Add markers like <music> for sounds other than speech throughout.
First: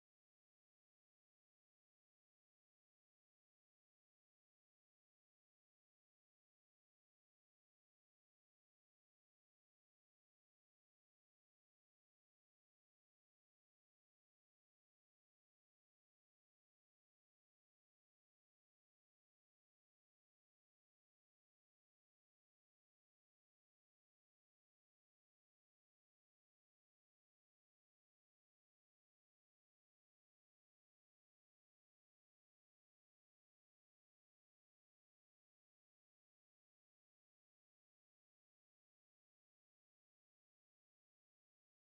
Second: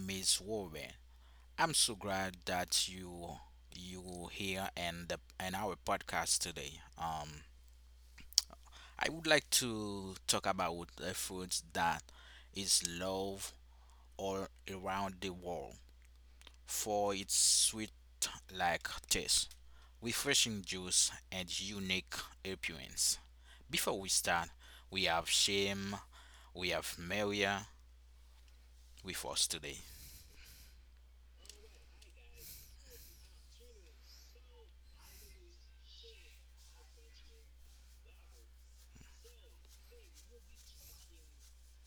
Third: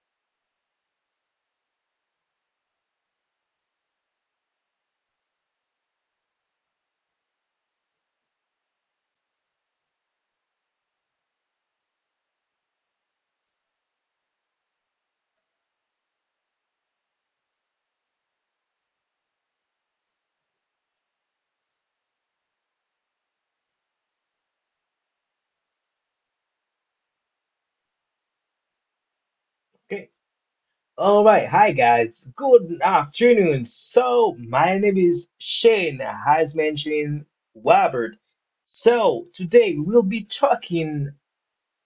name is Warren. I'm so glad that you here and our podcast today. I would like to talk about a food that is loved all around the world for its sweet like taste, refreshing juice, and unique appearance. Before we start, we have Shame, we have Maria with us today. Okay. All right. Hi, guys. Good afternoon. So, my name is Shane, as mentioned, Robert. So, today we'll be talking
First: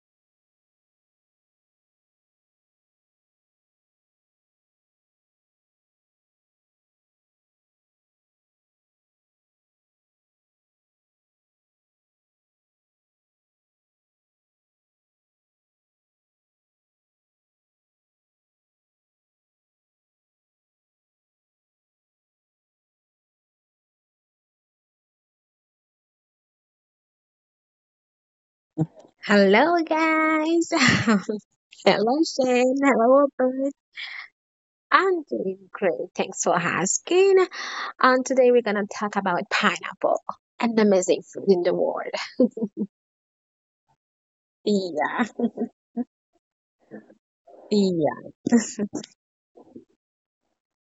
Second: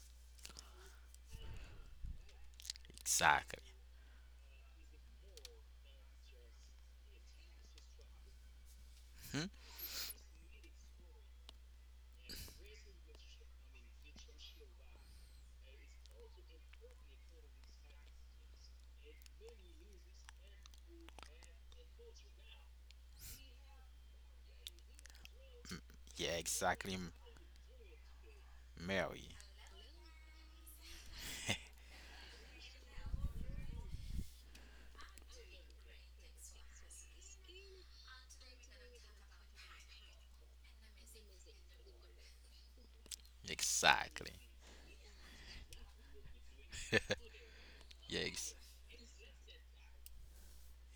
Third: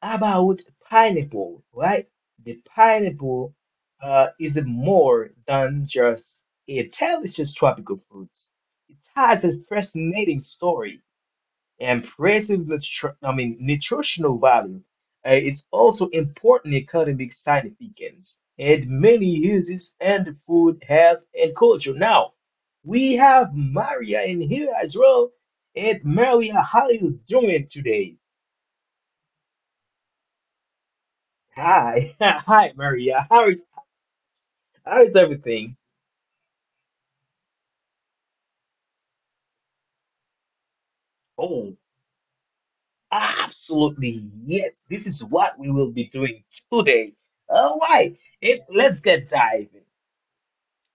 about pineapple, right? The pineapple Exactly. Is more than just a delicious tropical fruit. It has Hmm? a fascinating story. Impressive, nutritional value is also important economic significance and many uses in food, health, and culture. Now, we have Maria in here as well. And Yeah, Maria, how are exactly. you doing today? Mary. Hello, guys. <laughs> Hi, Hello, <laughs> hi, Shane. Maria. Hello, How is Bert. how is I'm doing everything? great. Thanks for asking. And today we're gonna talk about pineapple, an amazing food in Oh, the world. absolutely Exactly. yes. This is Yeah, what we will be doing today. All right, yeah, Yes. and let's get diving.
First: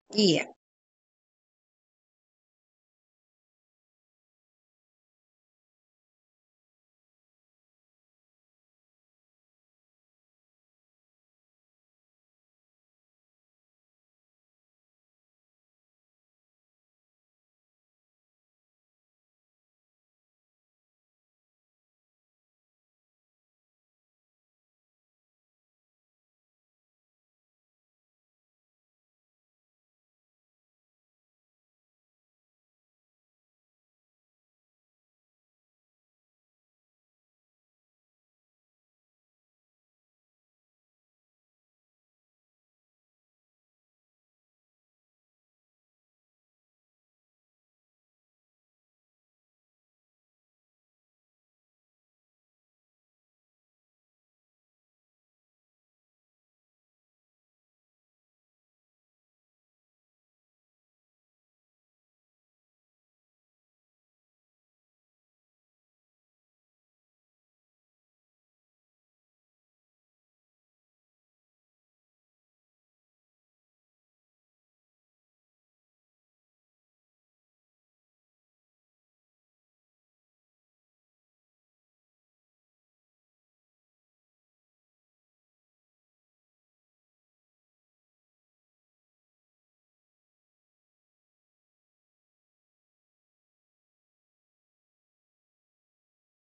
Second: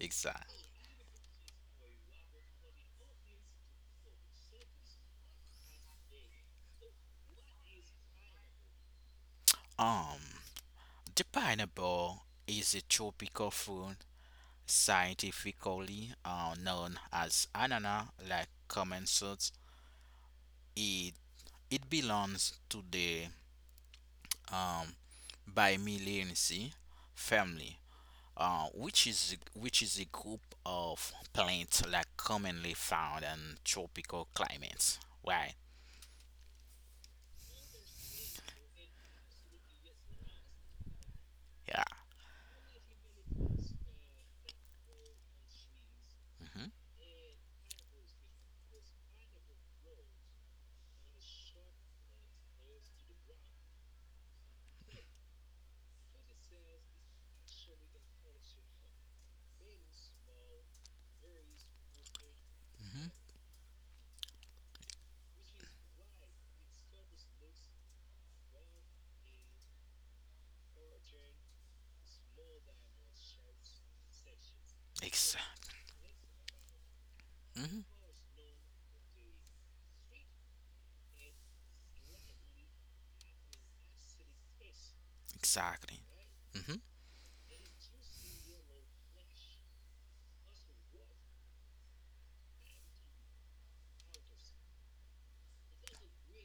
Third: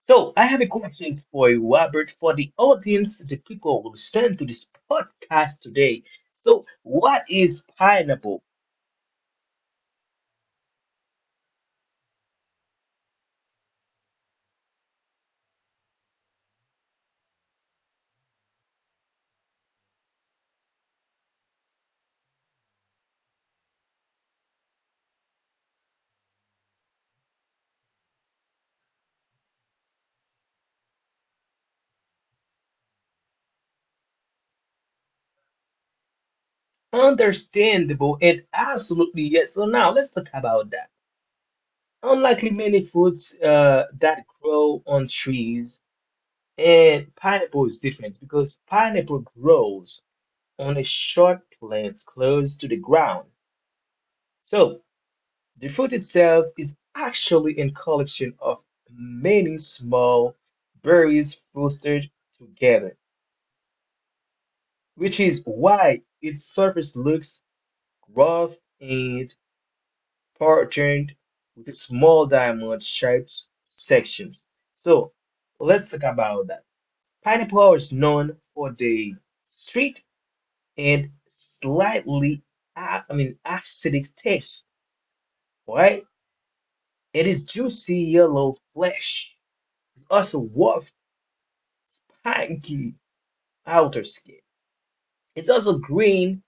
So yeah. I have a question for you, Robert, for the audience, the people who listen to this podcast today. So what is pineapple? Um, the pineapple is a tropical fruit scientifically known as anana, like common salt. It it belongs to the um Bimillinaceae family, which is a group of plants like commonly found in tropical climates. Right. Understandable and absolutely yes. So now let's talk about that. Yeah. Unlike many fruits that grow on trees, Hmm. and pineapple is different because pineapple grows on a short plant close to the ground. So the fruit itself is actually a collection of many small berries clustered together, which is why its surface looks rough and patterned with small diamond-shaped sections. So Ex- let's talk about that. Pineapple mhm. is known for the sweet and slightly, acidic taste, Exactly. right? Hmm. It is juicy yellow flesh. It's also worth saggy outer skin. It's also green,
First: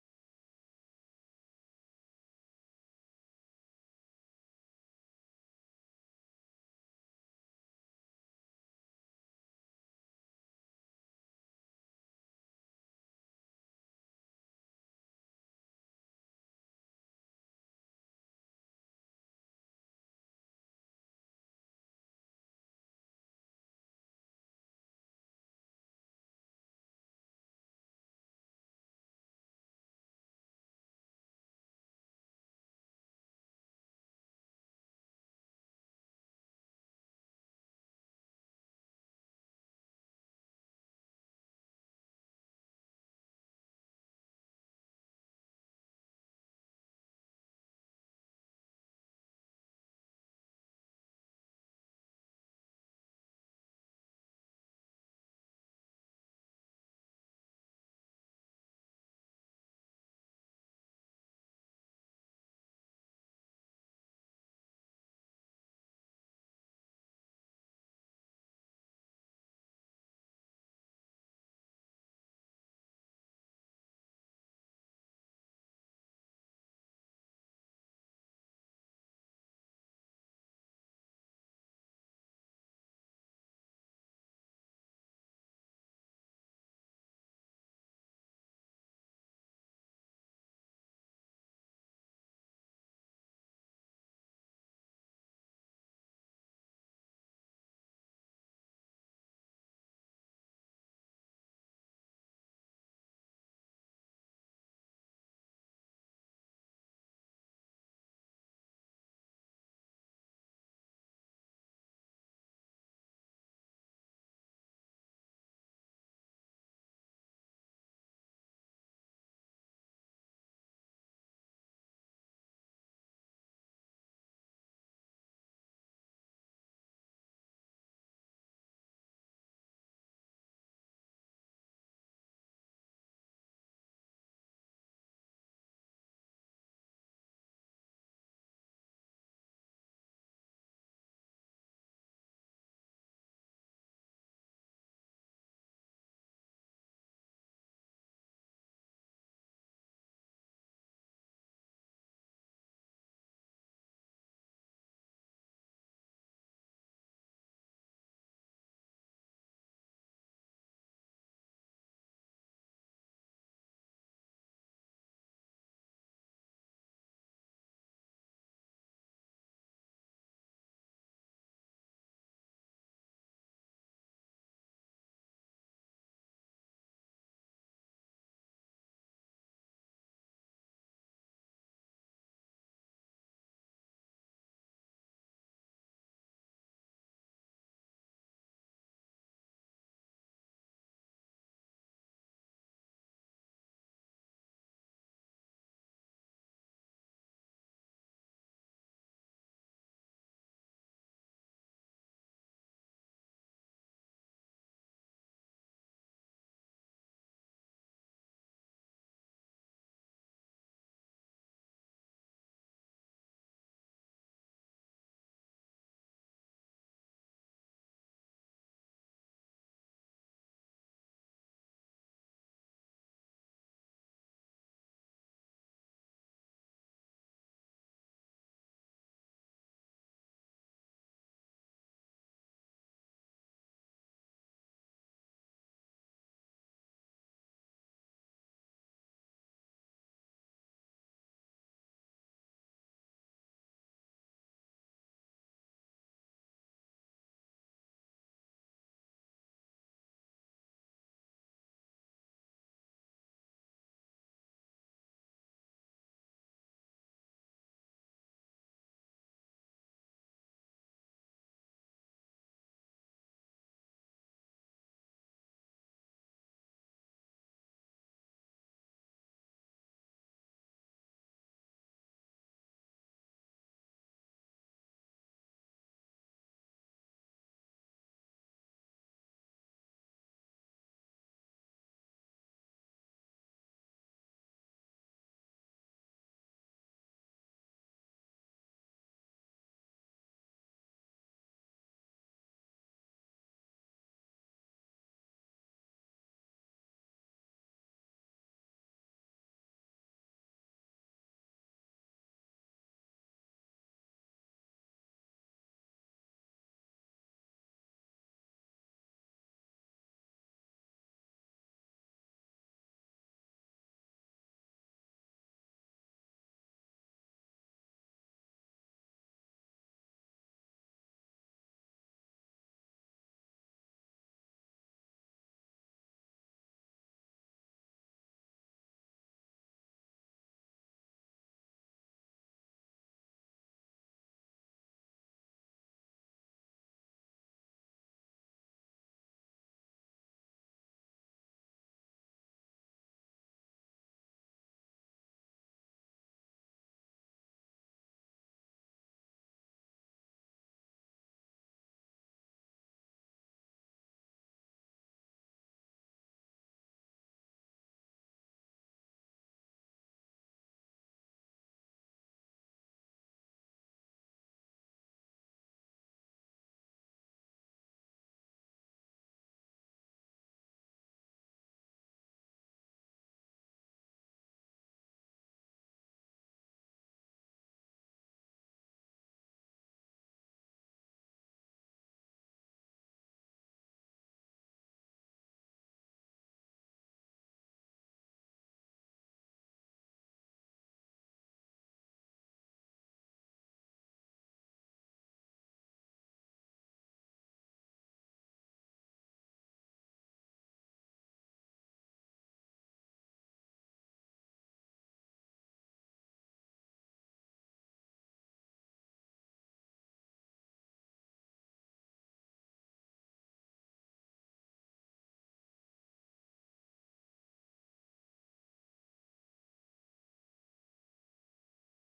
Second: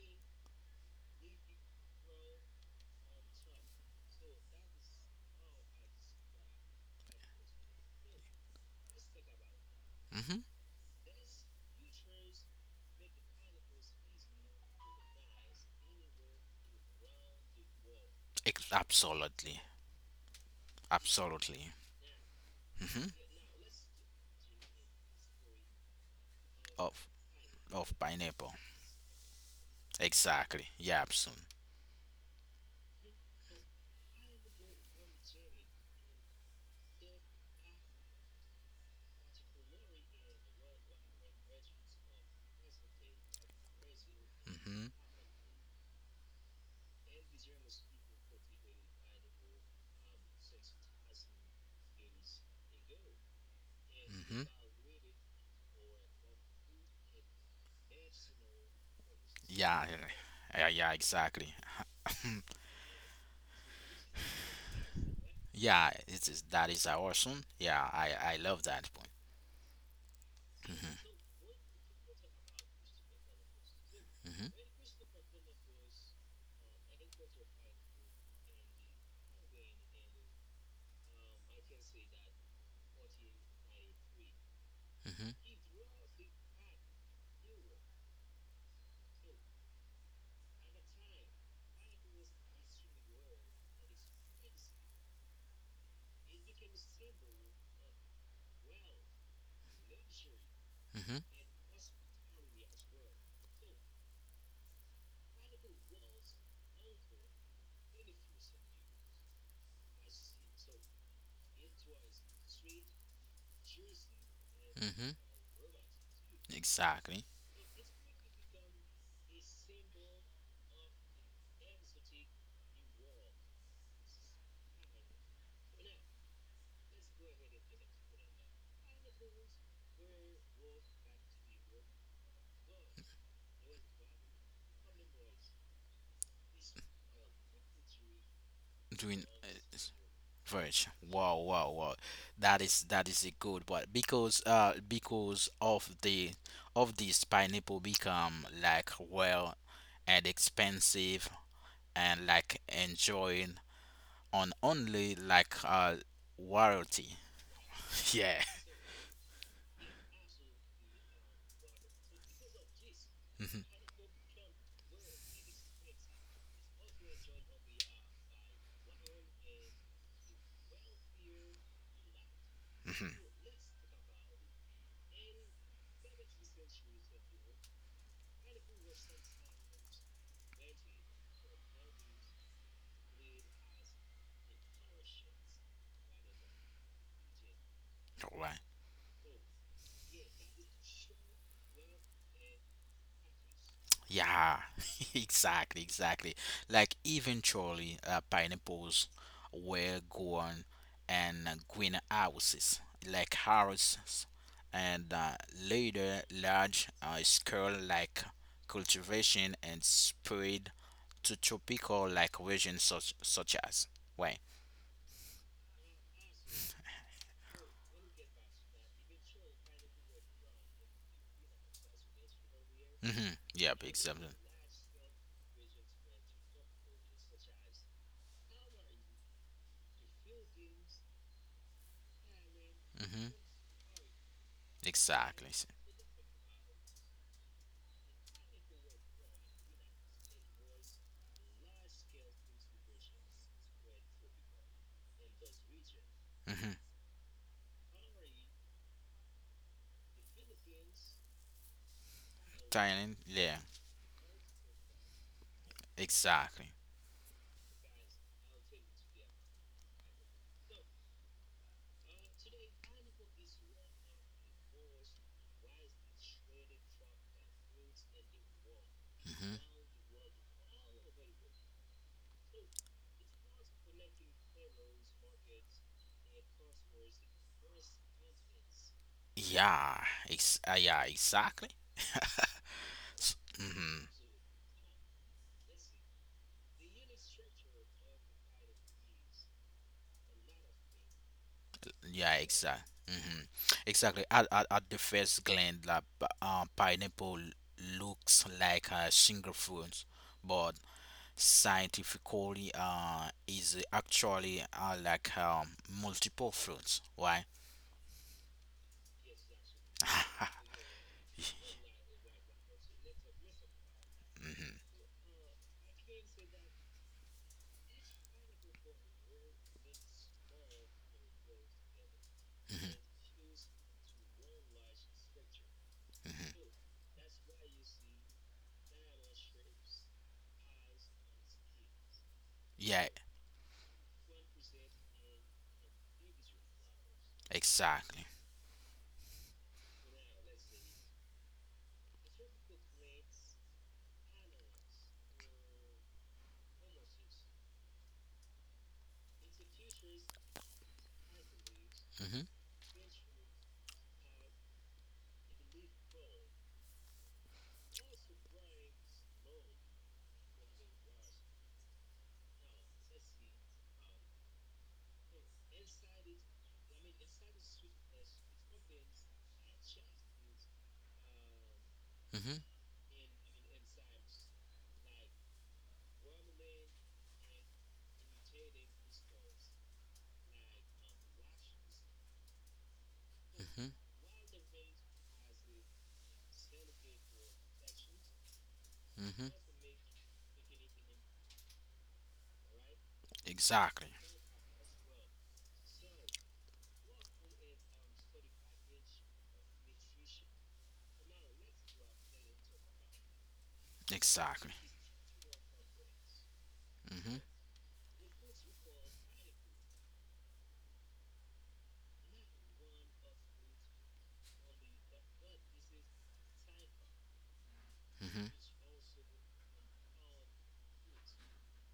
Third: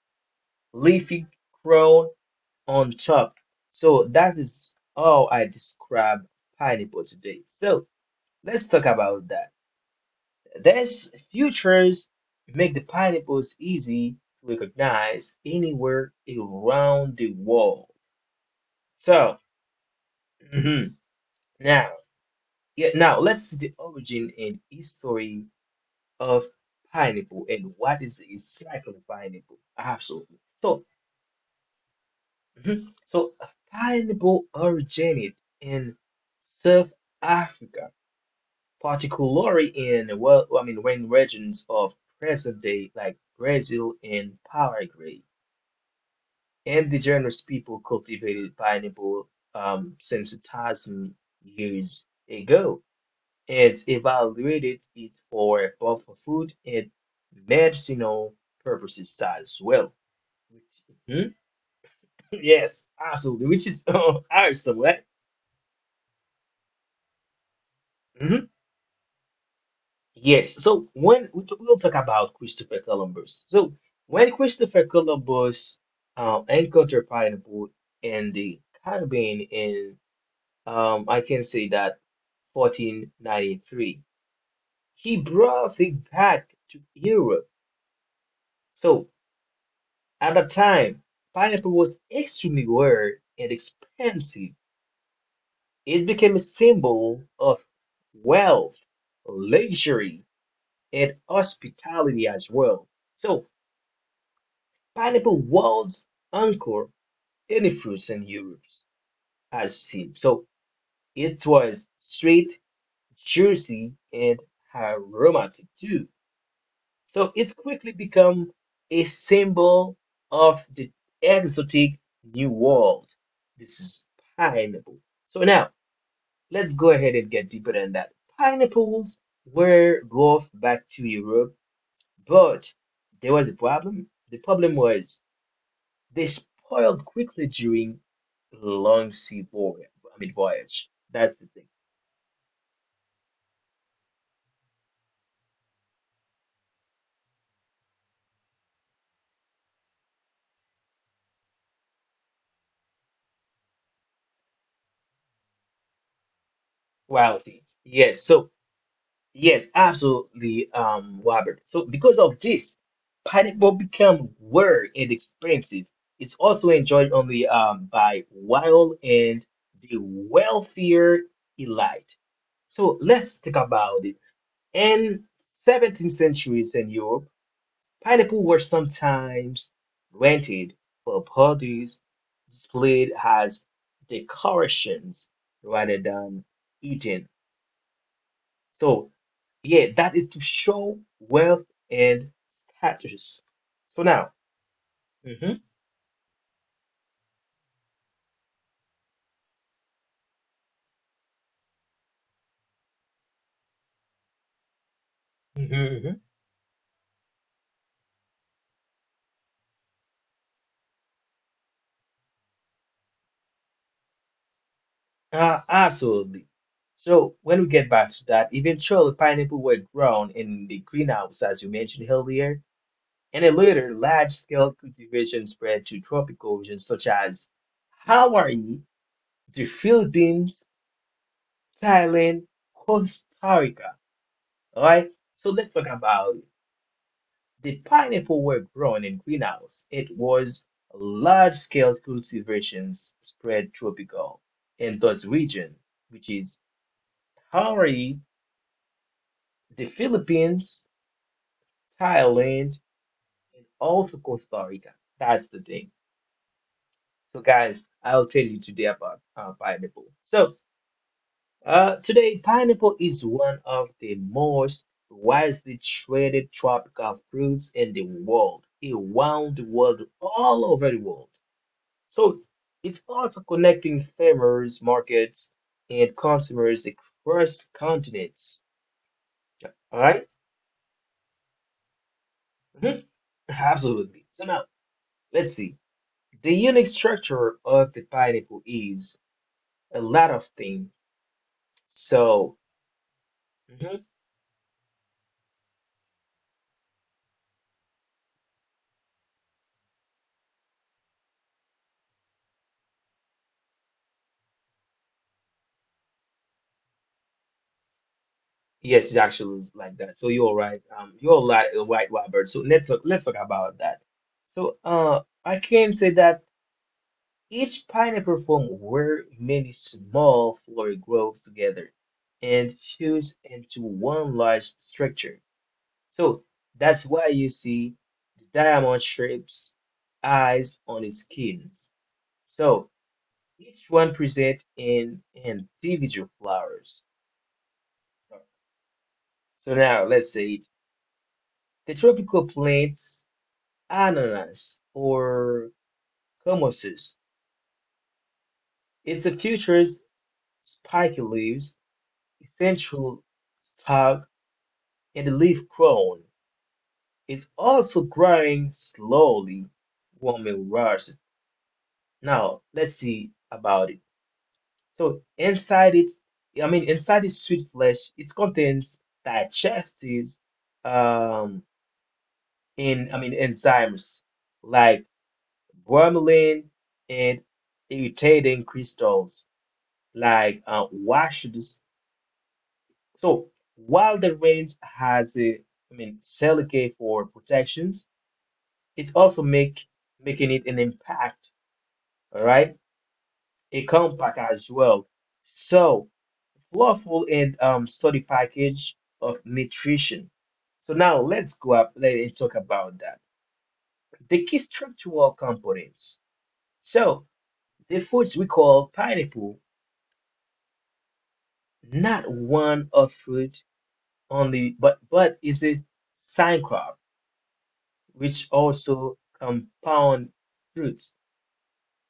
leafy crown on top. So that is how I describe pineapple today. So let's talk about that. These features make the pineapples easy to recognize anywhere around the world. So Absolutely, mhm, absolutely. now, yeah, now Hmm. let's see the origin and history of Of pineapple and of what is pineapple. exactly pineapple. Absolutely. Exactly. So Yeah, absolutely. Mhm. So pineapple originated in South Africa, particularly in, well, I mean, when regions of present day like Brazil and Hmm. Paraguay, indigenous people cultivated pineapple since 2,000 years ago and Hmm. evaluated it for both food and medicinal purposes as Yeah, well. yeah, yeah, Which, yeah, Mhm. exactly. <laughs> Yes, absolutely, which is <laughs> awesome, right? Yeah, it is. That is awesome. Yeah, I love that point. Yes, so when we'll talk about Christopher Columbus. So when Christopher Columbus encountered pineapple in the Caribbean in, I can say that, 1493, he Hmm. brought it back to Europe. So at that time, pineapple was extremely rare and expensive. It became a symbol of wealth, luxury, and Hmm. hospitality as well. So pineapple was anchored in frozen Europe as seed, so it was sweet, juicy, and Hmm. aromatic too. Exactly. So it quickly became a symbol of the exotic New World. This is pineapple. So now let's go ahead and get deeper than that. Pineapples were brought back to Europe, but there was a problem. The problem was, they spoiled quickly during a long Doing sea voyage. s- That's wow, the thing. wow, wow. That is a good one because of the of this pineapple become like well and expensive and like enjoying on only like royalty. Quality. <laughs> Yes. Yeah. So yes, absolutely, Robert. So because of this, Mhm. pineapple become rare and expensive. It's also enjoyed only by wild and the wealthier elite. So let's talk about it. In 17th centuries in Europe, pineapple were sometimes rented for parties, displayed as decorations rather than eaten. Right. So, yeah, that is to show wealth and status. So now, Yeah. <laughs> mhm, Exactly, exactly. Like eventually pineapples were grown in greenhouses, like houses and mhm, mhm. later large scale like cultivation and spread to tropical like regions such as. Why? Absolutely. So when we get back to that, eventually pineapple were grown in the greenhouse, as you mentioned earlier, Hmm. and then Yeah, later exactly. large-scale cultivation spread to tropical regions such as Hawaii, the Philippines, Thailand, Mm-hmm. Costa Rica. All right. So Exactly. let's talk about the pineapple were grown in greenhouse. It was large scale cultivations spread tropical in those region, which is Mm-hmm. Hawaii, the Philippines, Thailand, Thailand. Yeah. and also Costa Rica. That's the thing. Exactly. So guys, I'll tell you today about pineapple. So today, pineapple is one of the most widely traded tropical fruits in the world, around the world, all over the world. So it's also connecting farmers, markets, and consumers across continents. All Yeah. right? Yeah. Exactly. Mhm. Mm-hmm. Absolutely. So now, let's see. The unique structure of the pineapple is a lot of things. Yeah. So, Exactly. Mm-hmm. mhm. Exactly. At the first glance, like, pineapple looks like a single fruit, but scientifically, is actually like multiple fruits. Why? Yes, it actually was like that. So you're right. <laughs> You're like a right, Robert. So let's talk about that. So I can say that each pineapple form where many small flower grows together and fuse into one large structure. So that's why you see the diamond shapes eyes on its skins. So Yeah. each one presents an individual flowers. Exactly. So now let's say the tropical plants. Ananas or hummuses. It's the future's spiky leaves, Mm-hmm. essential stalk, and leaf crown. It's also growing slowly, warming rush. It. Now let's see about it. So inside it, I mean inside this sweet flesh, it contains digestive um in I mean enzymes like bromelain and irritating crystals, like washes. So Mm-hmm. while the range has Seligay for protections, it's also Mm-hmm. Mm-hmm. make making it an impact, all right? A Exactly. compact as well. So flufful and study package of nutrition. So now let's go up let and talk about that. The key Exactly. structural components. So Mm-hmm. the foods we call pineapple, not one of fruit only, but is a sign crop which also compound fruits.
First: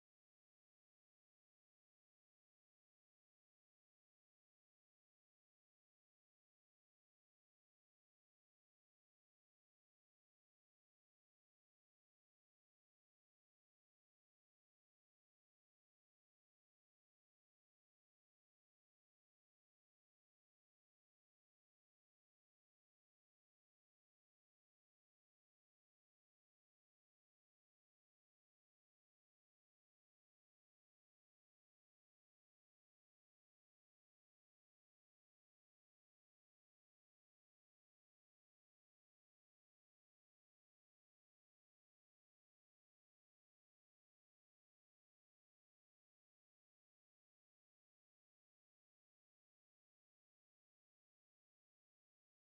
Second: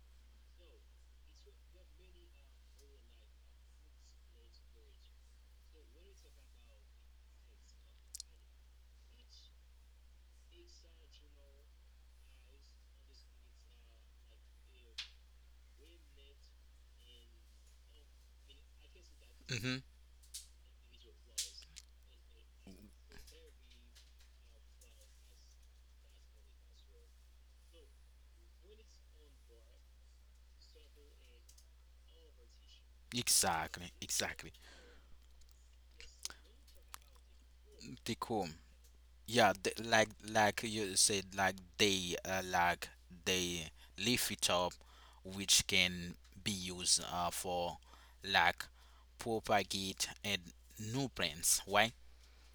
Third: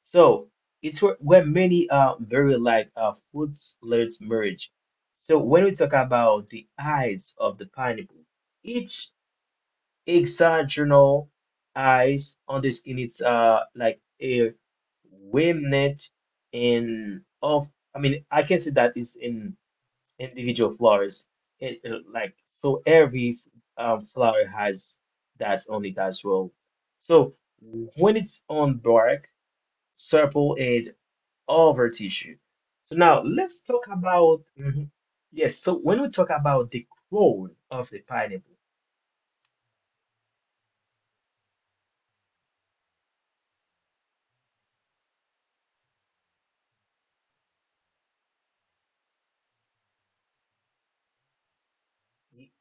So it's where many are very like fruits let's merge. So when we talk about the eyes of the pineapple, each hexagonal eyes on the skin, it's like a remnant in of, I mean, I can say that, is in Mm-hmm. Hmm. individual flowers. It like so every flower has that's only that role. So when it's on bark, sepal and over tissue. So now let's talk Exactly, about exactly. mhm. Yes. So when we talk about the crown of the They pineapple, come. Yeah, they, like you said, like they lift it up, which can be used for like propagate and new plants. Why?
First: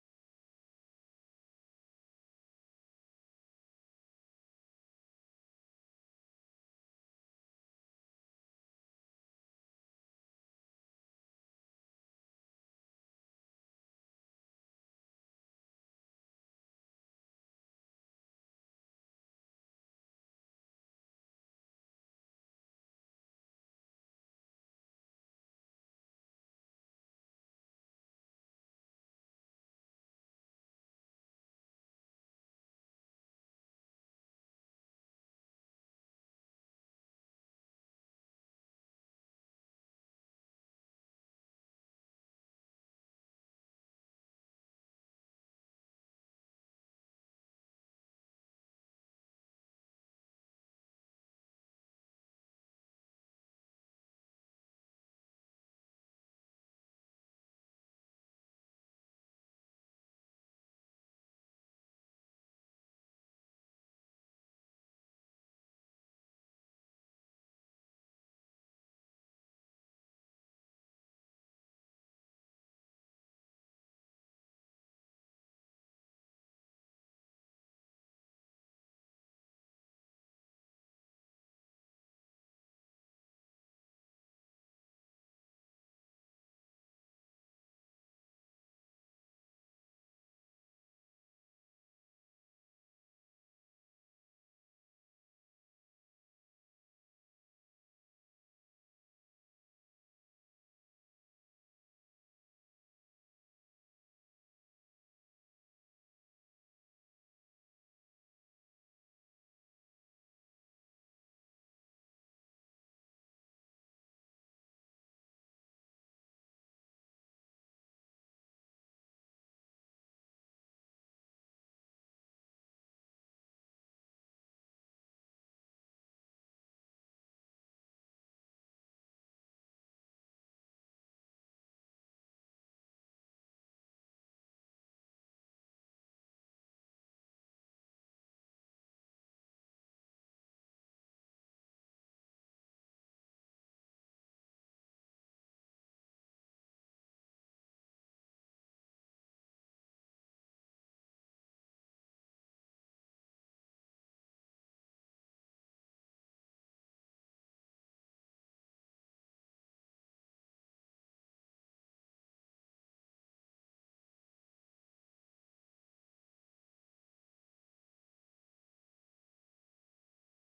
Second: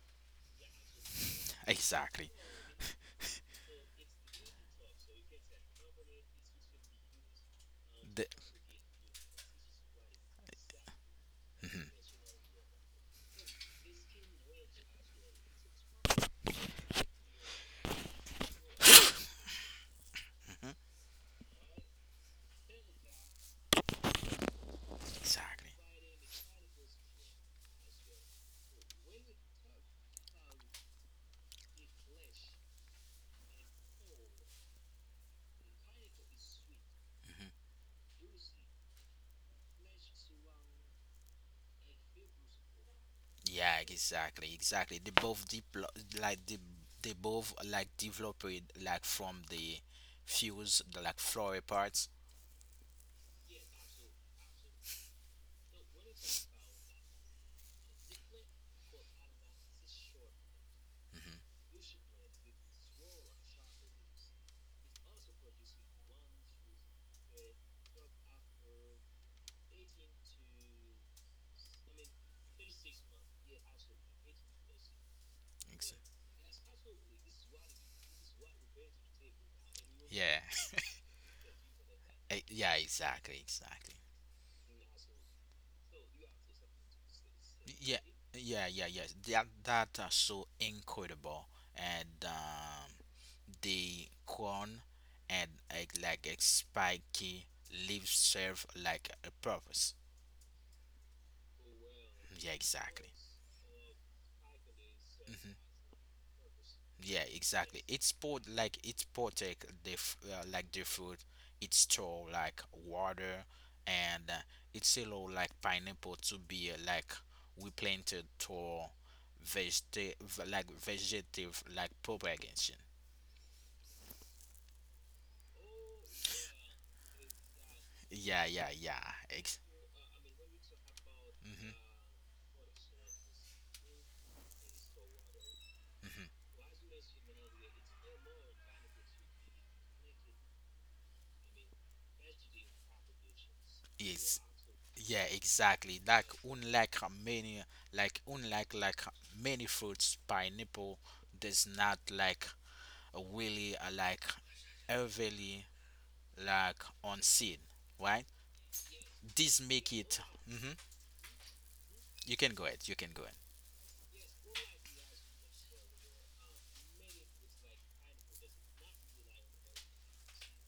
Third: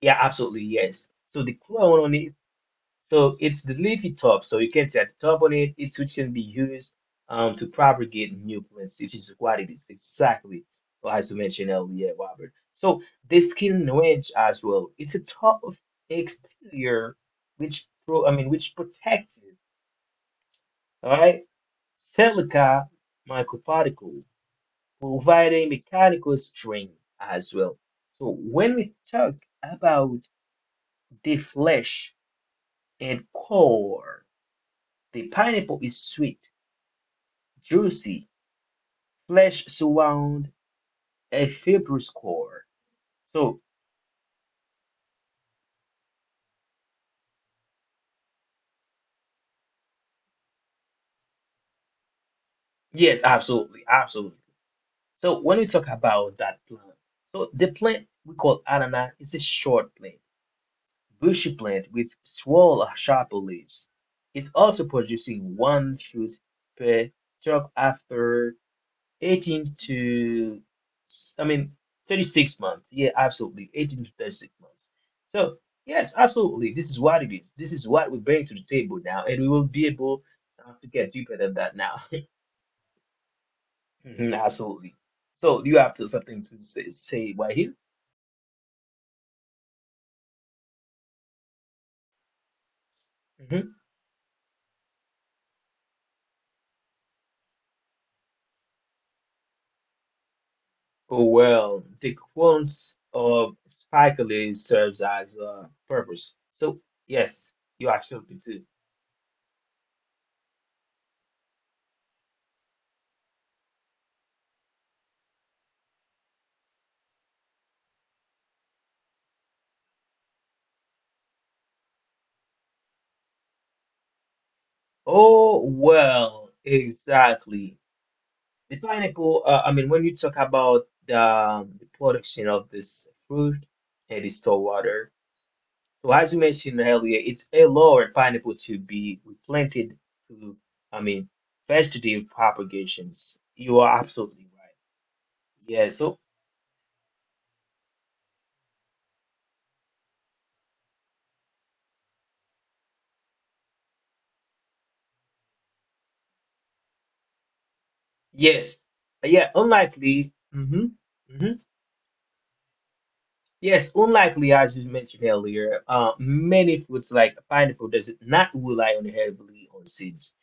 yeah, absolutely yes. So the Exactly. crown. So it's the leafy top. So you can see at the top on it, it's which can be used to The propagate new plants. This is what it is exactly, well, as you mentioned earlier, Robert. So the skin wedge as well. It's a top of exterior which pro, I mean which protects it. All right, silica microparticles providing exactly. mechanical strength as well. So when we talk about the flesh and core. The pineapple is sweet, juicy, flesh surround, a fibrous core. So Yeah, exactly, exactly. They both like they both like develop it like from the fuse, the like flower parts. yes, absolutely, absolutely. So when we talk about that plant, so the plant we call anana is a short plant, bushy plant with small or sharp leaves. It's also producing one fruit per truck after 18 to, I mean, 36 months. Yeah, absolutely. 18 to 36 months. So, Ex- yes, absolutely. This is what it is. This is what we bring to the table now, and we will be Yeah. able to get deeper than that now. <laughs> Yeah, exactly, exactly. Mhm. Absolutely. So, do you have to something to say right here? Yeah, yeah, yeah, yes. That that are so incredible, and hmm the corn and like a spiky leaves serve like a purpose. Oh, well, the Yeah, quant exactly. of Spikelet serves as a purpose. So, Yeah, yes, exactly. you It's are put absolutely like do. it's protect the like the food. It store like water, and it's allow like pineapple to be like replanted to like vegetative like propagation. Oh, well, exactly. Yeah, yeah, The yeah. Ex- pineapple, when you talk about hmm. The production of this fruit and the store water, so as we mentioned earlier, it's allowed pineapple to be replanted to, I mean, vegetative propagations. You are It's absolutely right. yeah, exactly. Yeah, Like so unlike many like many fruits, pineapple does not like really like heavily like unseen, right? yes, This yeah, make it. unlikely. Hmm. Hmm You can go ahead. You can go ahead. Yes, unlikely, as you mentioned earlier, many fruits like pineapple does not rely on heavily on seeds.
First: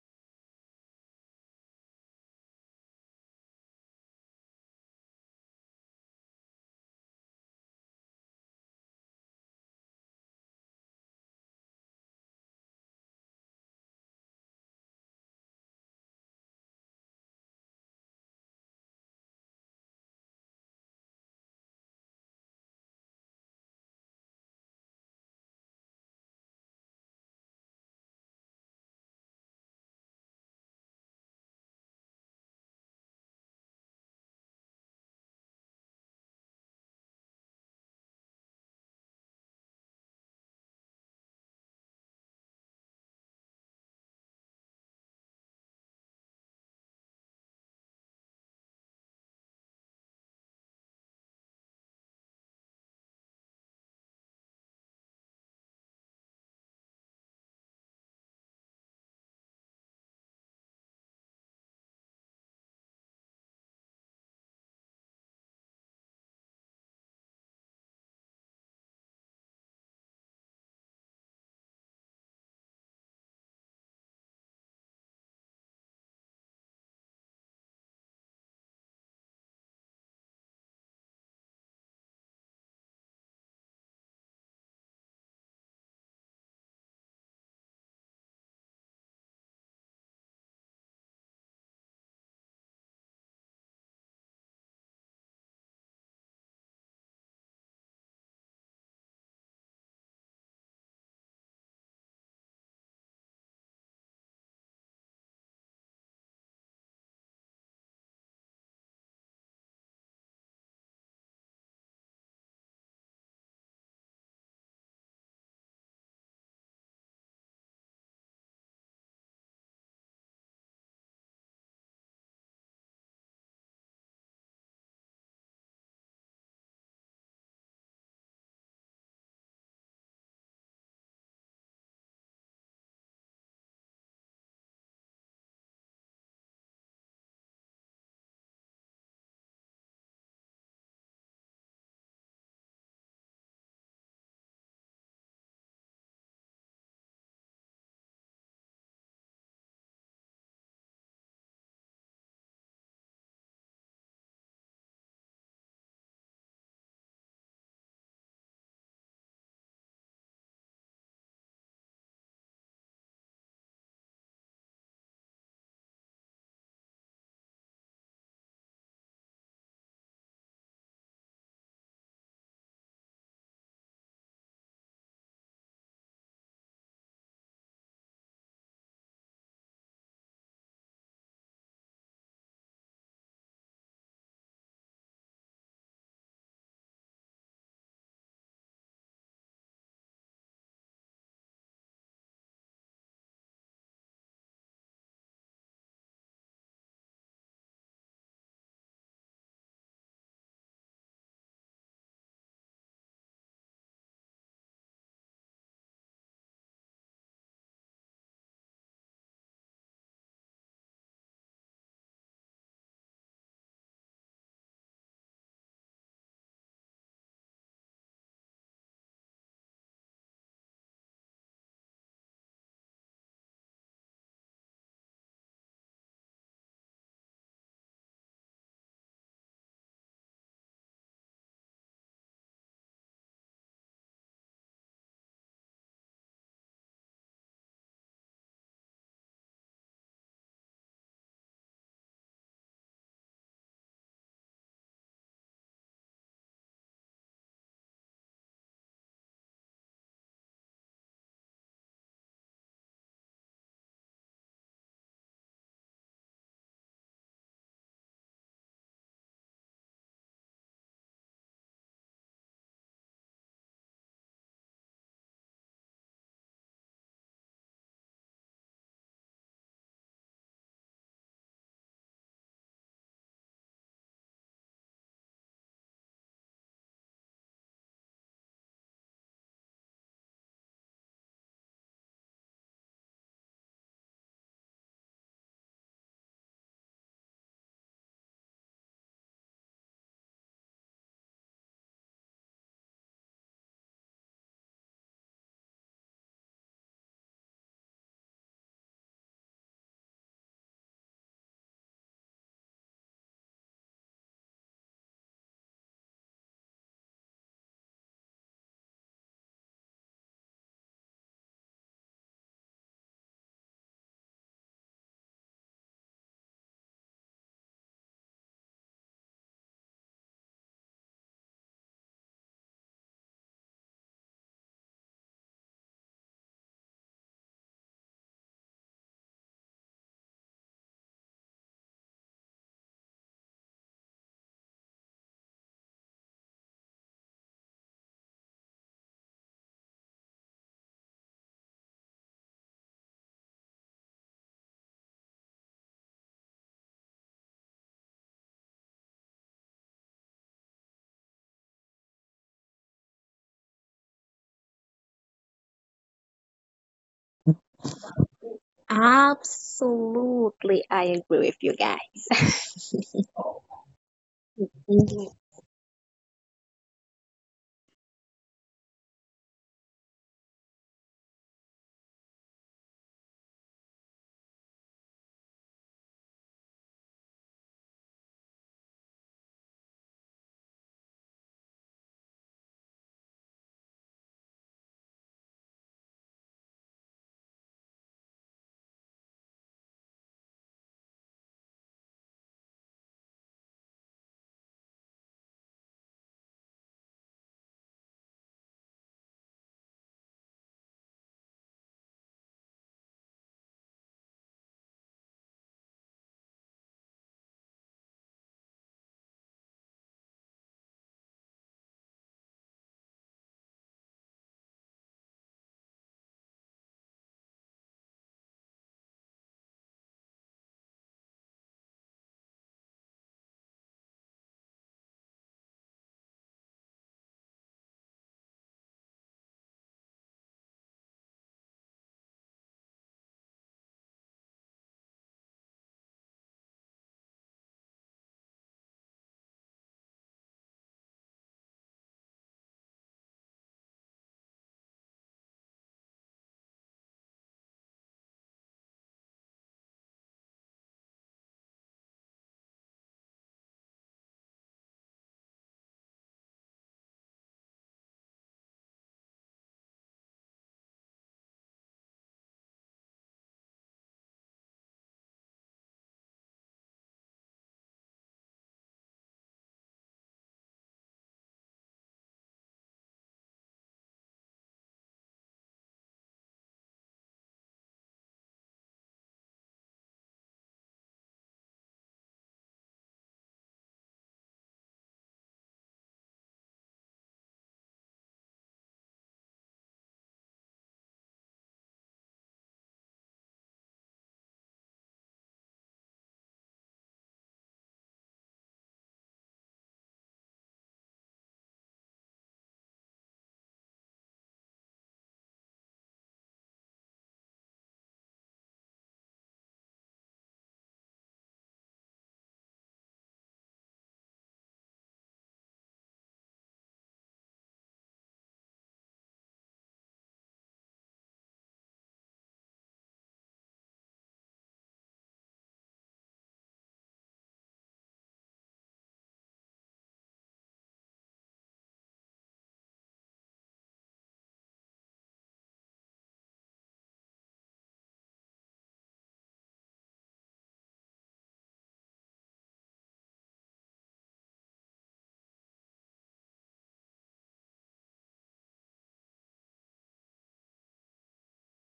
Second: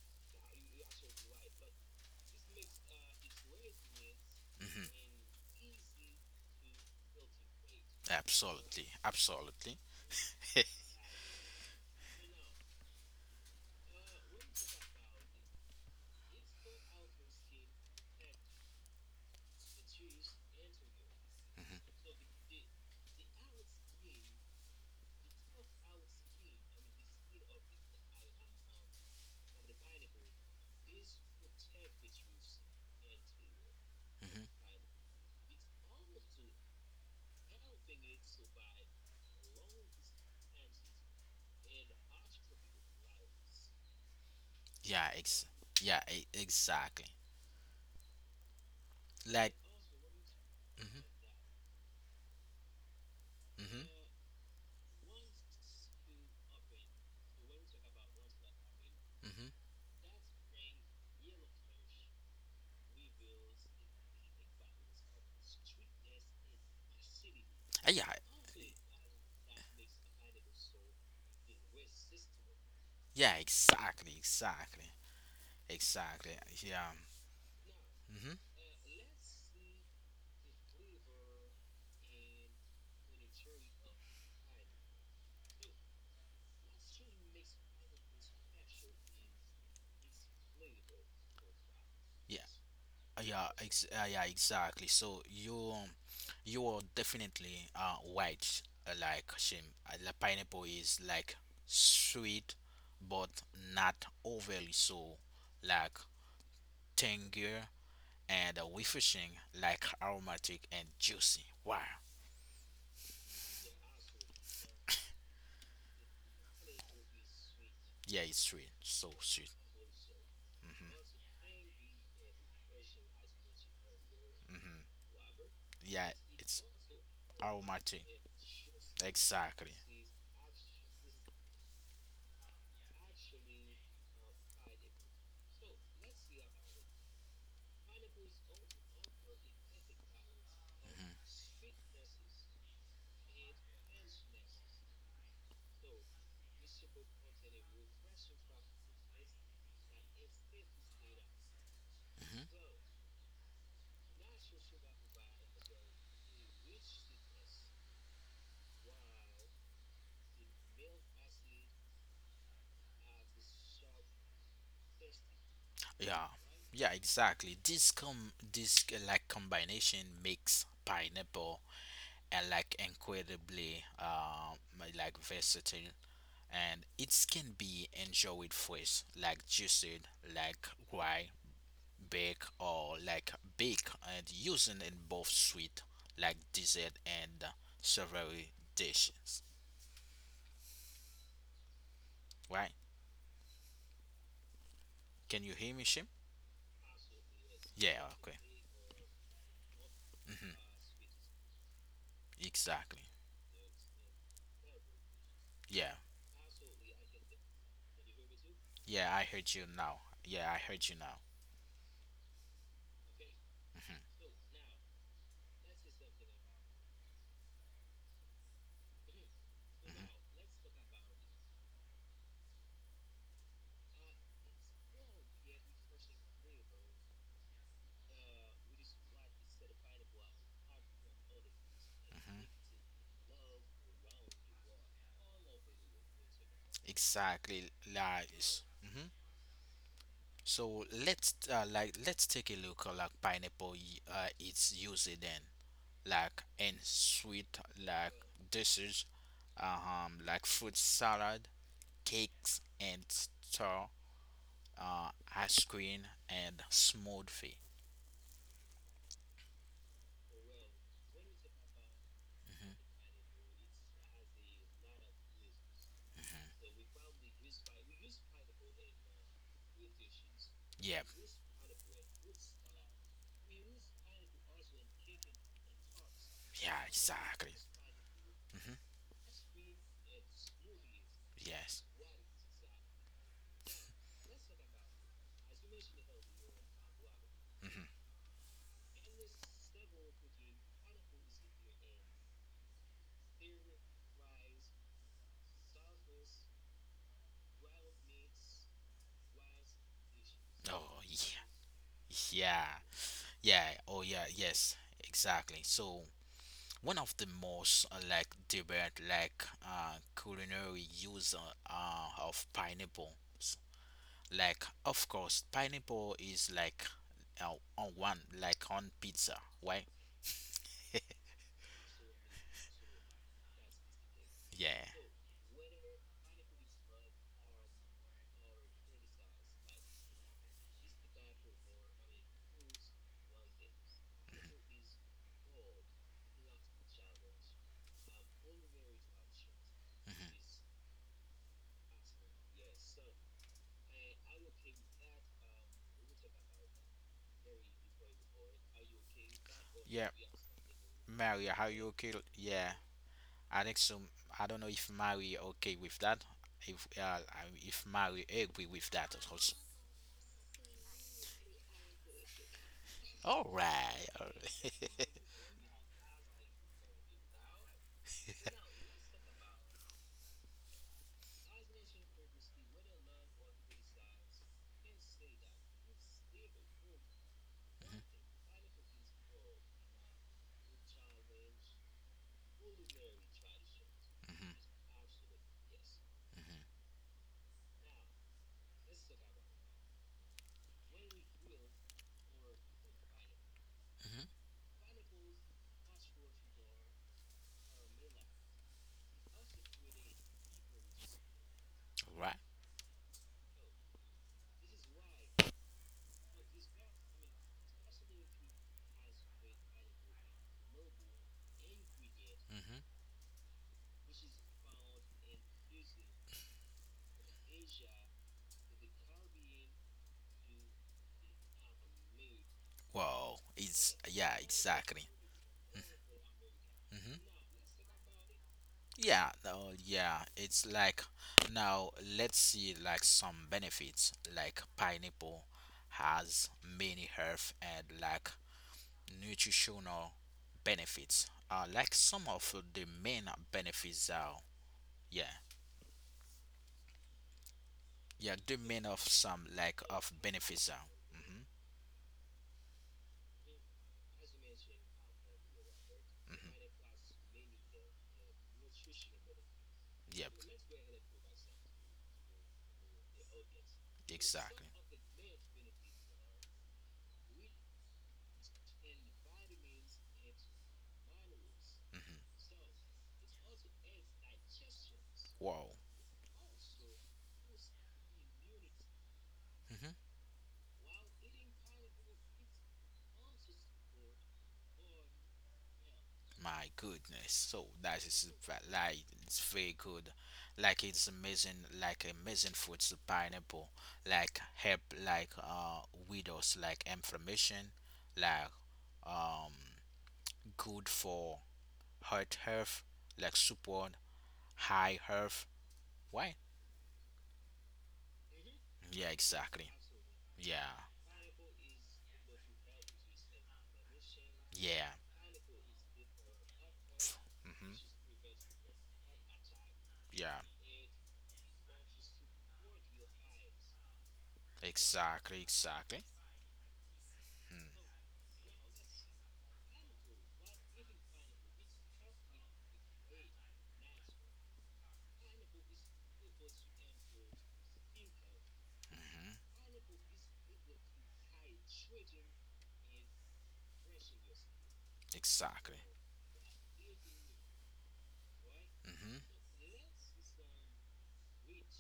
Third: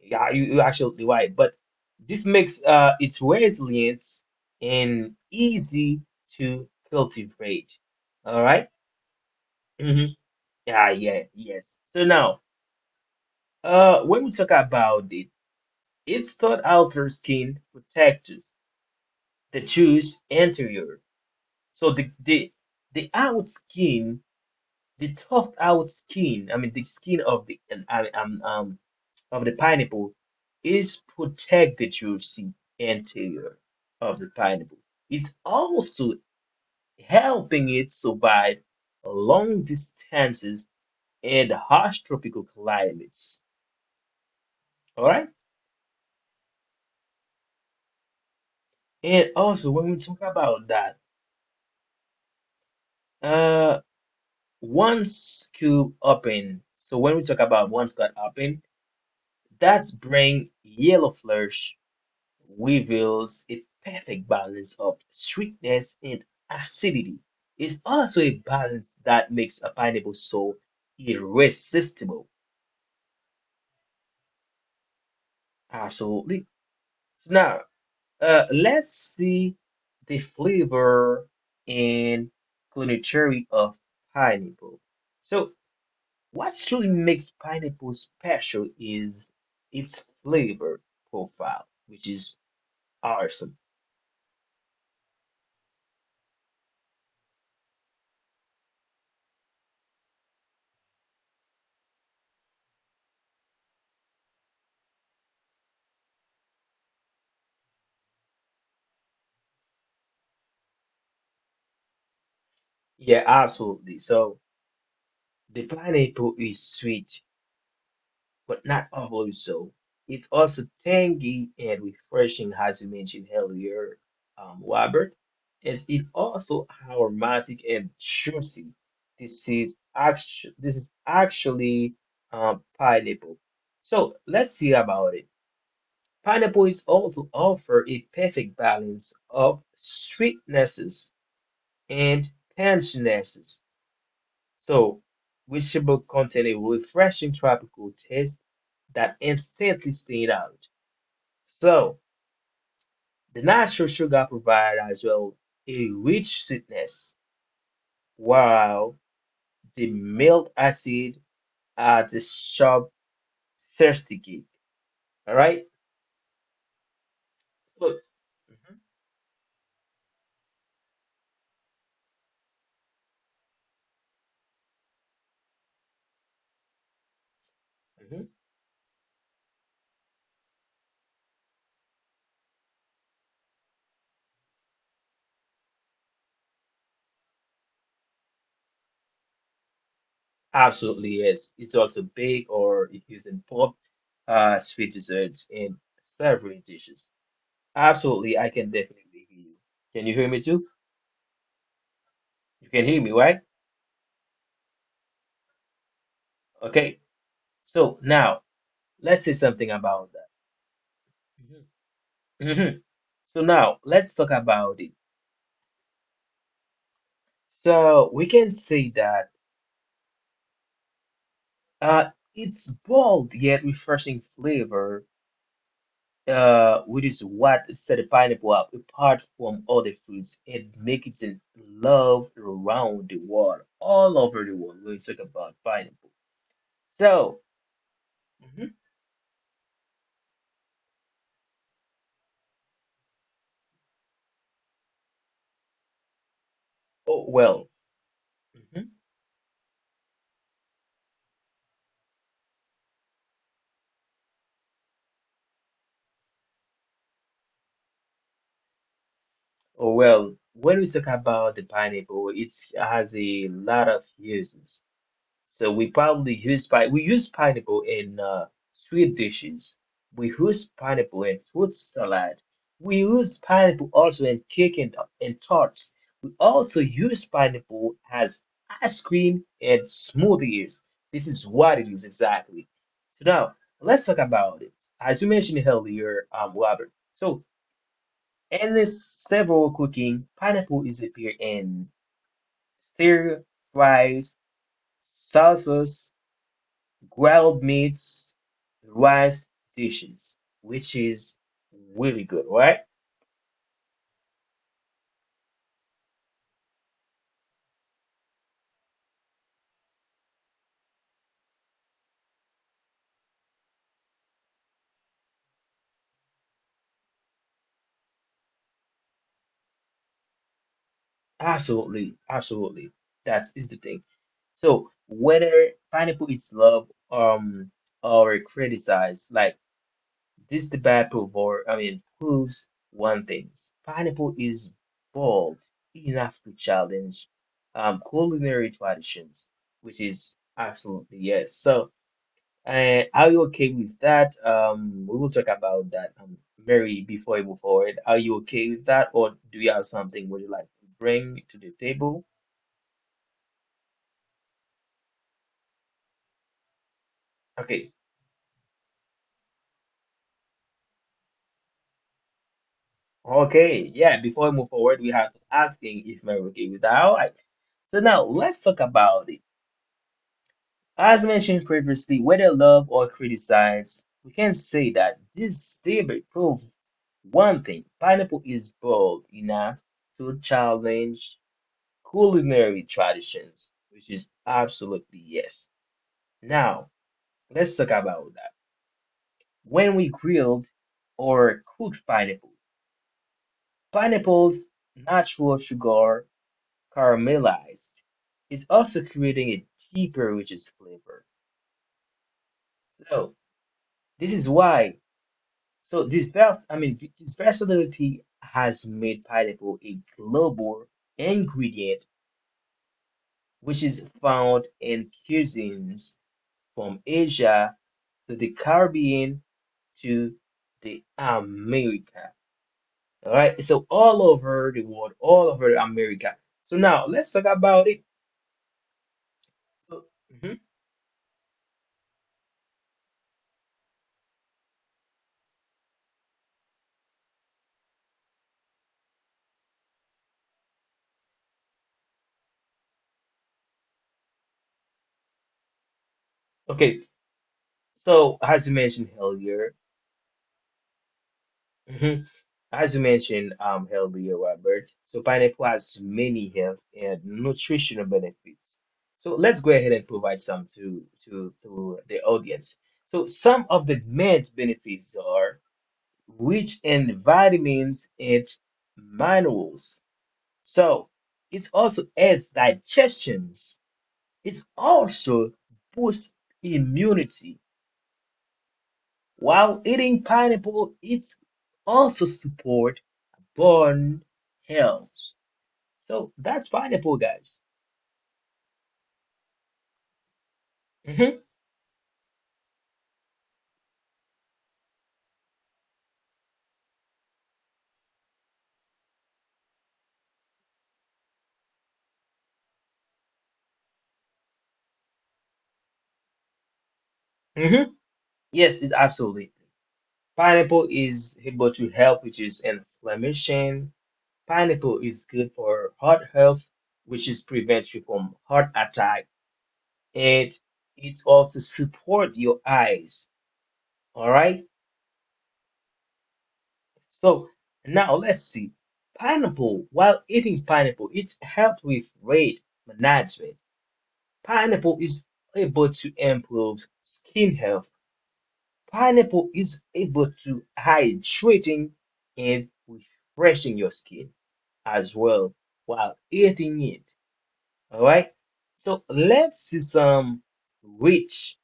Yeah, you're absolutely right. But this makes its resilience Hmm. and easy to cultivate. All right? Absolutely, absolutely. Mhm. <laughs> Yeah, yeah, yes. So now, when we talk about it, it's thought outer skin protectors, the tooth anterior. So the out skin, the tough out skin. I mean, the skin um, um, of the pineapple is protected, you see, interior of the Hmm. pineapple. It's also helping it survive long distances and harsh tropical climates. All Yeah, right. ex. Yeah, exactly. And Like. also when we talk about Hmm. that, Hmm. uh, once cube open. So when we talk about once cut open, Hmm. that's bring yellow flesh reveals a perfect balance of sweetness and acidity. It's Yeah, also a balance that makes a pineapple so irresistible. yeah, exactly, exactly, exactly. Absolutely. Yeah. So now, Hmm. Let's see the flavor and culinary of pineapple. So, what truly makes pineapple special is its flavor profile, which Yeah. is Yeah, awesome. Yeah, exactly. So you are definitely white like Shim. The pineapple is like sweet but not overly so, like tangier and refreshing, like aromatic and juicy. Wow. Yeah, absolutely. So, the pineapple is sweet, Yeah, it's sweet. but So not sweet. overly so. It's also Hmm. tangy and refreshing, as you mentioned earlier, Hmm. Robert. As Yeah, it it's also aromatic aromatic. and juicy. This Exactly. is actually this is actually pineapple. So let's see about it. Pineapple is also offer a perfect balance of sweetnesses and tanginesses. So, which contain a refreshing tropical taste that instantly stand out. So, Mm-hmm. the natural sugar provide as well a rich sweetness, while the milk acid adds a sharp, thirsty kick. Yeah, All yeah, right? exactly. This com this like So, combination makes Mhm, pineapple and like incredibly like versatile and it can be enjoyed fresh, like juiced, like dry, mhm. baked or like baked and using in both sweet like dessert and savory dishes. Right? Can you hear me, Shim? Absolutely, yes. Yeah, It's okay. also baked or used in Hmm. both sweet desserts Exactly. in savory dishes. Yeah. Absolutely, I can definitely hear you. Can you hear me too? Yeah, I heard you now. You can hear me, Yeah, I right? heard you now. Okay. Mm-hmm. So now let's say something about that. Mhm. Mhm. So now let's talk about it. So we can say that uh, it's bold yet refreshing flavor, which is what set the pineapple up apart from other fruits and make it loved around the world, all over the world. We'll talk Exactly, about pineapple. lies. Hmm. So, mhm. So let's like let's take a look at like pineapple. It's used then like in sweet Oh, like well. dishes, like fruit salad, cakes, and store, uh, ice cream and smoothie. Oh, well, when we talk about the pineapple, it has a lot of uses. So we probably use pineapple in sweet dishes. We use Yeah, pineapple in fruit salad. We use pineapple also in cake and tarts. We yeah, also use exactly. pineapple as Hmm. ice cream and smoothies. This is Yes. what it is exactly. So now let's talk about it. As you mentioned earlier, Robert. So Hmm. in several cooking, pineapple is appeared in stir fries, salsas, grilled meats, rice dishes, Oh which is yeah, really yeah, good, right? yeah. Oh yeah, yes, exactly. So one of the most like debate like culinary use of pineapple. Like of course pineapple is like on one like on pizza, right? Absolutely, absolutely. That is the thing. Yeah. So whether pineapple is loved or criticized, like this debate I mean, proves one thing. Pineapple is bold enough to challenge culinary traditions, which is Hmm. absolutely yes. So, are you okay with that? We will talk about that, Mary, before we move forward. Are you okay with that, or do you have Yeah. something would you like to bring Maria, to how the you okay? table? Yeah. I think so. I don't know if Mary okay with that. If if Okay. Mary agree with that also. Absolutely, I agree with you guys. All <laughs> Okay, right. All yeah, before we right. move forward, we Mhm. have to asking if Mary okay with that. All right. So now let's talk about it. As mentioned previously, whether loved or criticized, we can say that this debate proves one thing, pineapple is bold enough to challenge culinary traditions, which is Mm-hmm. absolutely yes. Mm-hmm. Now, let's talk about that. When we grilled or cooked pineapple, Mm-hmm. pineapple's natural sugar caramelized is also creating a deeper, richest flavor. Right. So, this is why So this I mean, this personality has made pineapple a global ingredient, Mm-hmm. which is found in cuisines from Asia to the Caribbean to the America. Wow. All right, It's so yeah, all over exactly. the world, all over America. So Mm-hmm. now let's talk about it. Yeah, oh yeah, it's So, like mhm. now let's see like some benefits like pineapple has many health and like nutritional benefits. Like some of the main benefits are yeah, yeah, Okay, the main of some so like as of you mentioned benefits are. earlier, Hmm. <laughs> as you mentioned, healthier Robert. So pineapple has many health and nutritional Yep, benefits. So let's go ahead and provide some to the audience. exactly. So some of the main benefits are rich in vitamins and minerals. Mm-hmm. So it also aids digestions. Wow. It also boosts immunity. Mm-hmm. While eating pineapple, it also support bone health. My goodness. So So that's that is pineapple, guys. Like it's very good. Like it's amazing like Hmm. amazing fruits pineapple like help like widows like inflammation like um good for heart health like support high health why Hmm. yeah Yes, it exactly absolutely. yeah Pineapple is able to help, which is inflammation. yeah Pineapple is good for heart health, which is hmm prevents you from heart attack. yeah And it also support your eyes. All right. exactly exactly So mm, now let's see. Pineapple, while eating pineapple, it helps with weight management. Pineapple is able to improve skin health. Pineapple is able to hydrating and refreshing your skin as well exactly while eating it. All right. mm-hmm So let's see some rich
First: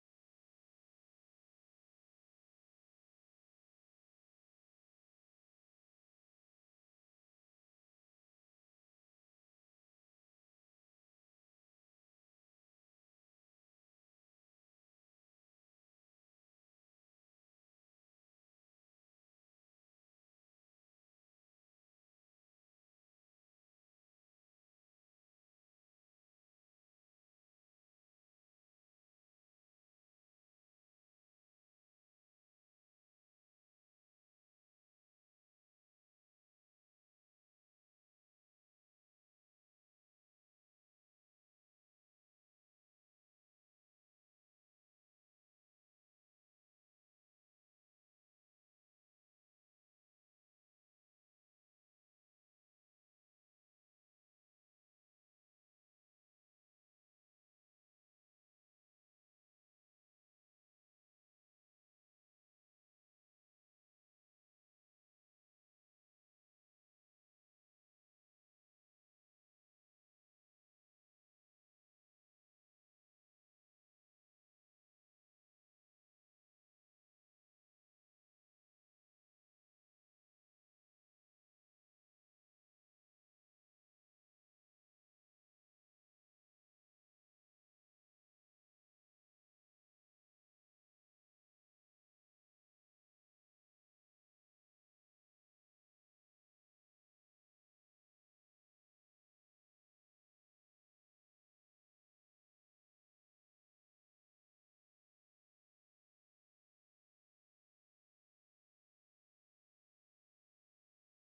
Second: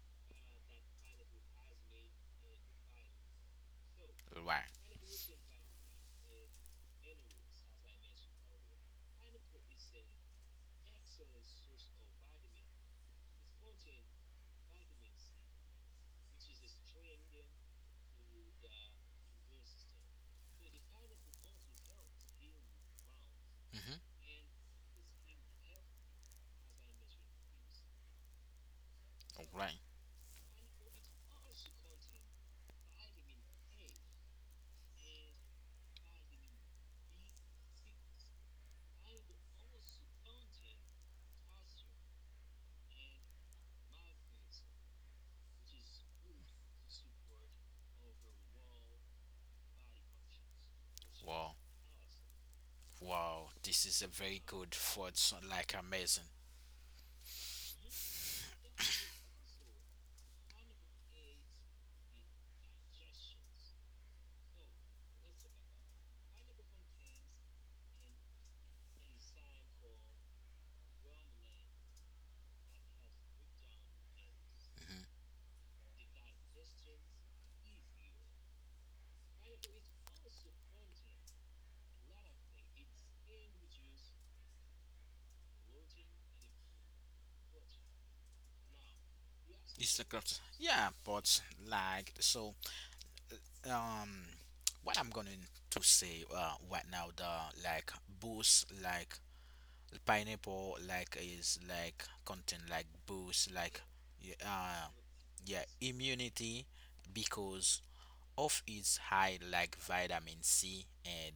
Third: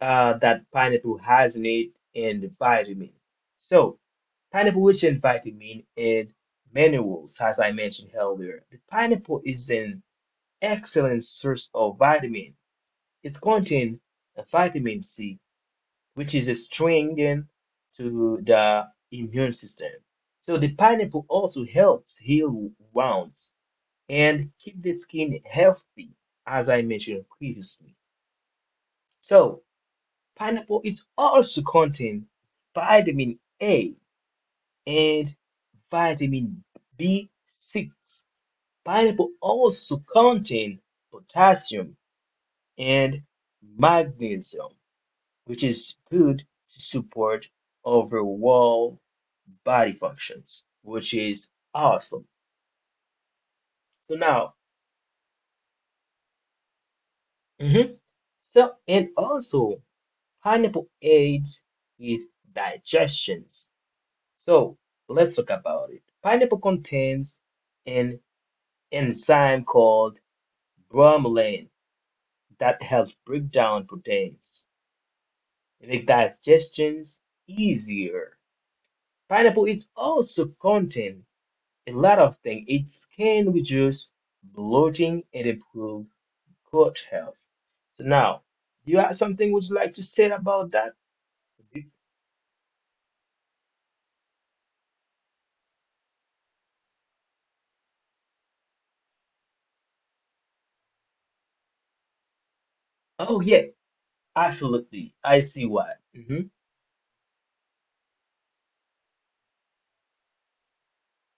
that pineapple has in it and vitamin. So right pineapple rich in vitamin and minerals, as I mentioned earlier. The pineapple is an excellent source of vitamin. It's contain vitamin C, which is a strengthen to the immune system. So the pineapple also helps heal wounds and keep the skin healthy, as I mentioned previously. So mm-hmm pineapple is also contain vitamin A and vitamin B6. Pineapple also contain potassium and magnesium, which is good to support overall body functions, which is right. awesome. Wow, this So is a now, very good thought. So, like amazing. mhm. So and also pineapple aids with digestions. So let's talk about it. Pineapple contains an enzyme called bromelain that helps break down proteins Mhm. and make digestions easier. Pineapple is also contain a lot of things. It can reduce bloating and improve gut health. So now, do you have something would you like to It's like say that- about that? yeah, but like so um, what I'm going to say right now the like boost like pineapple like is like content like Oh boost yeah, like yeah, absolutely. I yeah see why. Hmm. immunity because of its high like vitamin C and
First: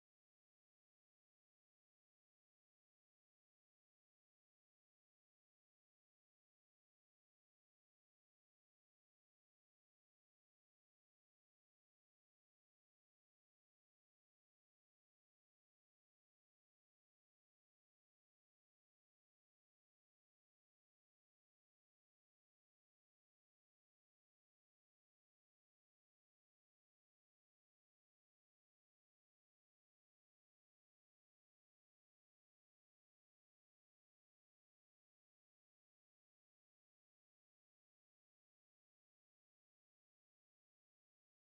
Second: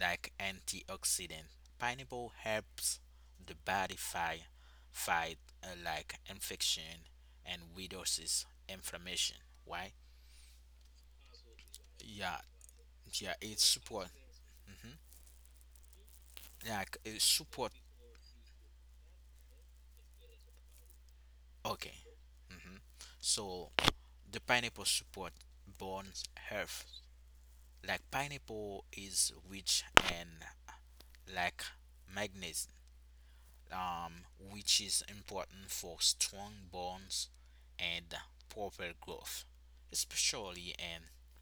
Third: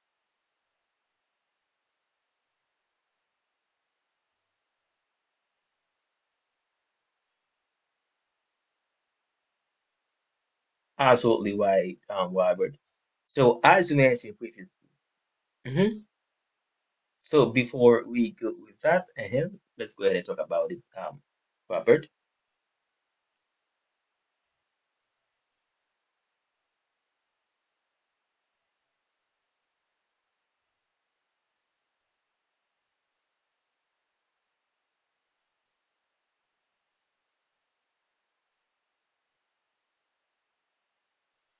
like antioxidant. Pineapple helps the body fight like infection and reduces inflammation. Why? Absolutely why, Yeah, Robert. yeah, So it as you support. mentioned, which is Mhm. mhm. Like it So support. before we go with that, let's go ahead and talk about it, Okay. Robert. Hmm. So the pineapple support bone health. Like pineapple is rich and like magnesium um, which is important for strong bones and proper growth, especially in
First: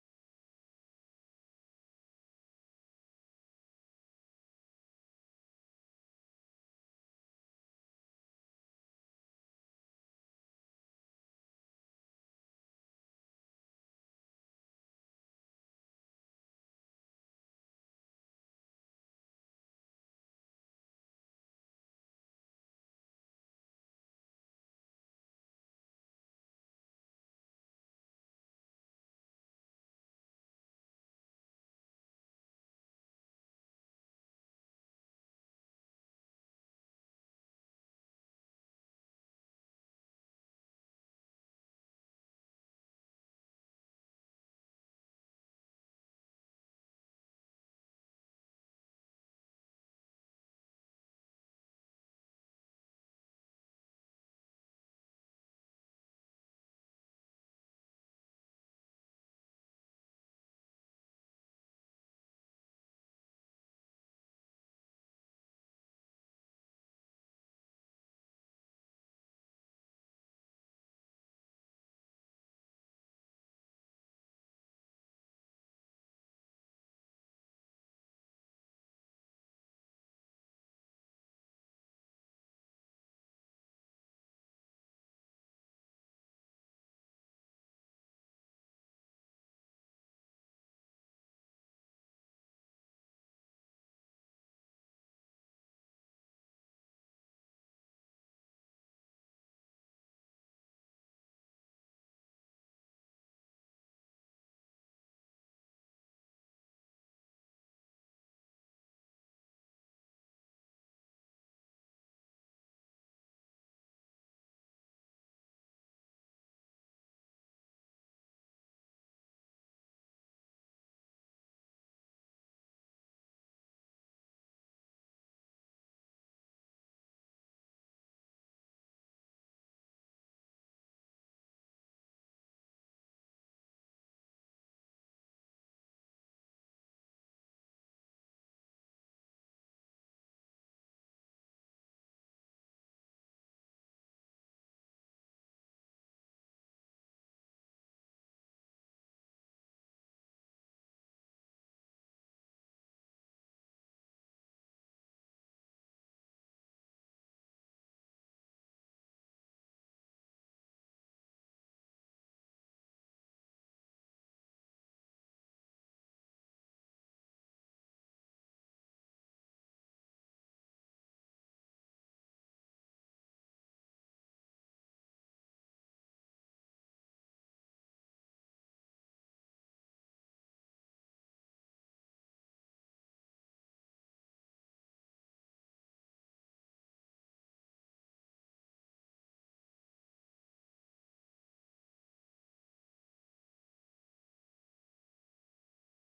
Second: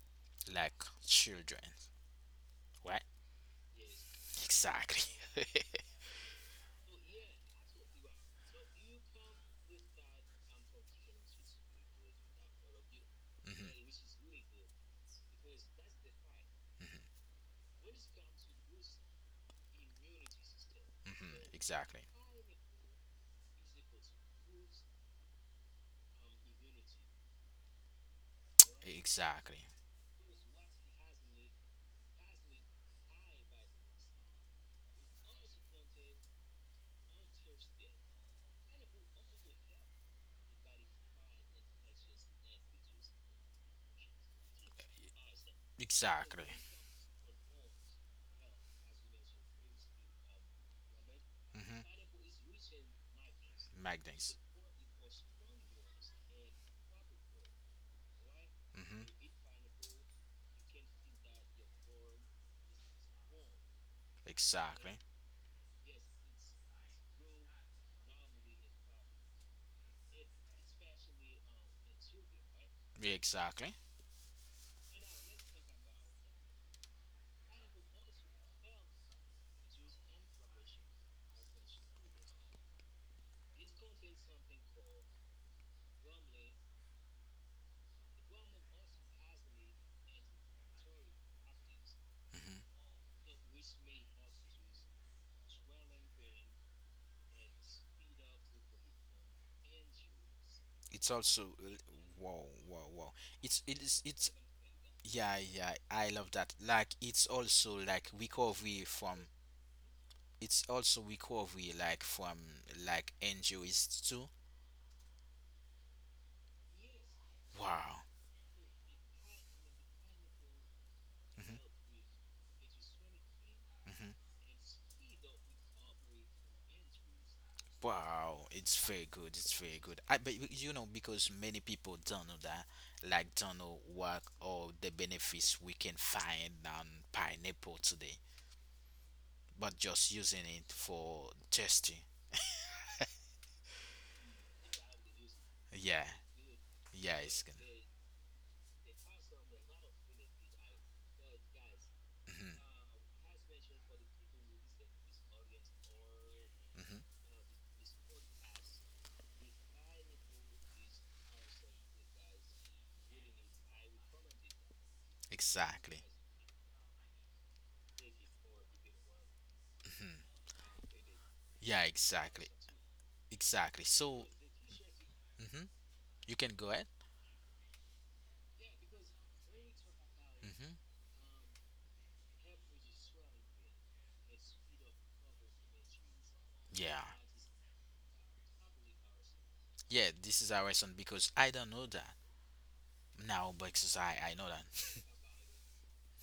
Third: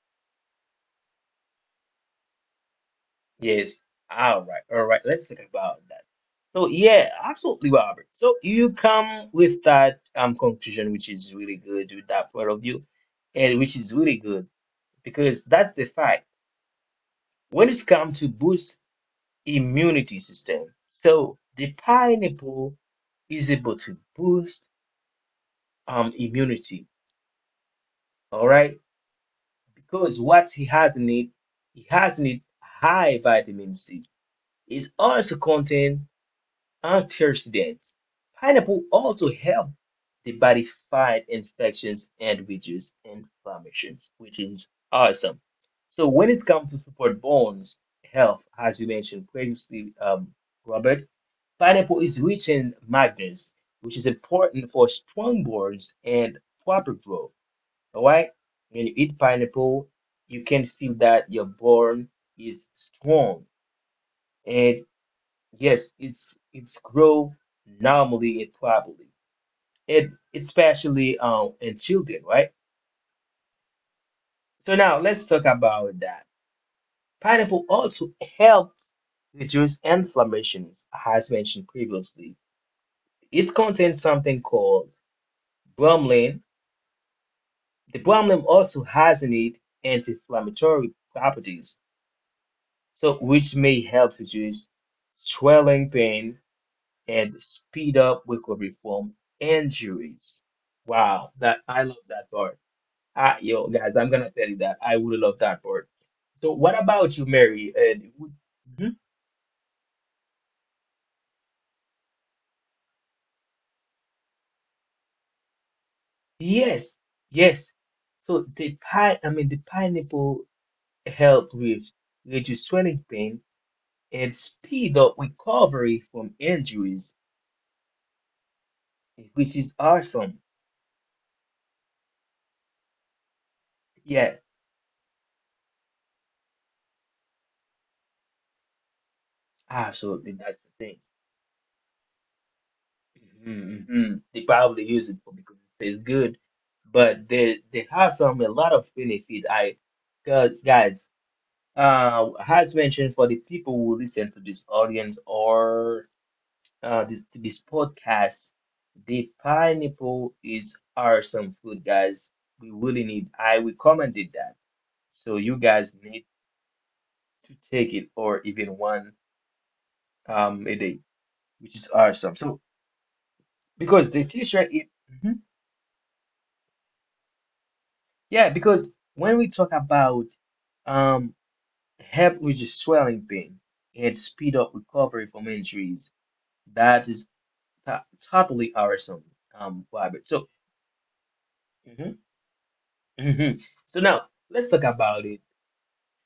like children, right? <laughs> Yes. All right. All right. Exactly. Let's talk about <laughs> that. So yeah, absolutely, Robert. So you come with that conclusion, which is really good with that point of view, and which is really Hmm. good because that's the fact. When it's come to boost immunity system, so Hmm. the Exactly. pineapple is able to boost immunity. All right, Exactly. because what he has in it, he has in it high vitamin C. It also contain antioxidants. Pineapple also helps the body fight infections and reduce inflammations, which is awesome. So when it Exactly. comes to support bones health, as we mentioned previously, Robert, pineapple Hmm. is rich in magnesium, which is Magnets. important for strong bones and proper growth. All right, when you eat Hmm. pineapple, you can feel that your bone is strong and Exactly. yes, it's grow normally and properly, and especially in children, right? Exactly. So now let's talk about that. Pineapple also helps reduce inflammations, as mentioned previously. It contains something called bromelain. The bromelain also has in it anti-inflammatory properties, so which may help reduce swelling pain and speed up recovery from injuries. It's Wow, also that I love that whoa, part. whoa, whoa. Ah, yo, It's it guys, is I'm gonna it's tell you that I would love yeah, that yeah. part. I love So, that. what Like about you, it's Mary? also like recovery Mhm. from it's also recovery like from like injuries too. Yes, yes. Wow. So I mean, the pineapple help with reduce swelling pain and speed up recovery from injuries, Wow, it's very good. which It's is very good. I, but awesome. you know, because many people don't know that, like don't know what Yeah, all the benefits we can find on pineapple today, but just absolutely, using that's the it thing. for testing. Mhm, mhm. They probably use it for because it tastes Yeah, good, but yeah, it's they good. they have some a lot of benefit. Cause guys, Mm-hmm, as mentioned for the people who listen to this audience or mm-hmm. This podcast, the pineapple is awesome food, guys. We really need. I recommended that, so you guys Exactly. need to take it or even one Hmm. A day, which Yeah, is awesome. exactly, So exactly. because the So, future it. Mhm. hmm you can go ahead. Yeah, because when we talk about Mm-hmm. um, help reduce swelling pain and speed up recovery from injuries, Yeah. that is to totally awesome, Yeah, Robert. this So, is our reason because I don't know mhm, that now mhm. but <laughs> So because now I know that. let's talk about it.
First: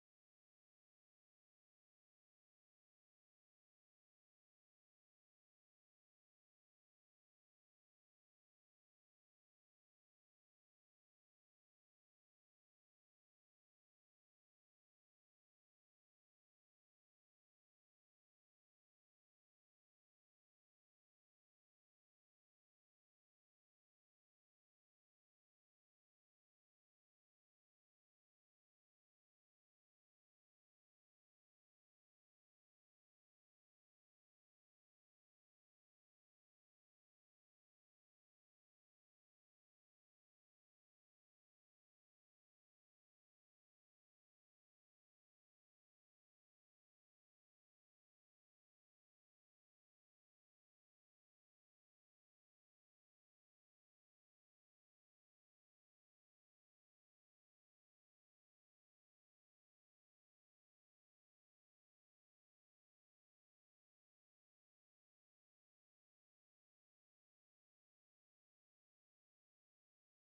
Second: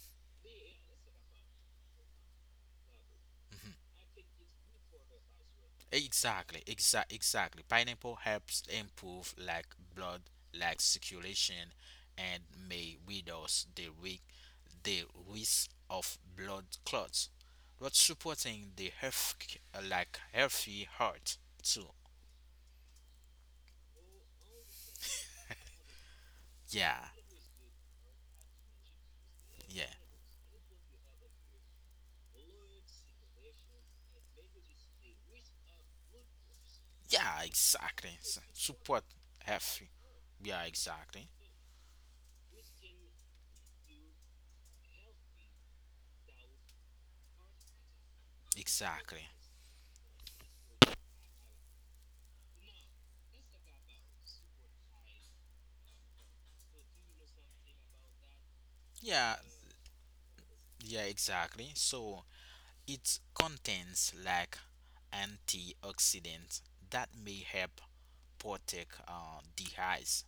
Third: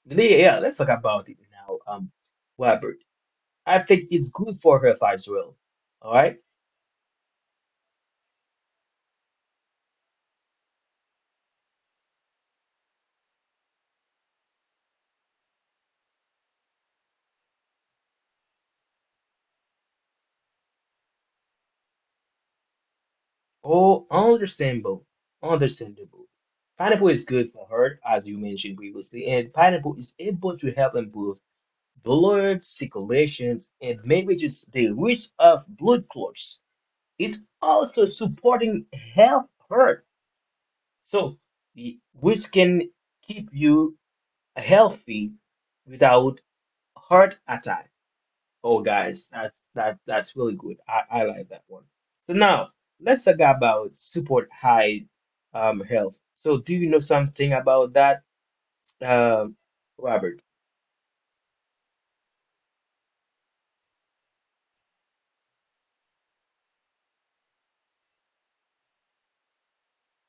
Yeah, yeah, let's talk about it now, Robert. I think it's good for health as well. All right. Exactly, exactly, exactly. Pineapple helps improve like blood like circulation and may reduce the risk of blood clots. But supporting the health like healthy heart too. Oh, understandable, understandable. Yeah, Pineapple is good for heart, as you mentioned previously, and yeah, pineapple is able to help improve blood circulations and manages the risk of blood clots. It's yeah, also exactly. Supporting Support health healthy. hurt, Yeah, exactly, so which can keep you healthy without heart attack. Oh, guys, exactly. that's that's really good. I like that one. So now let's talk about support high health. So do you know something about that, Yeah, um, Robert? yeah, exactly. So it contains like antioxidants that may help protect the eyes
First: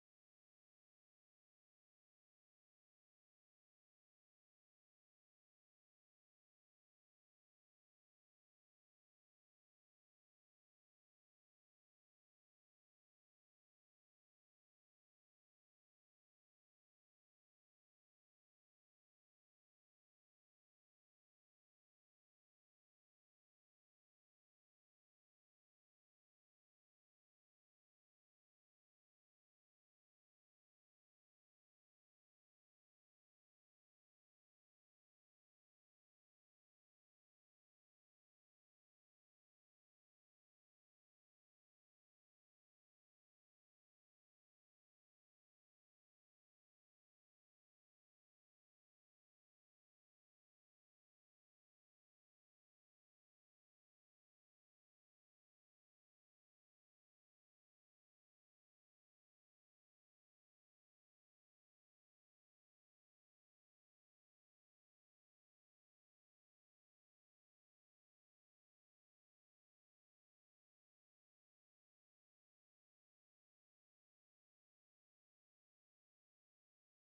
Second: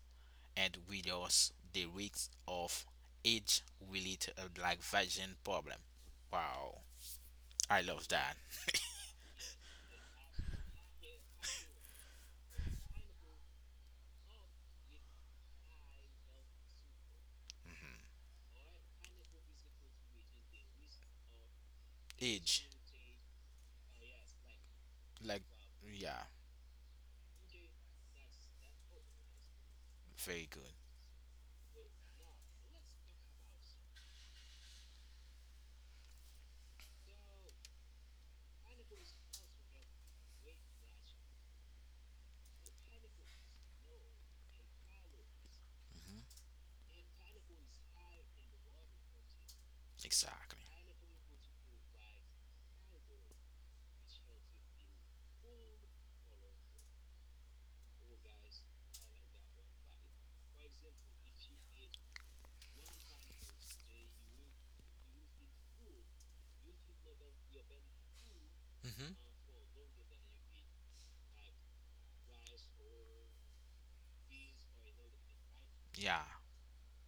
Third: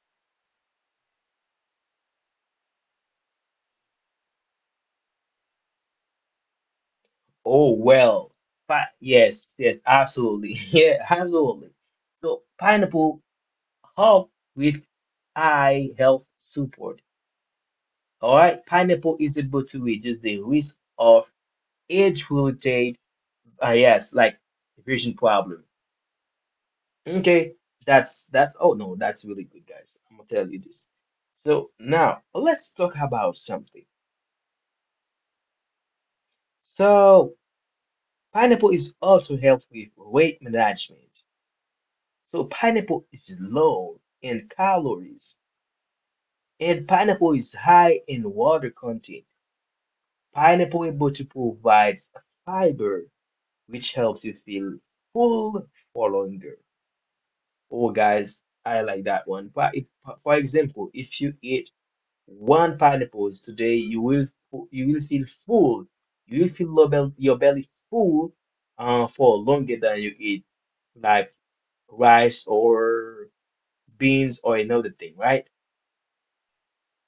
and reduce the risk of age-related like vision problem. Wow, Oh I love well, that. but yes, yes, absolutely, <laughs> yeah, absolutely. So pineapple help with eye health support. All right, pineapple is able to reduce the risk of Age, age-related yes, like vision like problem. yeah, Okay, that's that. Oh no, that's really good, guys. I'm gonna very tell you good. this. So now let's talk about something. So pineapple is also help with weight management. So pineapple is low in calories, and pineapple is high in water content. Exactly. Pineapple able to provide fiber, which helps you feel full for longer. Oh, guys, I like that one. But if- For example, if you eat one pineapple today, you will feel full. You will feel your belly full Mhm. for longer than you eat like rice or beans or another thing, right? Yeah.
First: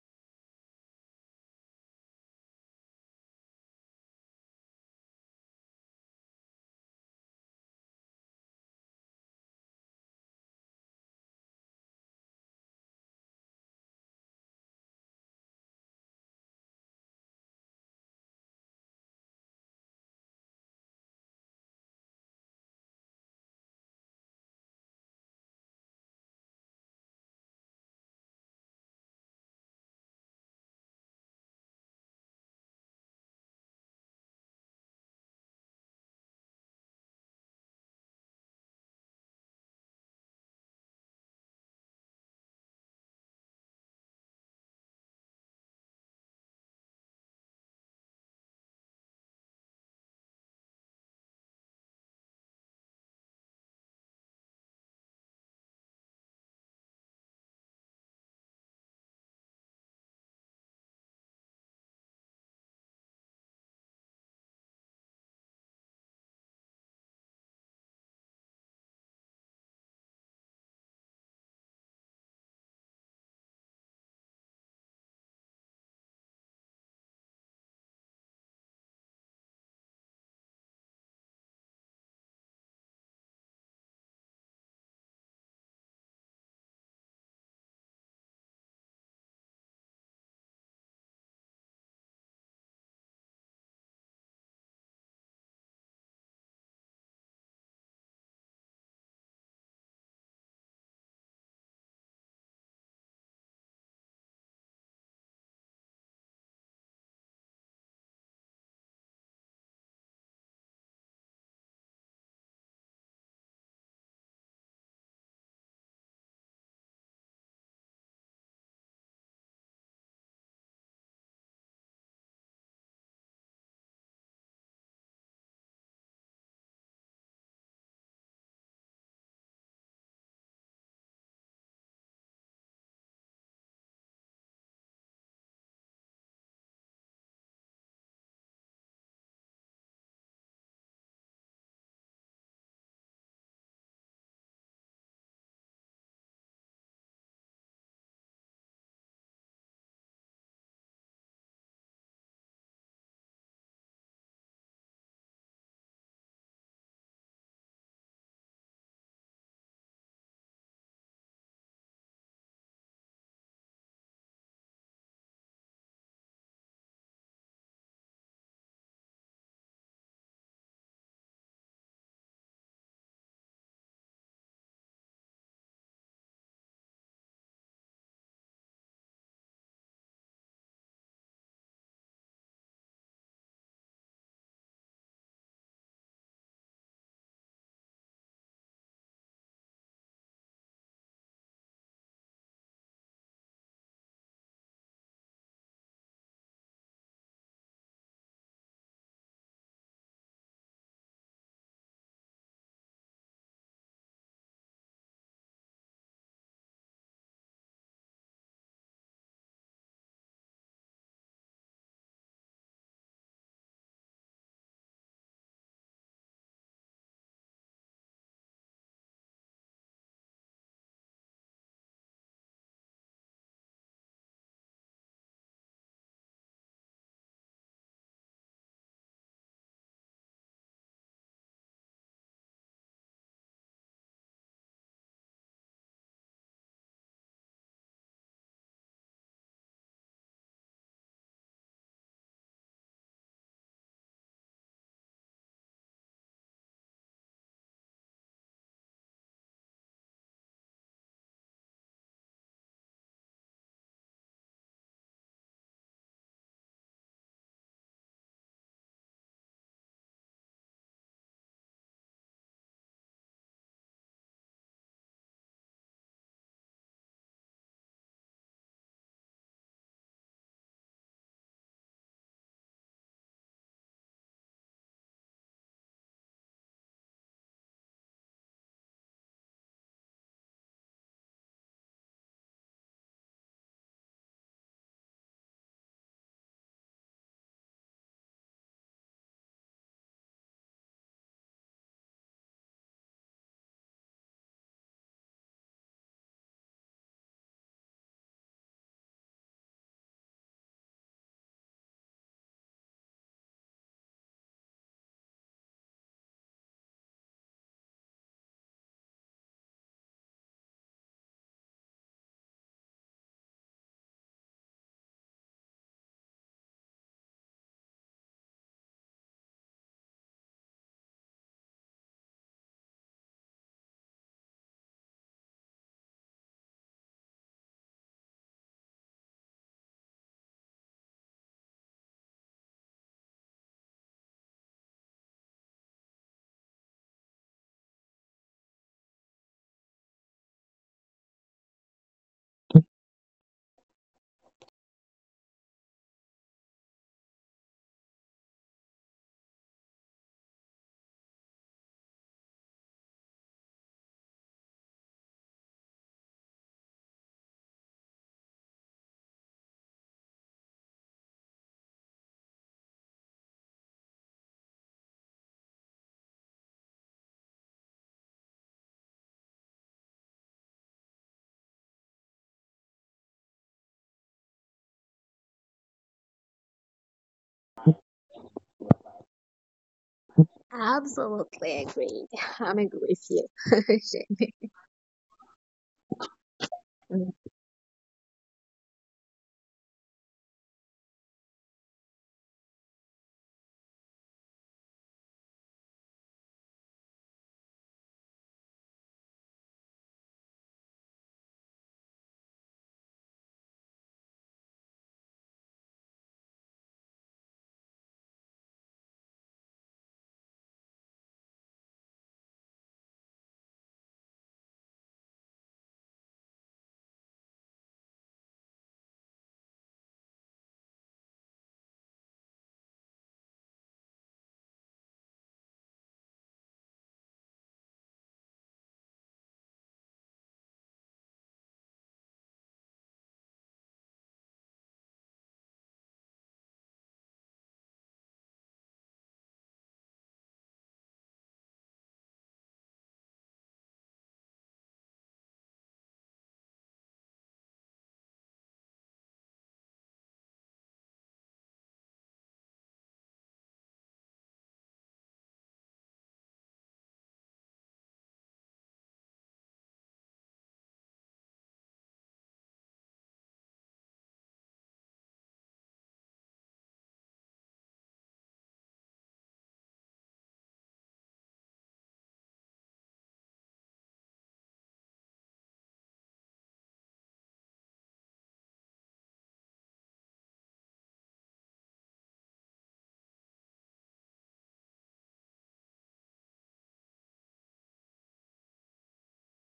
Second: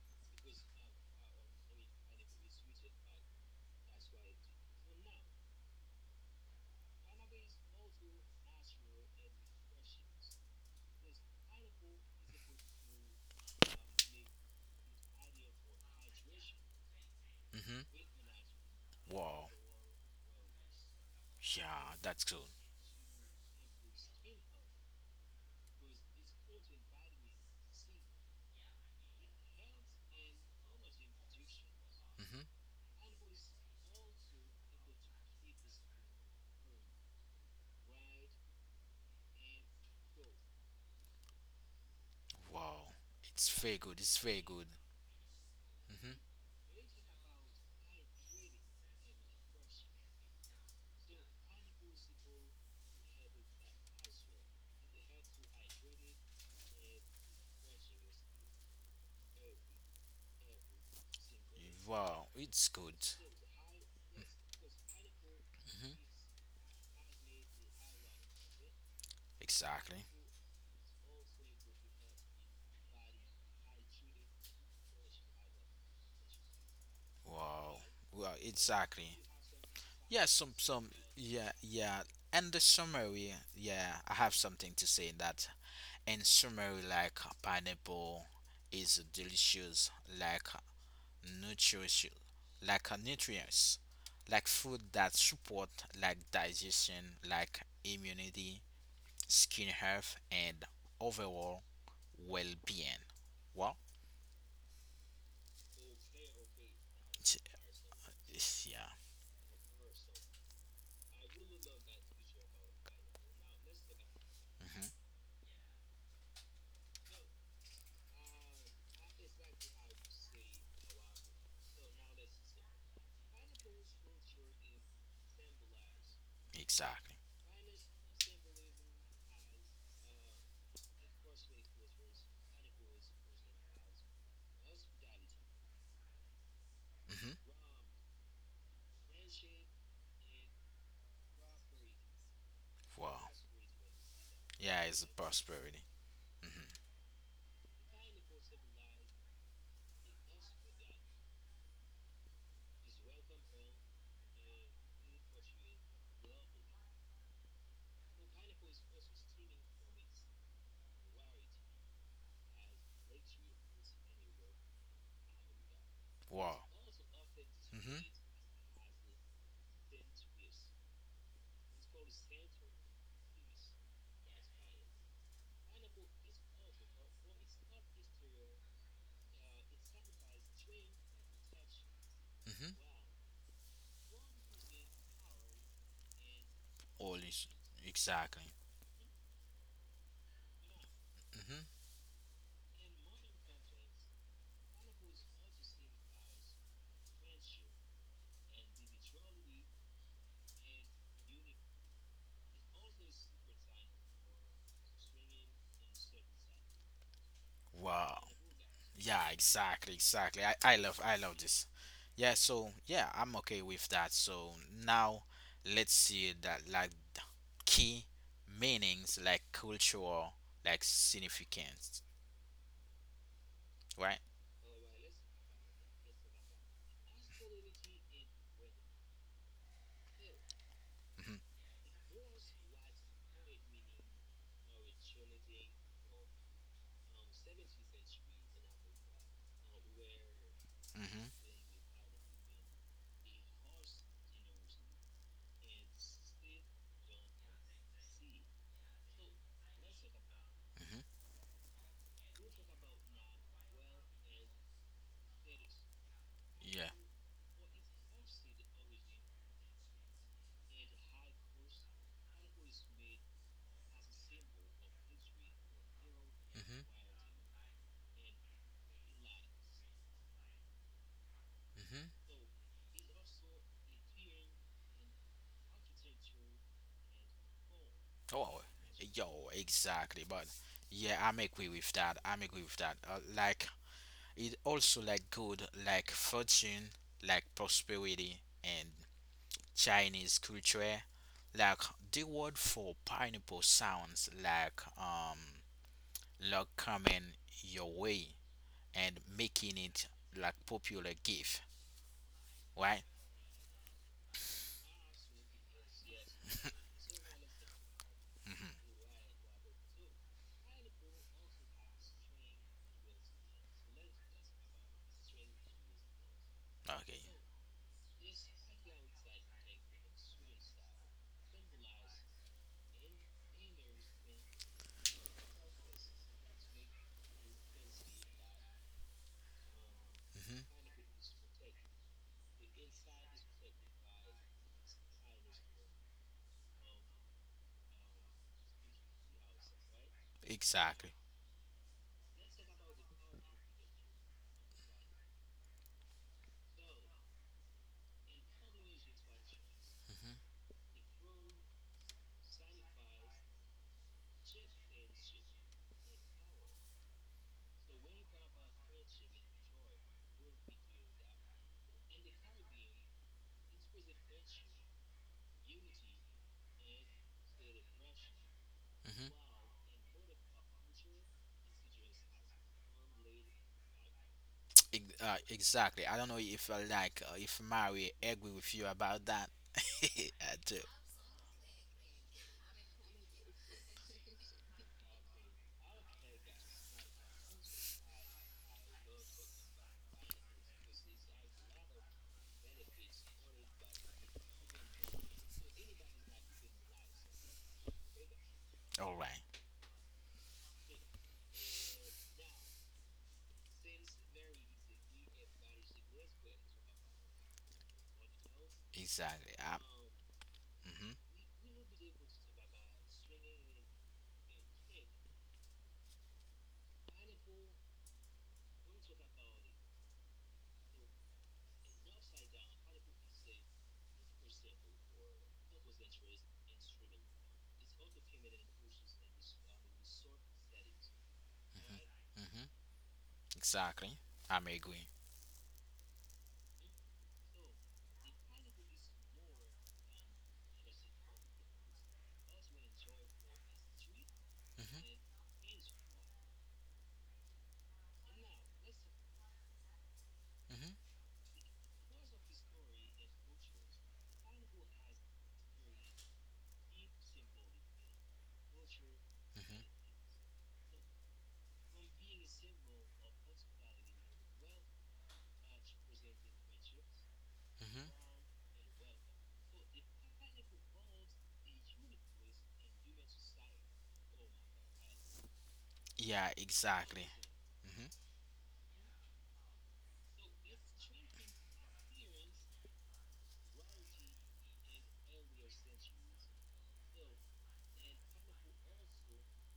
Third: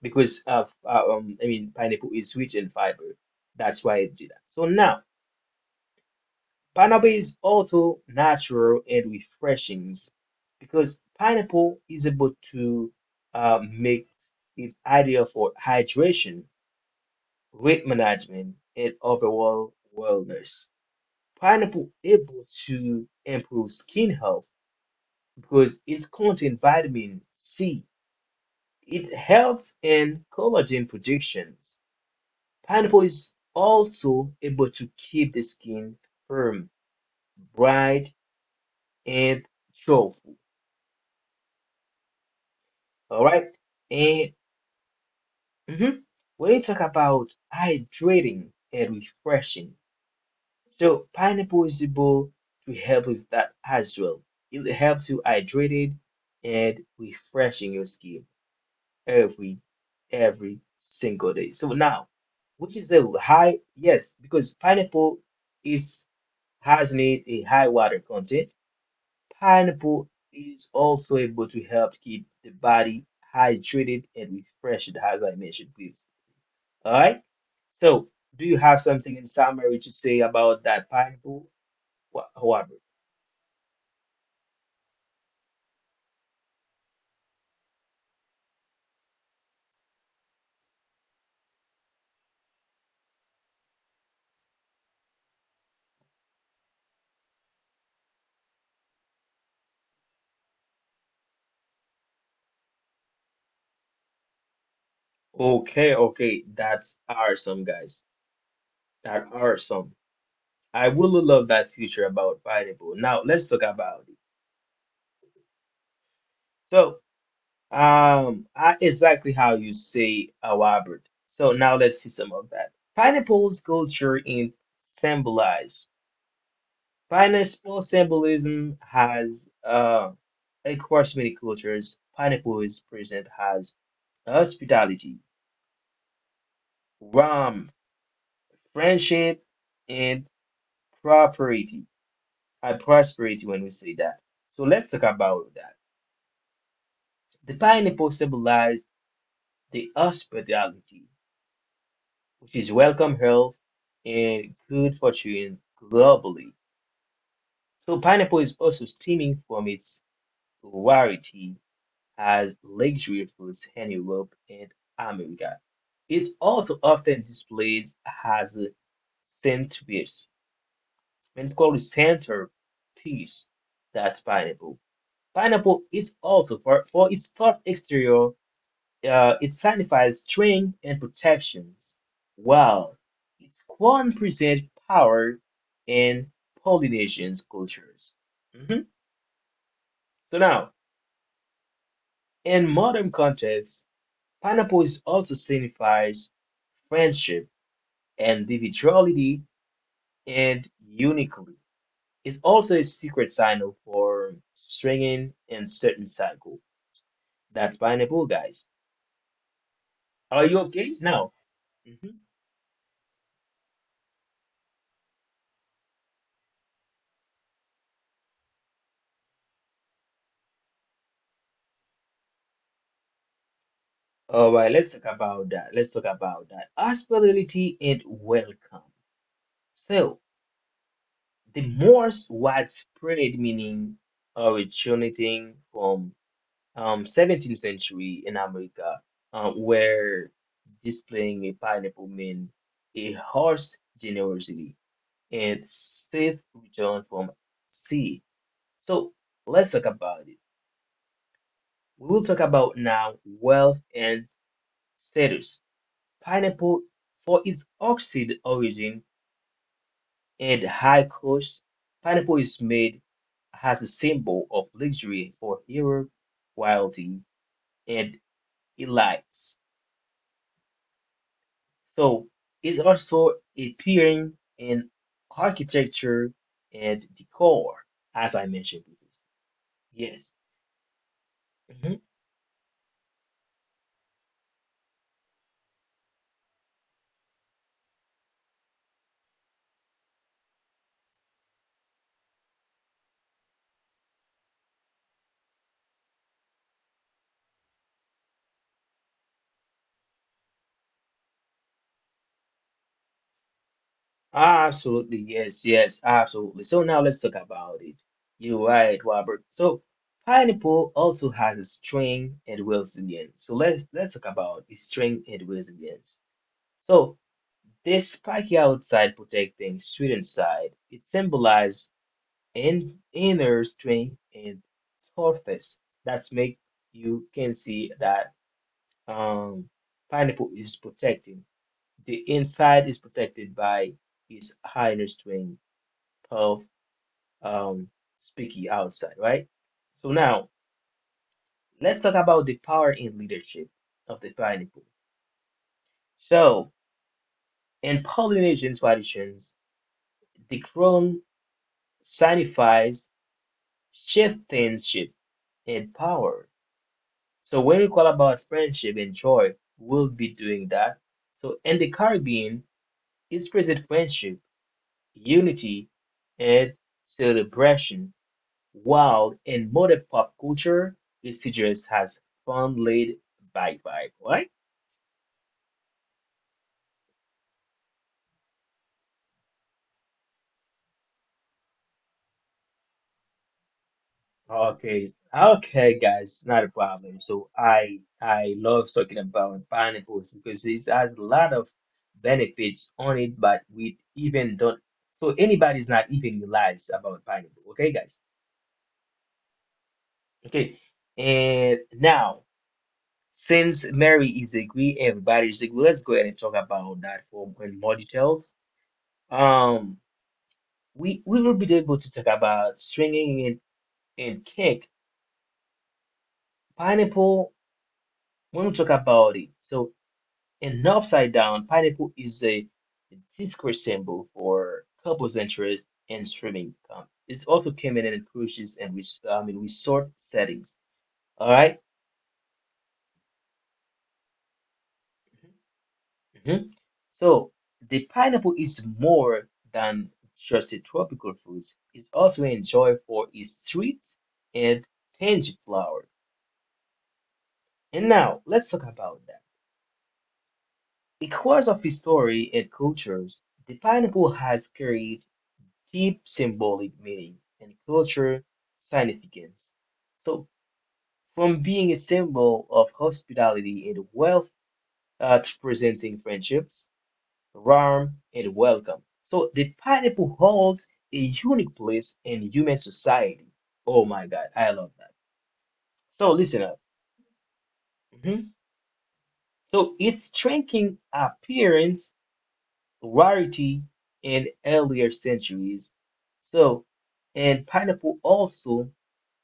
Because of I mean pineapple is rich in fiber. That's why it do that. So now pineapple is also natural and refreshing because pineapple is able to make it ideal for hydration, weight Mhm. management, and Wow. overall wellness. Pineapple Yeah, that's able good. to improve skin health because it's contain vitamin C. It helps in collagen production. Mhm. Pineapple is also able to keep the skin firm, bright, and joyful. Wow, All it's right. very good. It's And very good. mhm, Mm-hmm. when you talk about hydrating and refreshing, so pineapple is able to help with that as well. It helps you hydrated and refreshing your skin every every single day. So now, Wow, it's which is good. the high? Yes, because pineapple Mhm. is has need a high water content. Exactly. Pineapple is also able to help keep the body hydrated and refreshed, as I mentioned previously. All right. Wow. So, do Well, you have something in exactly. summary to say Yeah, about that some pineapple, yeah, yeah. And the Robert? summary, yeah, yeah, I have something to say in that. In summary, like pineapple is delicious, like nutritious, like nutrients, like food that support like digestion, like immunity, skin health, and overall well-being. Well, Okay, okay, that's awesome, guys. it's- Yeah. That awesome. I really love that feature about pineapple. Now, let's talk about it. Hmm. So, exactly how you say, Robert. So now let's see some of that. Pineapple's culture in symbolize. Exactly. Pineapple symbolism has across many cultures. Pineapple is present as hospitality, Hmm. warmth, friendship, and property. I Wow. Prosperity when we say that. So Yeah, let's talk it's a about that. prosperity. Hmm. The pineapple symbolized the hospitality, which is welcome health and good fortune globally. So pineapple is also stemming from its rarity as luxury foods in Europe and America. It's Wow. also often displayed Hmm. as a centerpiece, means called a centerpiece. That's pineapple. Pineapple is also for its tough exterior, it signifies strength and protections, Hmm. while its corn presents power in All Polynesian is cultures. exactly. Mhm. So now, Hmm. in modern context, pineapple is also signifies friendship, individuality, and uniquely. It's also a secret signal for stringing and certain cycle. That's Wow. pineapple, guys. Yeah, exactly, exactly. Are you okay I now? love this. Mhm. Yeah, so yeah, I'm okay with that. So now let's see that like the key meanings like cultural like significance, right? All right, let's talk about that. Let's talk about that. Hospitality and welcome. So, Hmm. the most widespread meaning originating from 17th century in America, where Hmm. displaying a pineapple meant a horse generosity and safe return from sea. So let's talk about it. Hmm. We will talk about now wealth and status. Pineapple, Yeah. for its oxide origin and high cost, pineapple is made as a symbol of luxury for Europe, Hmm. royalty, and elites. So is also appearing in architecture and decor, as I Oh, mentioned before. yo, exactly. Yes. But yeah, I'm agree with Mhm. that. I'm agree with that. Like it also like good, like fortune, like prosperity, and Chinese culture. Like the word for pineapple sounds like luck coming your way and making it like popular gift, right? Absolutely. Yes. Yes. Absolutely. So now let's talk about it. You're right, Robert. So pineapple also has a strength and resilience. So let's talk about its strength and resilience. Okay. So this spiky outside protecting sweet inside. It symbolizes in inner string and surface. That's make you can see that um, pineapple Hmm. is protected. The inside is protected by its inner string of um, speaking outside, right? So now Exactly. let's talk about the power and leadership of the pineapple. So in Polynesian traditions, Mm-hmm, the crown signifies chieftainship and power. So when we call about friendship and joy, we'll be doing that. So in the Caribbean, it's present friendship, unity, and celebration. mm-hmm. While in modern pop culture, it suggests has fun-laid vibe, right? Exactly. I don't know if if Mary agree with you about that. <laughs> I do. Absolutely agree. I'm agree with you. <laughs> Okay, okay, guys, not a Shane. problem. So I love talking about pineapples because it has a lot of benefits on it, but we even don't. So anybody's not even realize about pineapple. Okay, guys. All right. Okay, and now since Mary is agree, everybody's agree. Let's go ahead and talk about that for in more details. Exactly. Um, Mhm. we will be able to talk about swinging and kick pineapple when we talk about it. So. In the upside down, pineapple is a Discord symbol for couples' interest in streaming. It's also common in cruises and I mean resort settings. All right? Mhm. Exactly. I'm agree. Mhm. So the pineapple is more than just a tropical fruit. It's also enjoyed for its sweet and Mhm. tangy flower. And now let's talk about that. Mhm. Because of its story and cultures, the pineapple has carried deep symbolic meaning and cultural Mhm. significance. So, from being a symbol of hospitality and wealth to presenting friendships, Mhm. warmth, and welcome. So, the pineapple holds a unique place in human society. Oh my God, I love that. Yeah. So, listen Exactly. up. Mhm. Mhm. So, its striking appearance, rarity in earlier centuries. So, and pineapple also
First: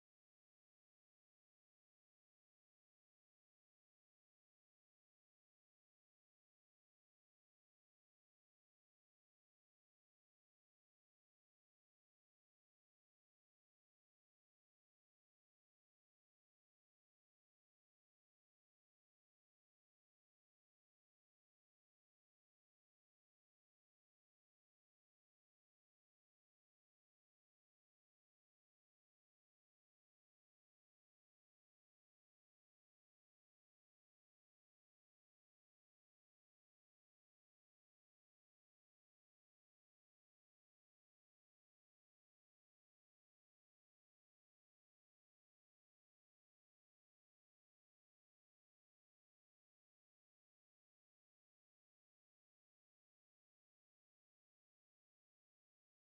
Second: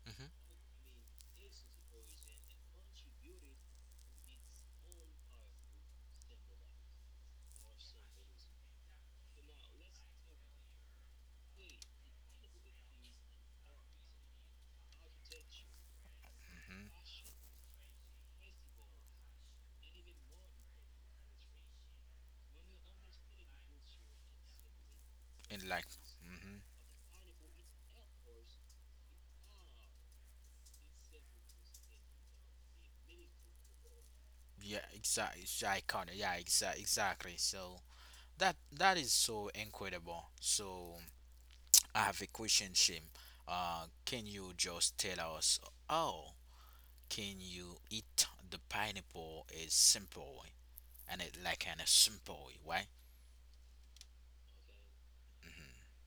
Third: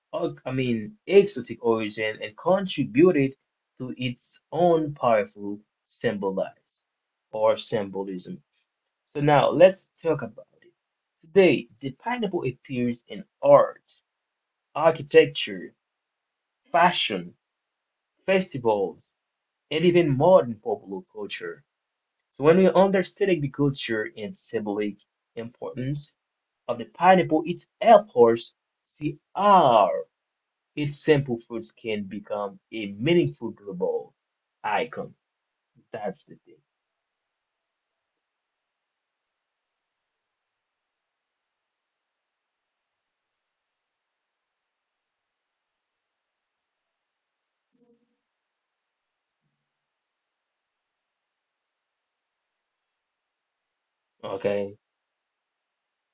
Mhm. I mean, exotic origin and contributed to its own powerful symbolize or symbolism. So now let's talk about it. Today, the pineapple appears in art, architecture, Mhm. fashion, festivals, and even modern popular culture. So when we understand the culture and symbolic And like. importance of the Mhm. pineapple, it helps us see our Its simple fruits can become a meaningful global Yeah. icon. Exactly. That's the Iconic. thing. Yeah. Exactly. So that that is so incredible. So I have a question, Shim. Can you just tell us? Oh. Can you eat the pineapple? Is simple and it like in a simple way, right? Okay. Hmm.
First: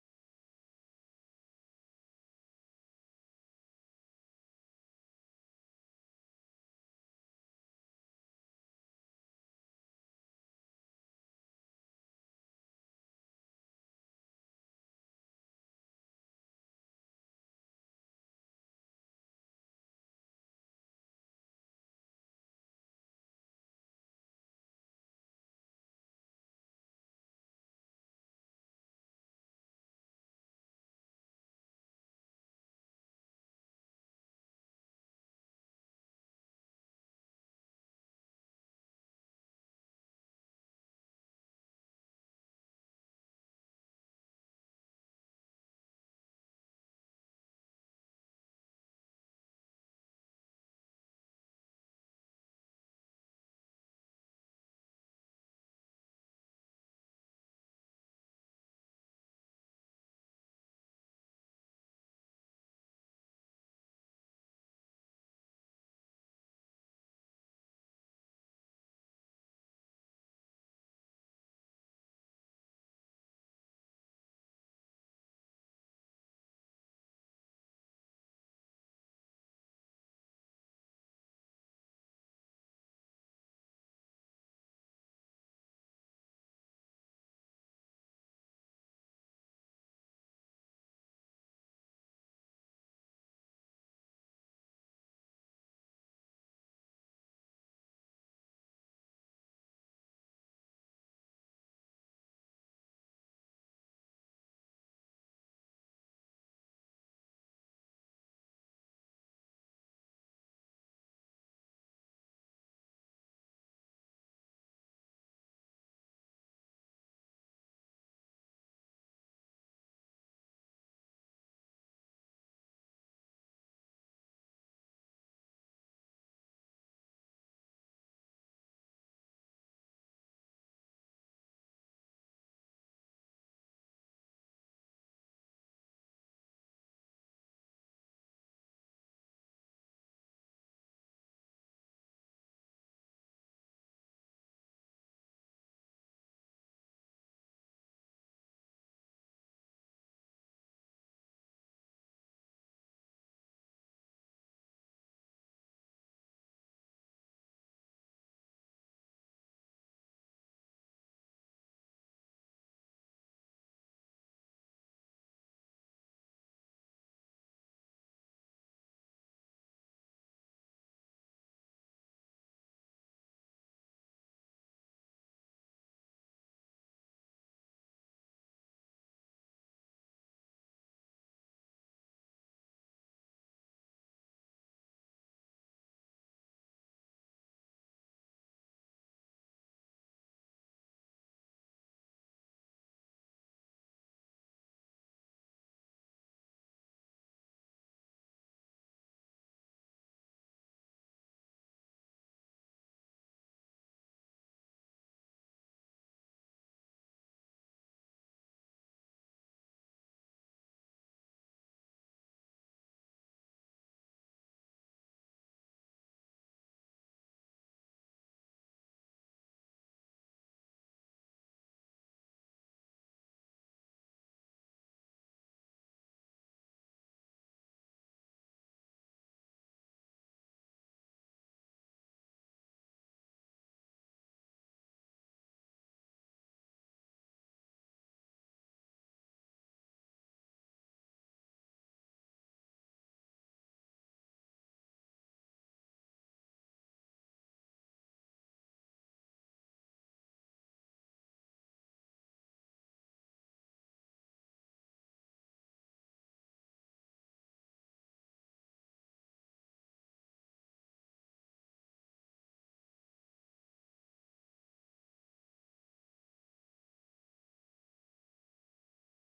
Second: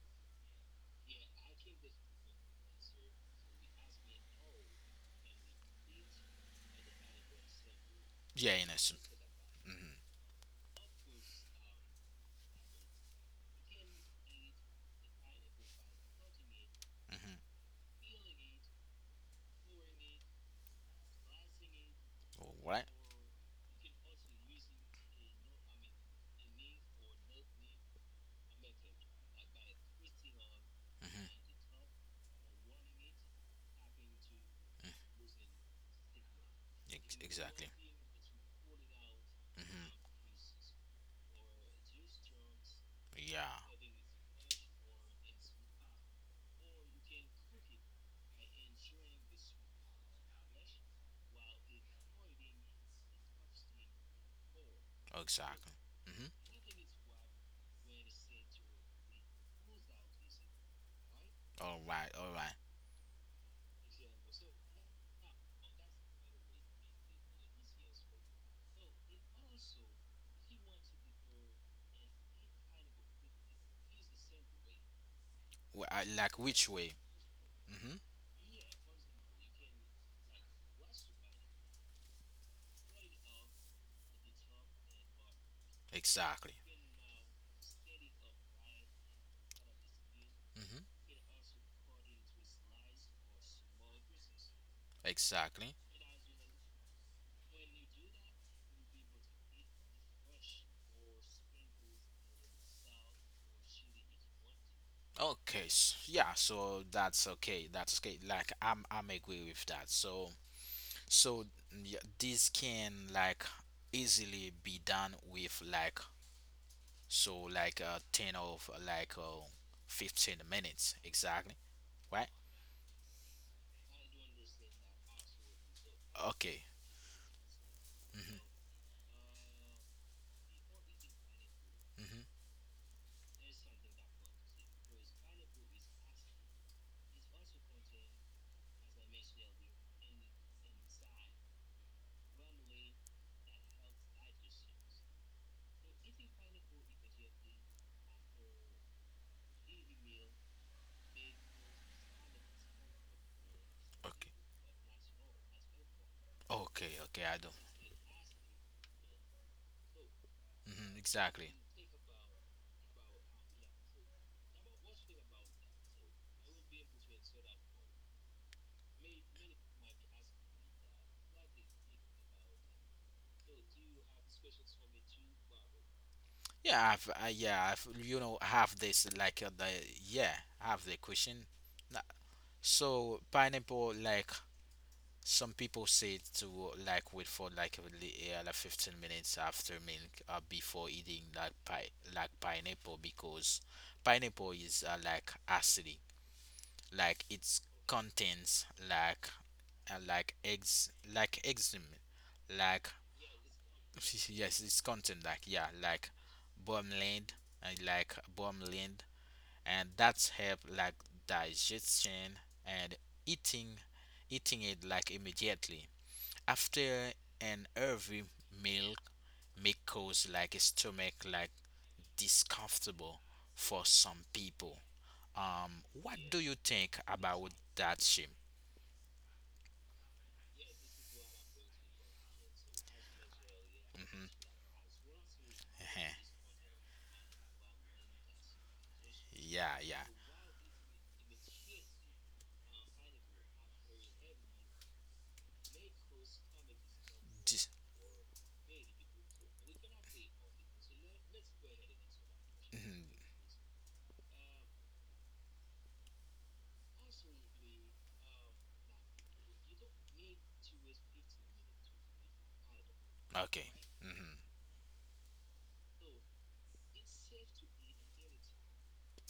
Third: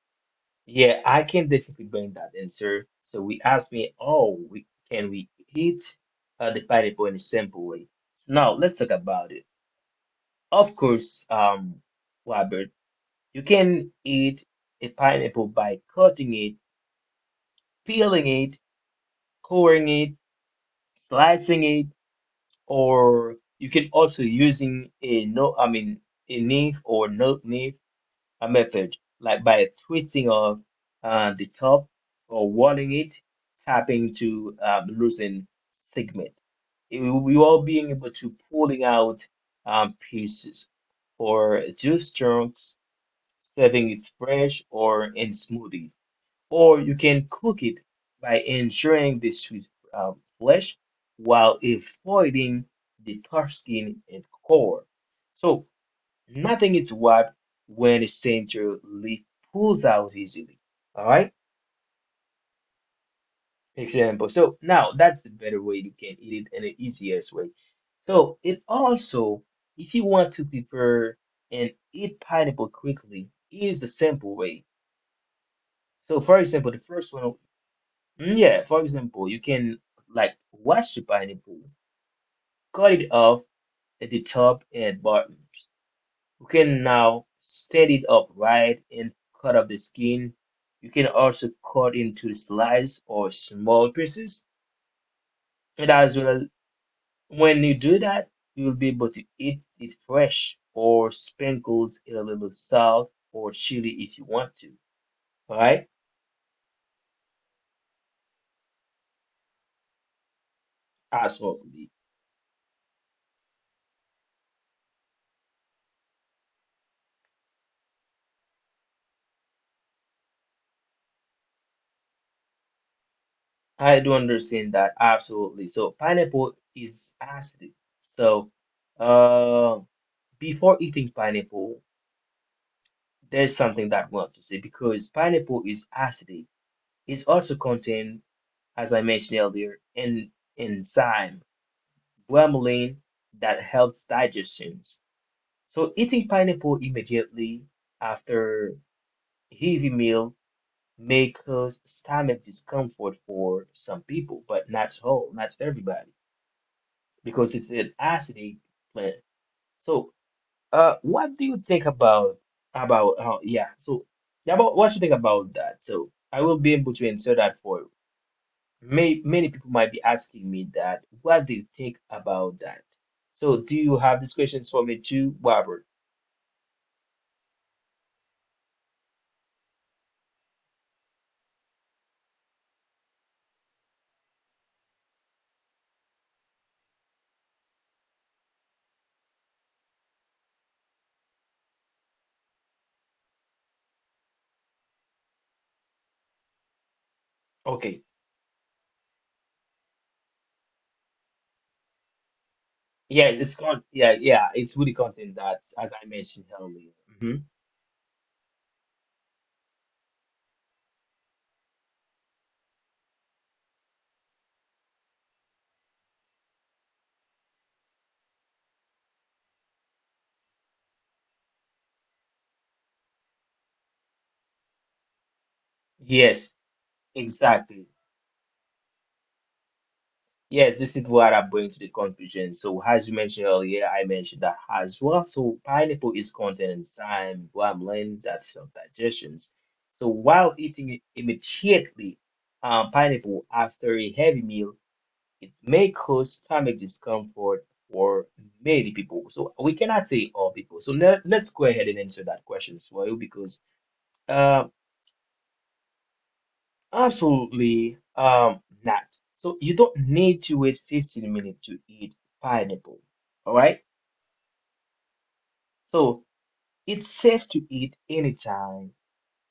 Yeah, I can definitely bring that answer. So we asked me, oh, we, can we eat the pineapple in a simple way? So now Yeah, in let's a talk simple. about it. Hmm. Of course, Robert, you can eat a pineapple by cutting it, peeling it, coring it, slicing it, Hmm. Right? or you can also using a no, I mean, a knife or no knife a method, like by twisting off the Hmm. top or walling it, tapping to loosen segment. We are Exactly. being able to pulling out Hmm. pieces or juice chunks, Yeah. serving it fresh or in smoothies. Or you can cook it by ensuring the sweet flesh while avoiding the tough skin and core. So Exactly. Hmm. nothing is wiped when the center leaf pulls out easily. All right, All right. All right. example. So now that's the better way you can eat it and the easiest way. So it also, if you want to prepare and eat pineapple quickly, is the simple way. So for Like example, the which way? first one, Hmm. mm, yeah. For example, you can like wash the pineapple, cut it off at the top and bottom. You Exactly. can now stand it up right and cut off the skin. You Hmm. can also cut into slices or small pieces. And Exactly. as well as when you do that, you'll be able to eat it fresh or sprinkles in a little salt or chili if you want to. Okay. Alright? s Yeah. So that's okay. That's okay. Like I'm. I'm agree with that. So so Absolutely. yeah, this can like easily be done with like so like 10 of like 15 minutes exactly, right? I do understand that absolutely. So pineapple Okay. is acidic. So Mhm. uh before eating pineapple, Mhm. there's something that I want to say because pineapple is acidic. It's also contain, as I mentioned earlier, an enzyme, bromelain, that helps digestions. So eating pineapple immediately after heavy meal may cause stomach discomfort for some Okay. people, but not all, not everybody, Okay. Okay. because I do. it's an acidic plant. So Mhm. what do you Exactly. think about how? Yeah, so yeah, but what you think about that? So I will be able to answer that for you. Many people might be asking me that. What do you think about that? So do you have these questions for me too, Robert? Yeah. Yeah. I've, you know have this like the yeah have the question. Na- So pineapple like some people say to like wait for like yeah, like 15 minutes after milk before eating like pineapple because pineapple is like acidic like it Okay. contains like eggs like enzyme like <laughs> It's yes really it's content content that like yeah as I mentioned earlier. Mhm. bromelain like bromelain and that's help like digestion and eating eating it like immediately after an heavy meal may cause like a stomach like discomfortable for some people. What Yes, do you think about exactly. that, Shim? Yes, this is what I bring to the conclusion. So, as you mentioned earlier, I mentioned Mhm. that as well. So, pineapple is Uh-huh. <laughs> content in thyme, bromelain, that's digestions. Yeah, So, yeah. while eating it immediately pineapple after a heavy meal, it may cause stomach discomfort Dis- for many people. So, we cannot say all people. So, let's go ahead and answer that question as well mhm. because uh, absolutely not. So you don't need to wait 15 minutes to eat pineapple. All right? Okay. Hmm. So it's safe to eat anytime,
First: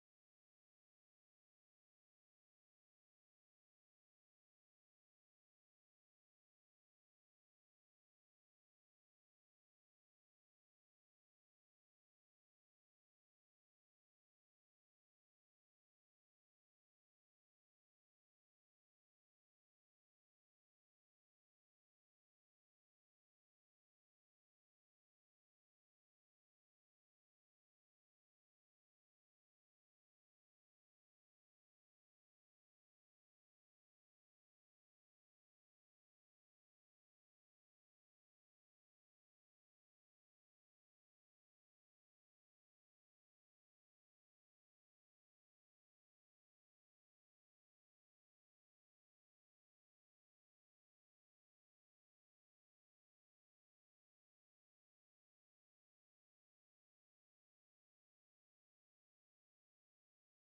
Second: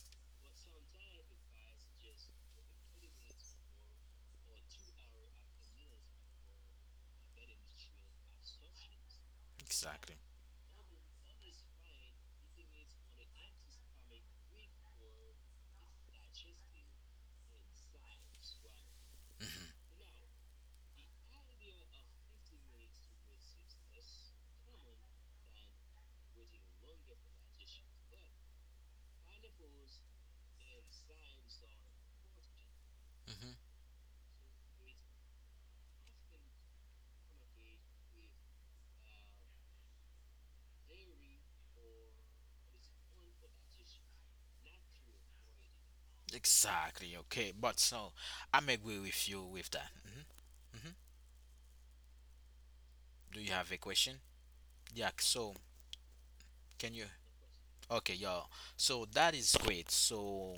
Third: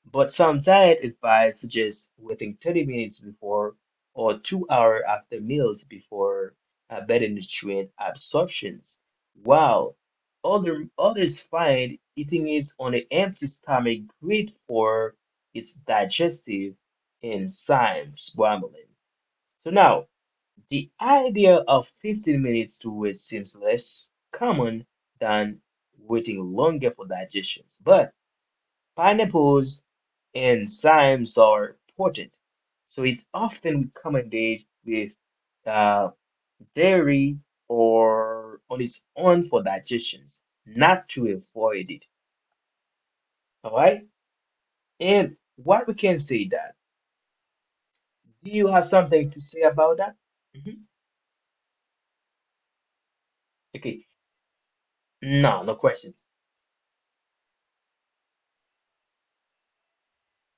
but some diet advice suggests waiting 30 minutes before or 2 hours after meals before better nutrient absorptions. While Exactly. other others find eating it on an empty stomach great for its digestive enzymes, bromelain. So now the idea of 15 minutes to wait seems less common than waiting longer for digestion, but pineapples and cymes are potent, so it's Hmm. often recommended with uh, dairy or on its own for digestions, not to avoid it. All right? And what we can say that, Exactly. Okay. But so do you I'm have agree something with to you say with that. about that? Mhm. Mhm. Do you have a Okay, question? Yeah. So no, no question. can you? Okay, yeah. So that is great. So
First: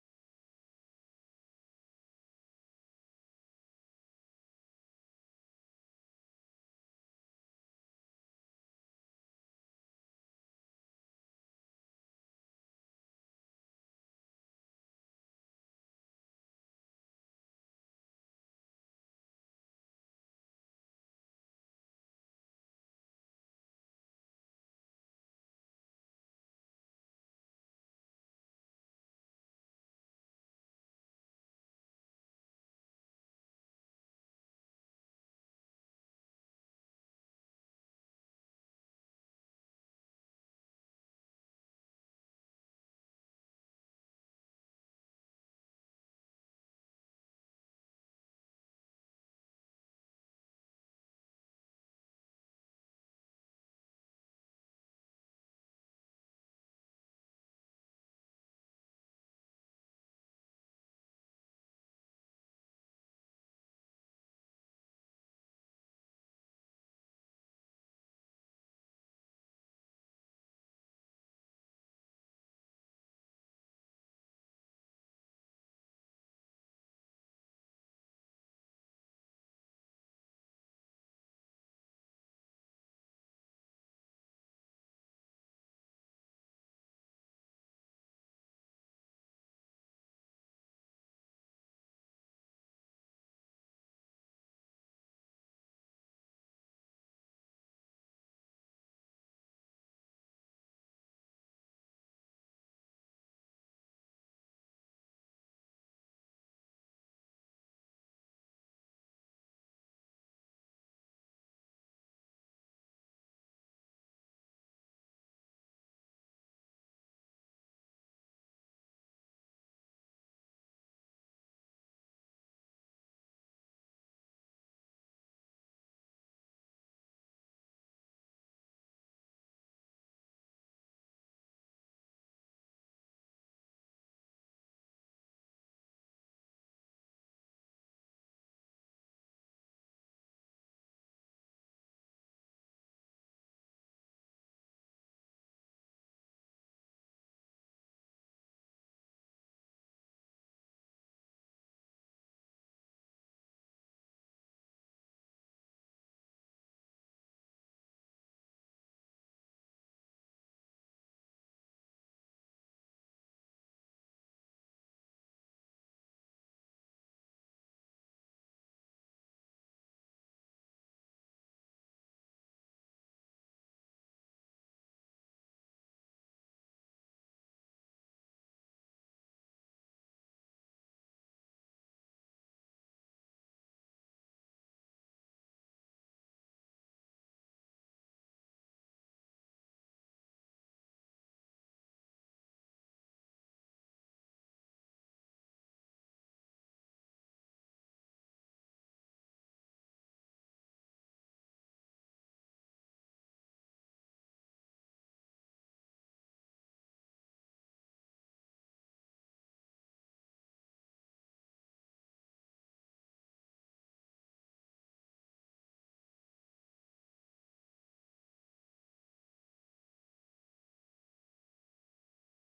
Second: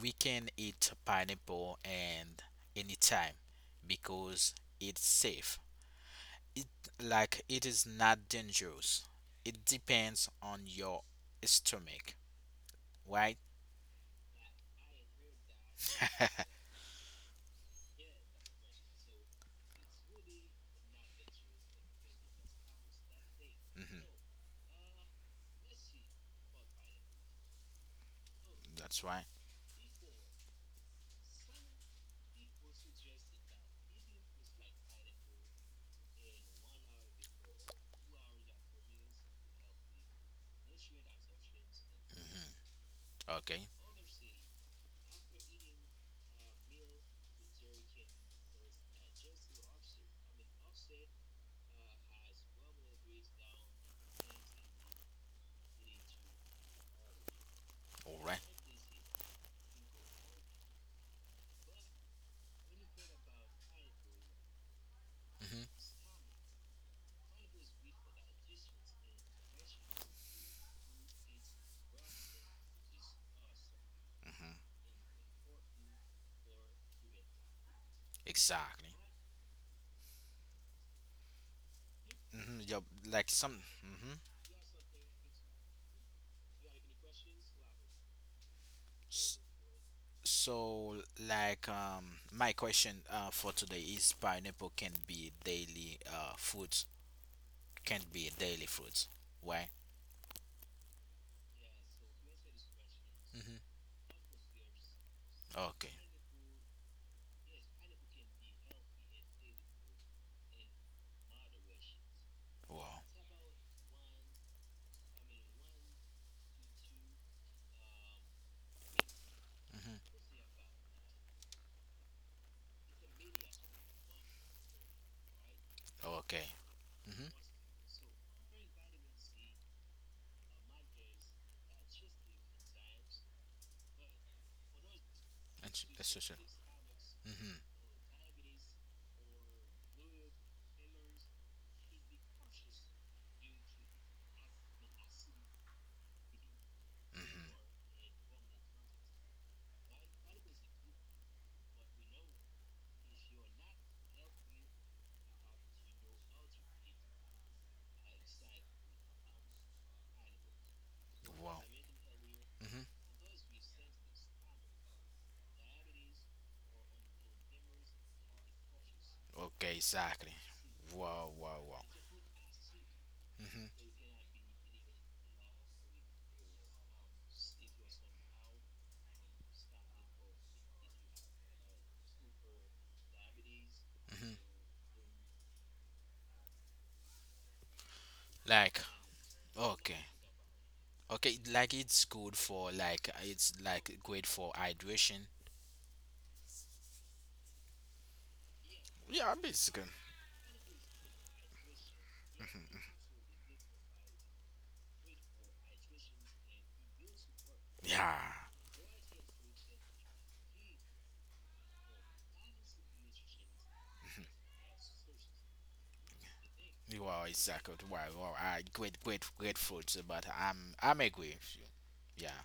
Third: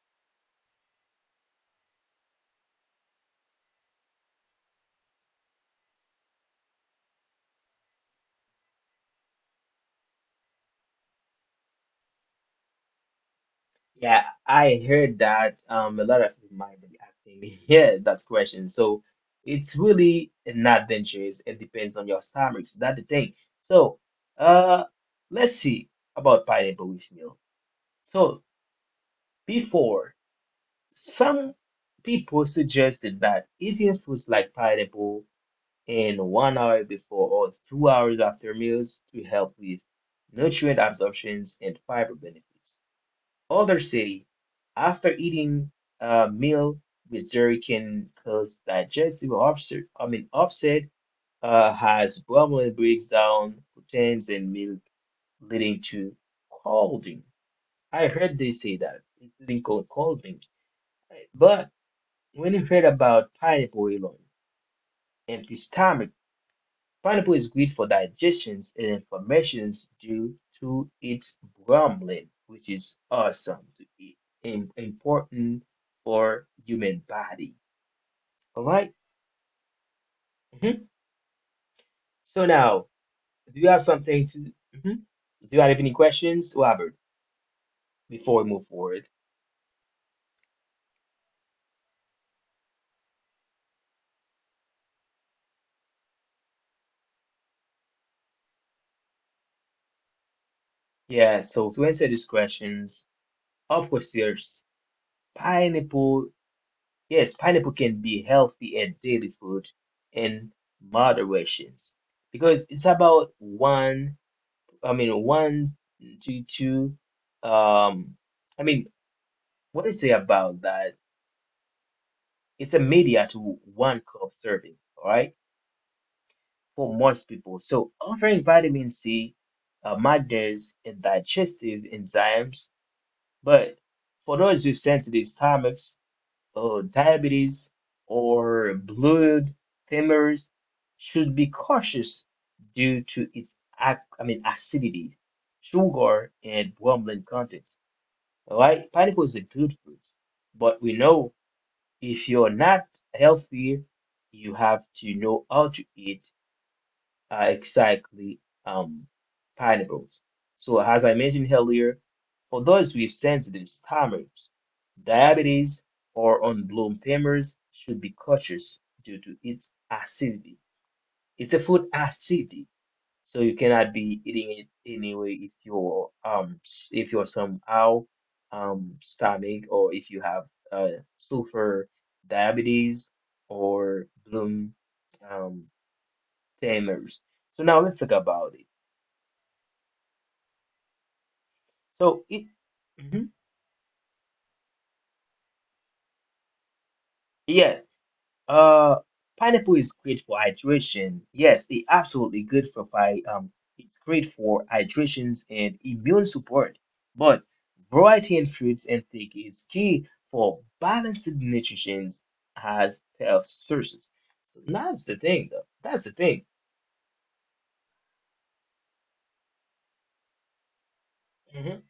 we can eat pineapple and anytime because it's safe. It like it is not dangerous. It depends on your stomach, right? Yeah, I heard that a <laughs> lot of people might be asking me <laughs> yeah, that question. So it's really not dangerous. It depends on your stomachs. That's the thing. So Hmm. uh, let's see about pineapple with milk. So That's right. before, some people suggested that eating foods like pineapple in 1 hour before or 2 hours after meals to help with nutrient absorptions and fiber benefits. Okay. Older city. After eating a meal with dairy can cause digestive upset. I mean upset has problem breaks down proteins and milk, leading to calding. I All heard right. they say that it's leading to calding. But when you heard about pineapple alone, empty Mm-hmm. stomach. Pineapple is good for digestions and inflammations due to its bromelain, which is awesome to eat Mm-hmm. and important for human body. All Exactly. right? Mhm. So Mm-hmm. Yeah, now, like some. do you have Mm-hmm. something to? Mhm. Do you have any questions, Robert, before we move forward? So, like, my question for today is pineapple can be daily fruits, can be daily fruits. Why? Yeah. So to answer these questions, Hmm. of course, there's Okay. pineapple. Yes, pineapple can be healthy and daily food in moderations because it's Wow. about one. I mean, one to two. Um, I mean, what do you say Hmm. about that? It's a media to one cup serving, all right, Okay. for Hmm. most people. So offering vitamin C, magnesium, and digestive enzymes, but for those with sensitive That's stomachs, just or hmm diabetes, or blood thinners, should be cautious due to its ac I mean acidity, sugar, and hmm. bromelain content. All right, pineapple is a good fruit, but we know if you're not healthy, you have to know how to eat exactly um, pineapples. So, Wow. as I mentioned earlier, Mm-hmm. for those with sensitive stomachs, diabetes, or unblown femurs should be cautious due Okay, to its exactly. acidity. Wow, wow, wow. It's a food acid, Mm-hmm. so you cannot be eating it anyway if you're if you're somehow stomach or if you have sulfur diabetes Mm-hmm. or bloom um tamers. So now let's talk Like, about it. okay. Okay, like it's good for, So it like, it's Mhm. like great for hydration. yeah Yeah, Uh, basically. pineapple is great for hydration. Yes, it's absolutely good for it's great for hydrations and immune support. But Yeah, variety in fruits and intake is key for balanced nutrition as health sources. So that's the thing, though. That's the thing. you are exactly right. Well, I great, great, grateful, to- but I'm agree with you. Yeah, Mhm.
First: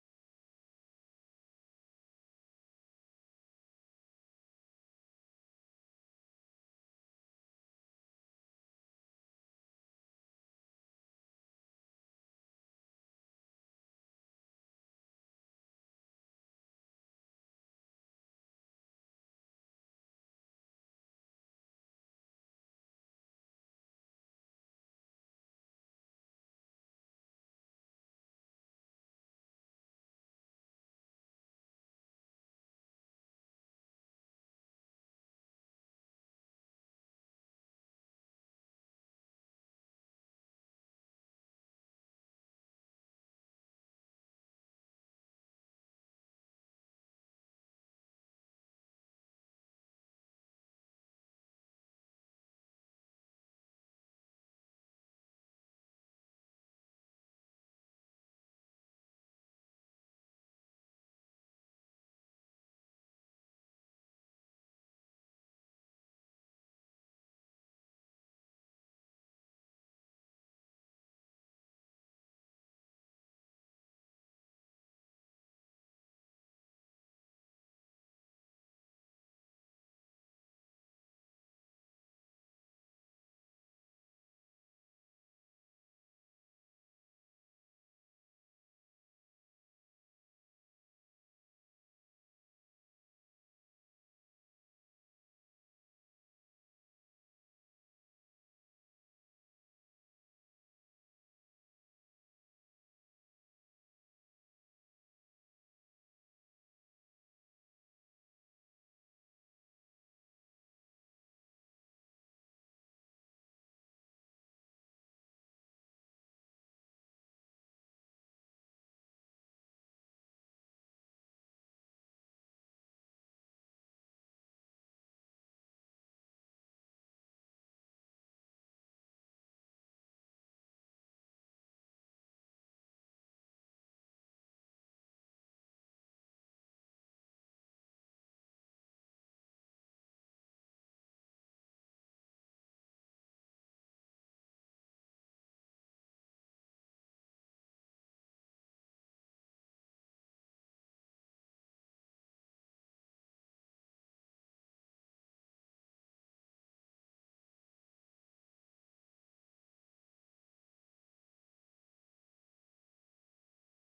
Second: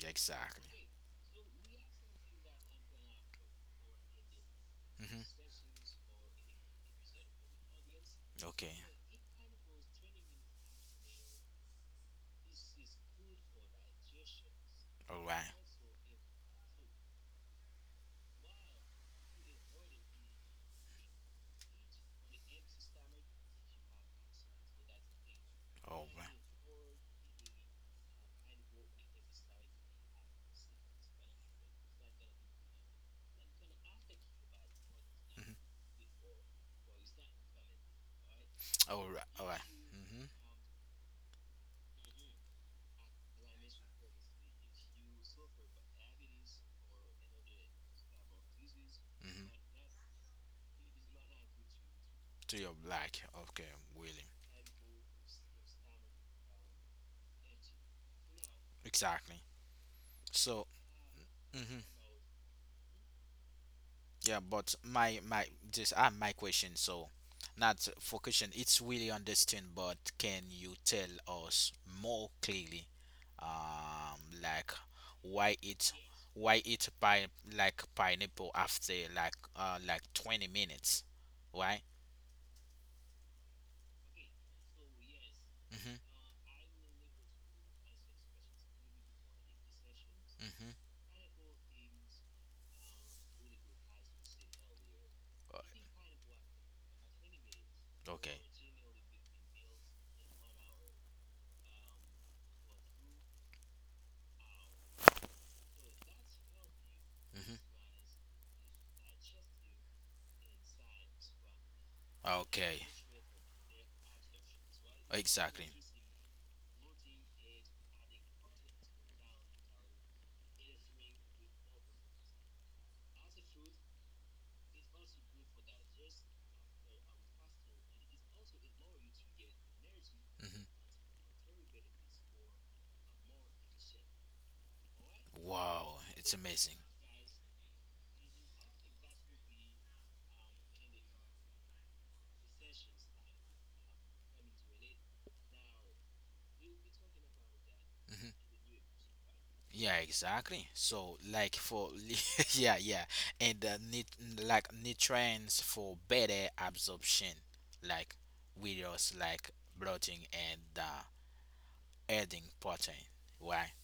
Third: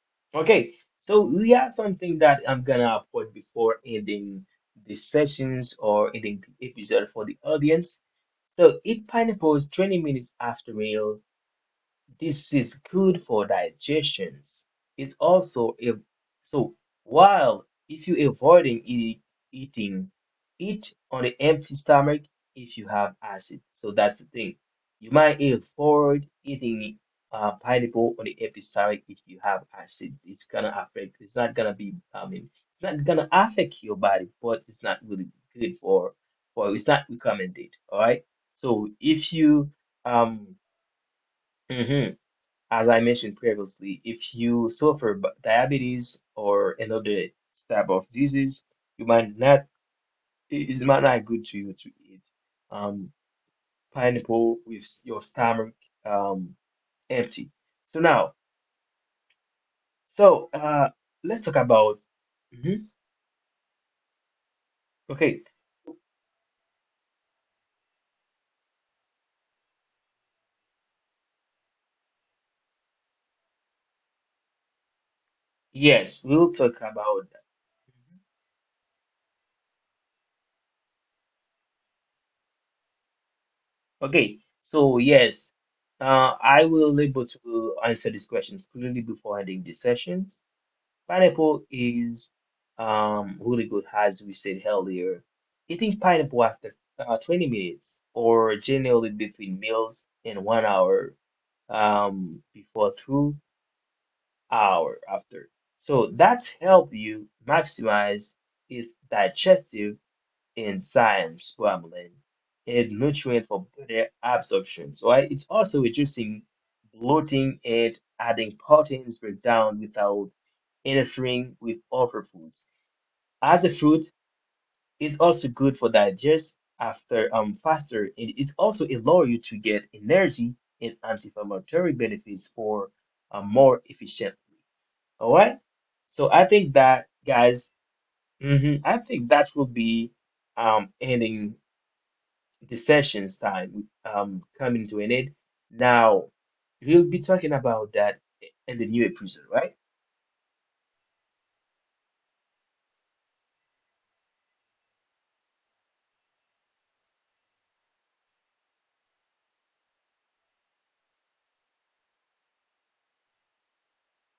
yeah, Okay, exactly. so we have something that I'm gonna put before ending the Hmm. sessions or ending the episode for the audience. Okay. So eat pineapples 20 minutes after meal. This is good for digestions. It's All right. also a so while if you are avoiding eating, eat on an empty stomach if you have acid. So that's the thing. You might All right. avoid eating pineapple on the empty stomach if you have acid. It's gonna affect. It's not gonna be. I mean, it's not gonna affect your body, but it's not really Mhm. good for for. It's not recommended. All right. All So right. All if right. you Mm-hmm. um. Mhm. As I mentioned previously, if you suffer diabetes or another type of disease, you Mm-hmm. might not, it is might not good to you to eat To your black. um, Okay, really. pineapple with your stomach um, empty. So now, Exactly. so So, let's talk hmm about, Mhm. yeah, but my, okay, my, just, I my question. So, not for question, it's really understand, but can you tell us more clearly, like why it? yes, we'll talk Why eat about that. by like Mhm. pineapple after like 20 minutes. Why? Okay, so yes, Mm-hmm. I will able to answer these questions clearly before ending this session. Mm-hmm. Pineapple is really good, as we said earlier. Uh Eating pineapple after 20 minutes hmm or okay generally between meals and 1 hour before through hour after. So that's help you maximize its digestive enzymes problem mm-hmm and okay nutrients for better absorption. So it's also exactly reducing bloating and adding proteins breakdown without interfering with other foods. As a fruit, it's also good for digest after faster. And it is also allow you to get energy and hmm. anti-inflammatory benefits for more efficiently. All right. So I Wow, think it's that amazing. guys, I think that will be ending the session's time coming to an end. Now we'll be talking about that in the Hmm. new episode, right? Yeah, exactly. So, like for <laughs> yeah, yeah, and the like nutrients for better absorption, like with us like bloating and adding protein. Why?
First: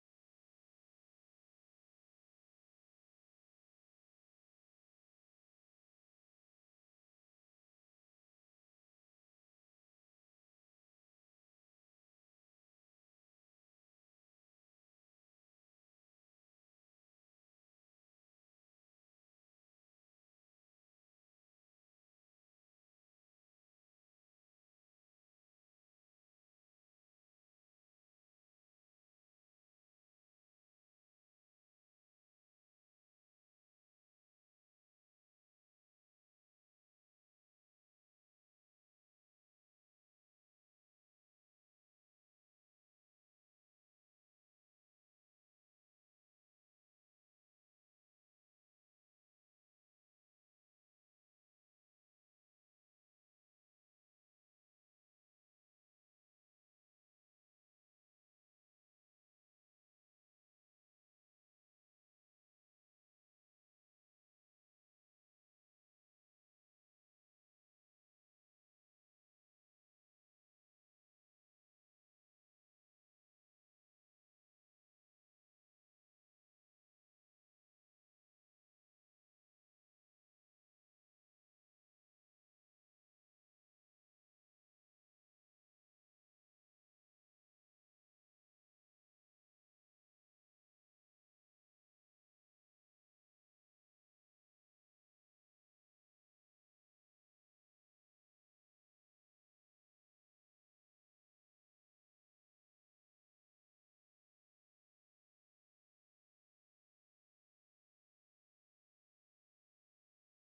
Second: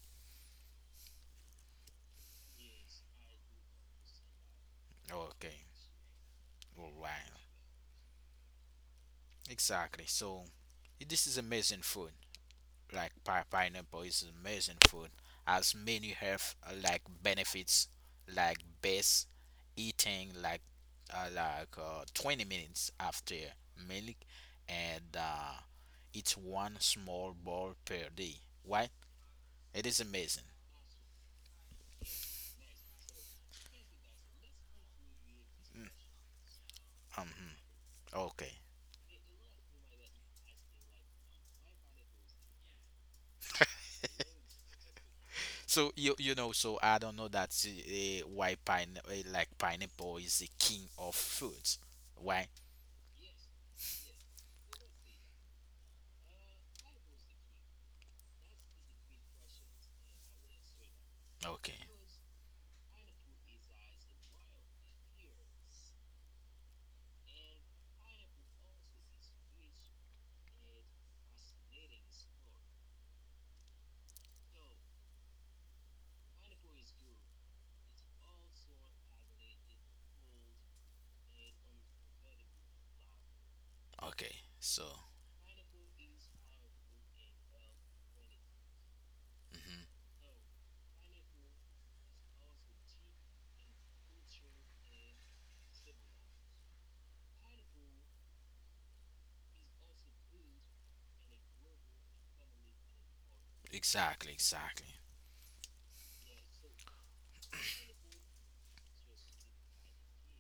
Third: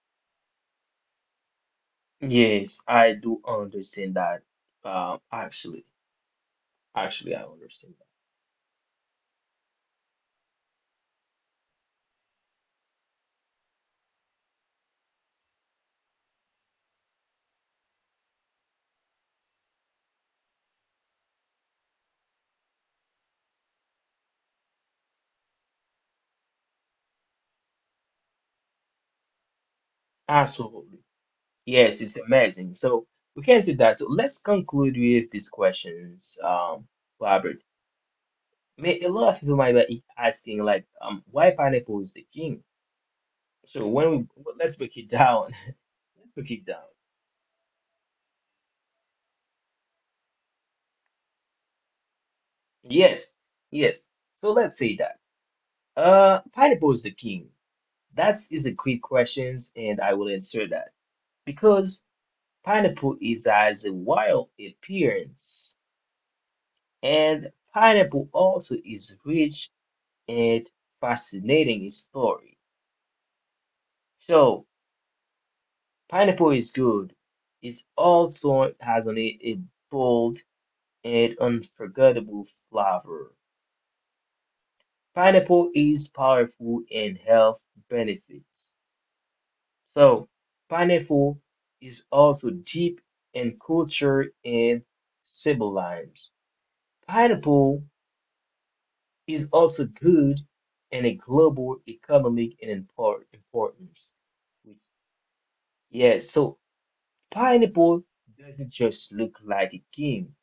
Yes, I do understand that. Uh, Okay, actually, all right. actually, I understand Exactly. So this is amazing food. Like pineapple is amazing food. As many have like benefits, like best eating like 20 minutes after milk, and it's one small ball per day. Why? It is that. amazing. Absolutely. Yes, it's amazing. So we can do that. So let's conclude with these questions, Robert. Hmm. Okay. May, a lot of people might be asking, like, why pineapple is the king? So when we well, let's break it down. So <laughs> you Let's you break know it so down. I don't know that why pine like pineapple is the king of foods. Why? Yes, yes. So let's say that. Pineapple is the king. That is a quick questions, and I will answer that Okay. because. Pineapple is as a wild appearance, and pineapple also is rich and fascinating story. So pineapple is good. It also has on it a bold and unforgettable flavor. Okay, so Pineapple is powerful in health benefits. mhm, So pineapple is also deep in culture and symbolizes. Pineapple is also good and a global economic and importance. exactly, exactly. Yeah, so pineapple doesn't just look like a king,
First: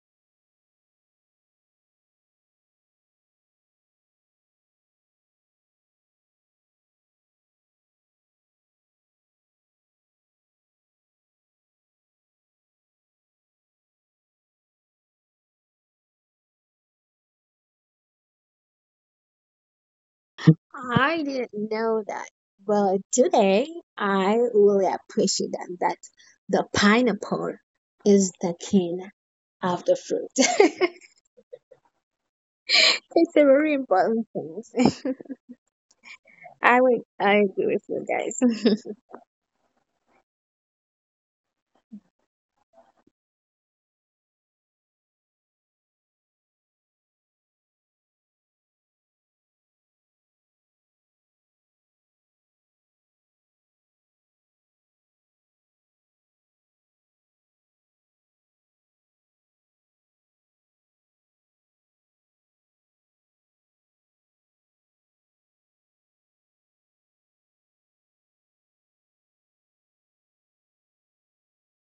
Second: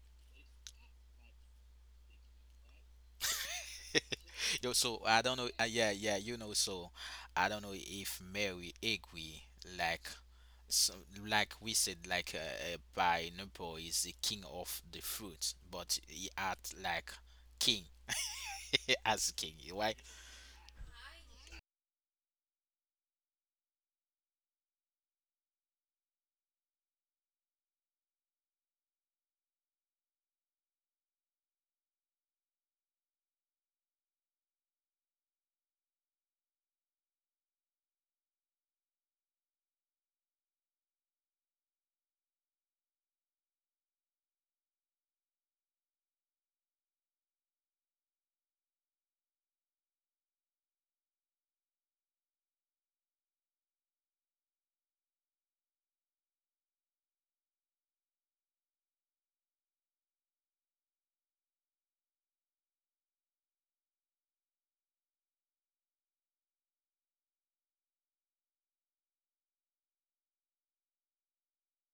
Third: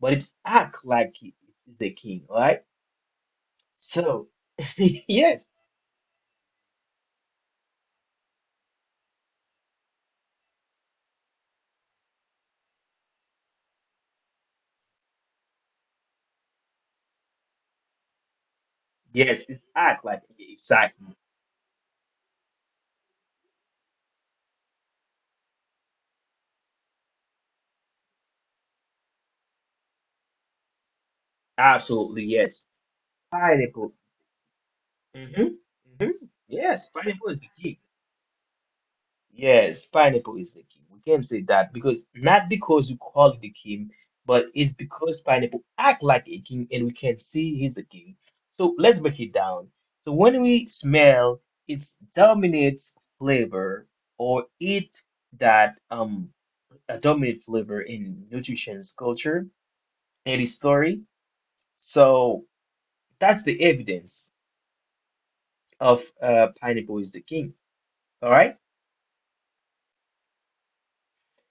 but it act like it is a king, right? So Yo, so <laughs> I don't yes, know. Yeah, yeah, you know. So I don't know if Mary agree like some, like we said like pineapple is the king of the fruits, but he act like king <laughs> as king. yes, Why? it act like I exactly, didn't know that. Well, today I really appreciate that, that the pineapple is the king of the fruit. <laughs> absolutely yes. It's a very important Pineapple, thing. <laughs> hmm hmm I would yes, I agree pineapple with is the you king. guys. Yes, pineapple is the king. We can say that because not because we call it the king, but it's because pineapple act like a king and we can see he's the king. So let's break it down. So when we smell, it's dominant flavor or eat that a dominant flavor in nutrition's culture and its story. So that's the evidence of pineapple is the king. All right.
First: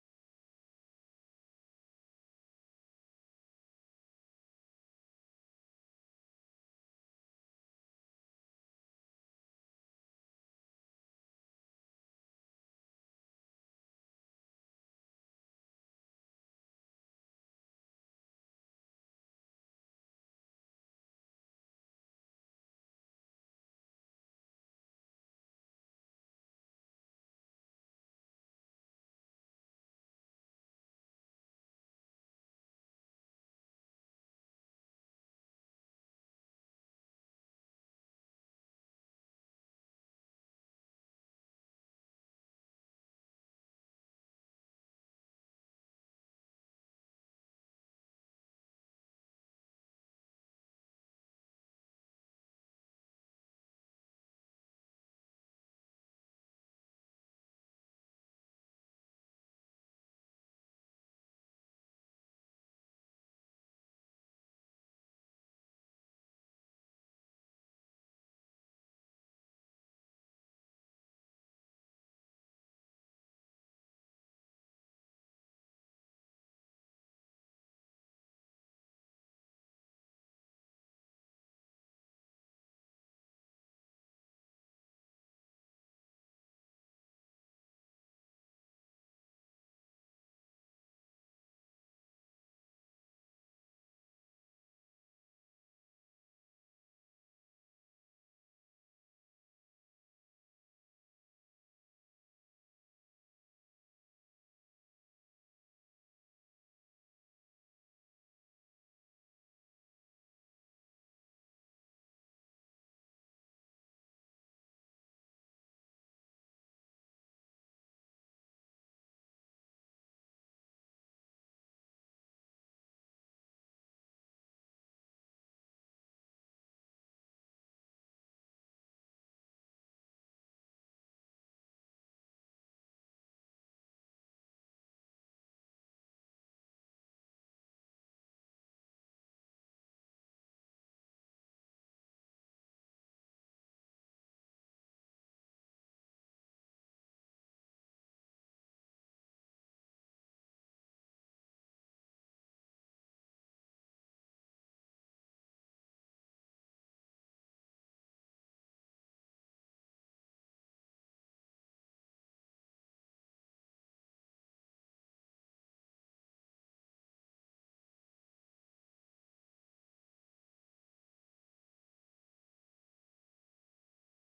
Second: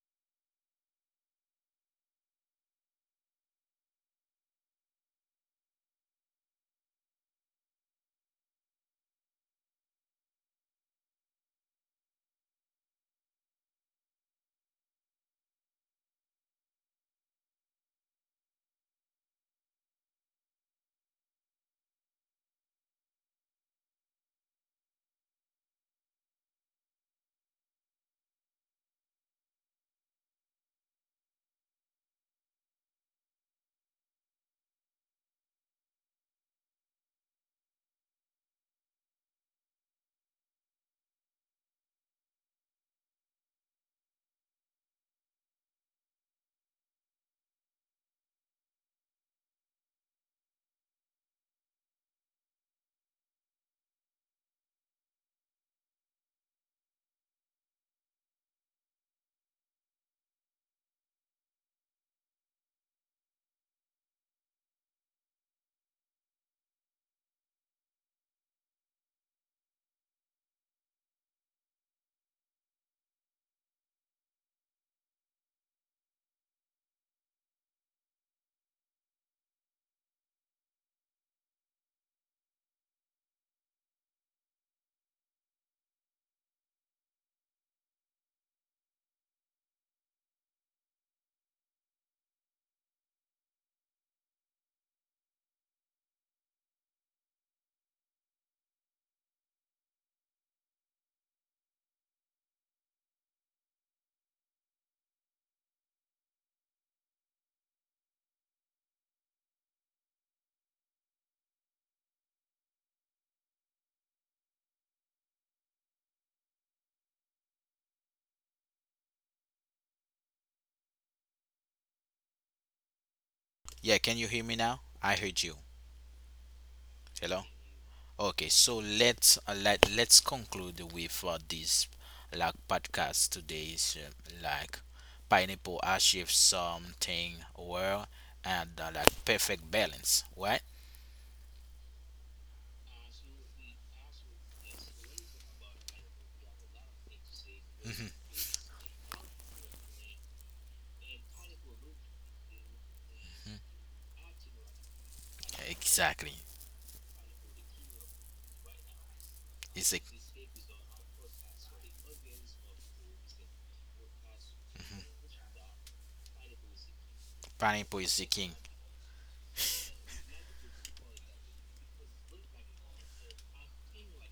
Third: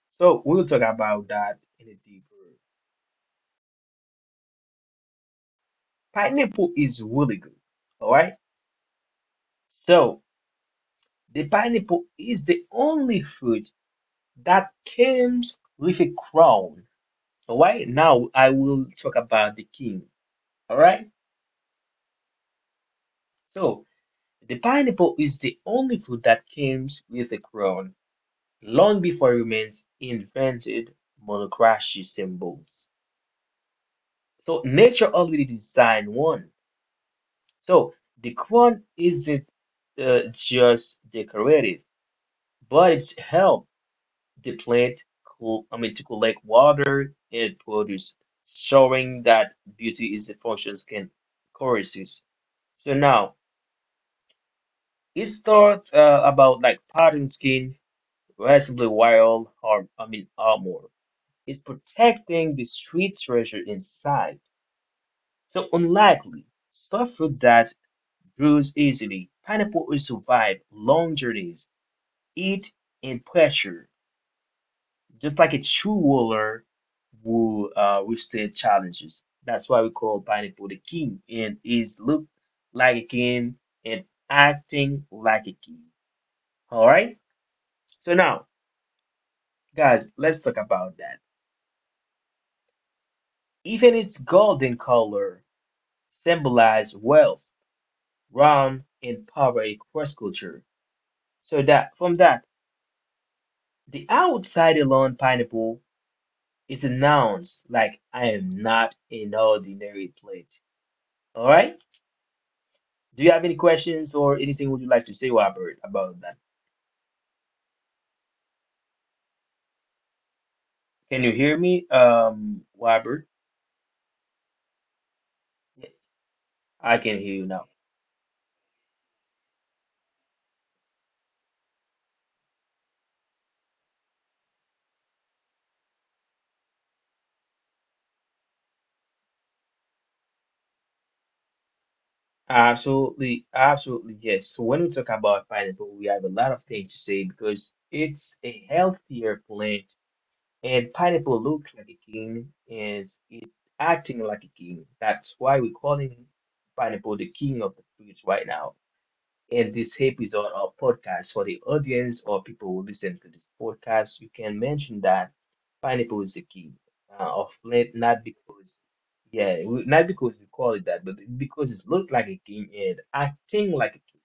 So we'll talk about that in a deeper. Pineapple is really good. All right. So the pineapple is the only fruit that comes with a crown. All right. Now I will talk about the king. All right. So the pineapple is the only fruit that comes with a crown long before humans invented monocracy symbols. So nature already designed one. So the crown isn't just decorative, but it's help. The plant cool. I mean to collect water and produce, showing that beauty is the function skin choruses. So now it's thought about like pattern skin, relatively wild or I mean armor. It's protecting the sweet treasure inside. So unlikely, stuff fruit that grows easily. Pineapple will survive long journeys, heat, and pressure. Just like a true warrior will withstand challenges. That's why we call pineapple the king, and is look like a king and acting like a king. All right. So now, guys, let's talk about that. Even its golden color symbolize wealth, round, and poverty cross culture. So that from that, the outside alone pineapple is announced like I am not an ordinary plant. All right. Do you have any questions or anything would you like to say, Robert, about that? Can you hear me, Robert? Yeah, can you hear me now? I heard you. Yes, I can hear Hello. you now. Okay, so let's let's conclude with this like podcast today's like pineapple achieves something well and like perfect balance, right? Absolutely, absolutely, yes. So when we talk about pineapple, we have a lot of things to say because it's a healthier plant, and pineapple looks like a king, is it acting like a king. That's why we're calling Exactly. pineapple the king of the fruits right now. In It's a this episode or podcast for the audience or people who listen to this podcast, you can mention that pineapple is the key of pineapple late, is the not king because, yeah, not because we call it that, but because it looked like a king and acting like a king.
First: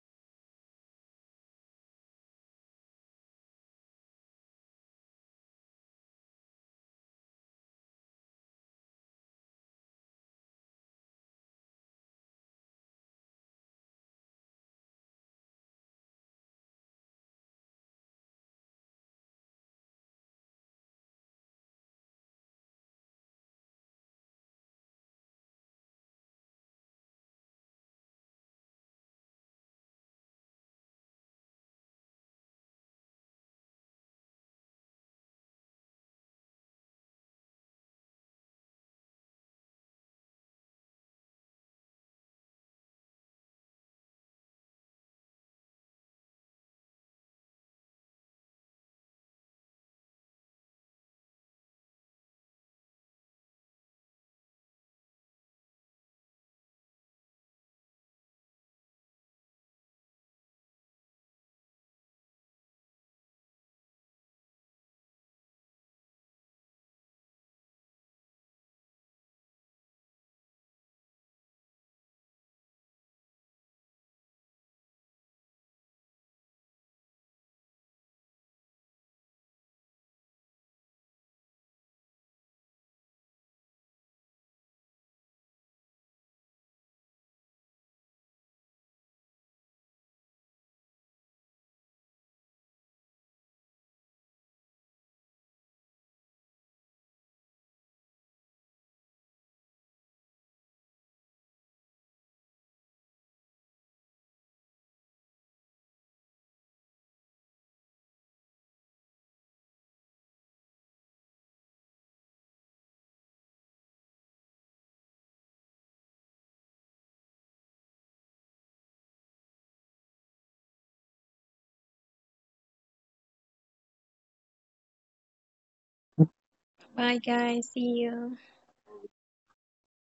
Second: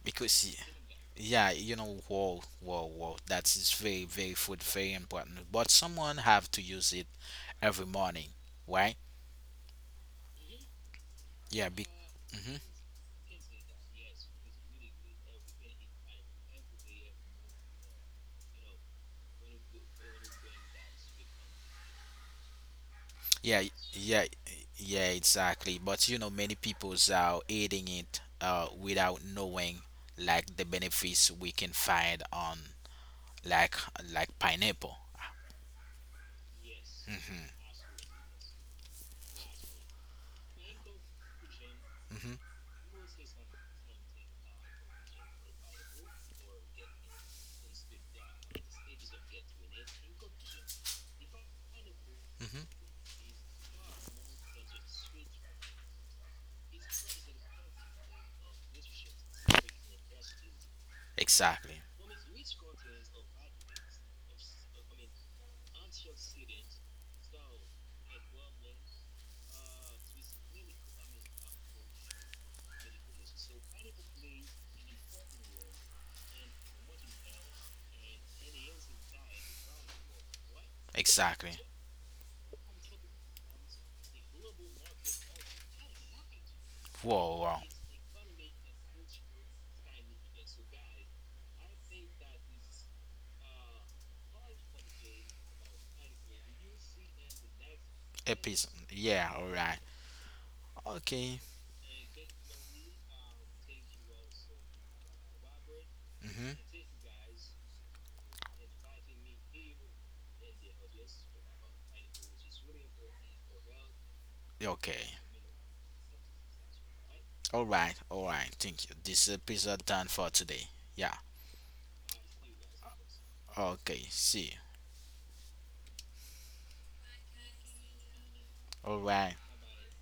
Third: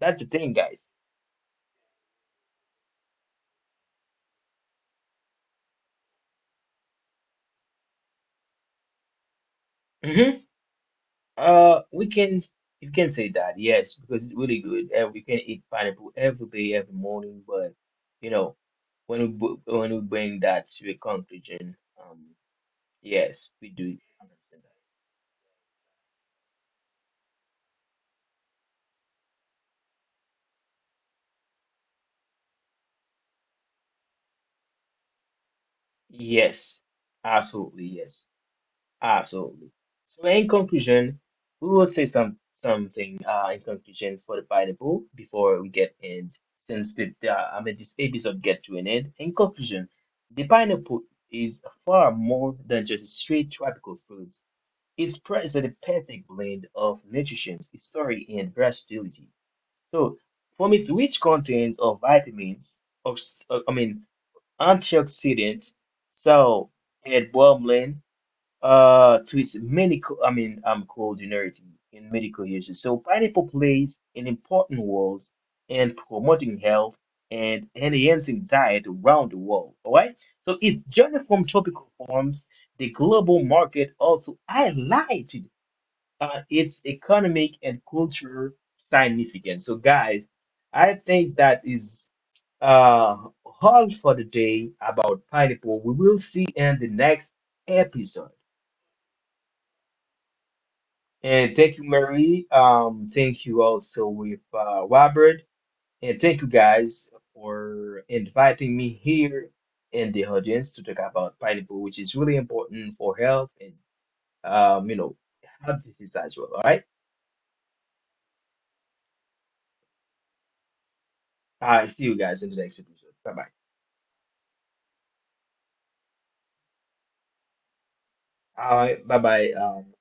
That's the because thing, guys. yeah, you know, whoa, whoa, whoa. That is very, very food, very important. But someone have to use it every morning, right? hmm Yeah, be. we can Mm-hmm. you can say that, yes, because it's really good. And we can eat pineapple every day, every morning, but you know, when we bring that to a conclusion, yes, Yeah, we do yeah, understand that. yeah, exactly. But you know, many people's are eating it without knowing like the benefits we can find on like like pineapple. Yes, absolutely. Yes, absolutely. So in conclusion, we will say Hmm. Something in conclusion for the Bible before we get end. Since I mean this episode get to an end. In conclusion, the pineapple is far more Hmm. than just a straight tropical fruit. It presents a perfect blend of nutrition, history, and versatility. So, from its rich Exactly, contents of vitamins, of I mean antioxidant, so it bubbling to its medical I mean coordinator in medical uses. So pineapple plays an important role in promoting health and enhancing diet around the world. All right. So its journey exactly. from tropical farms, the global market also highlighted its Whoa, wow. economic and cultural significance. So, guys, I think that is uh, all for today about pineapple. We will see in the next A episode. piece. Yeah, all right. Okay. And thank you, Marie. Thank you also with Robert, and thank you Hmm. guys for inviting me here in the audience to talk about pineapple, which is really important for health and you Okay. know, health disease as well. All right. All right, all right. Thank you. This episode done for today. Yeah. I see you guys in the next episode. Bye bye. Okay. See. You. Bye guys, see you. All All right. Bye right. bye.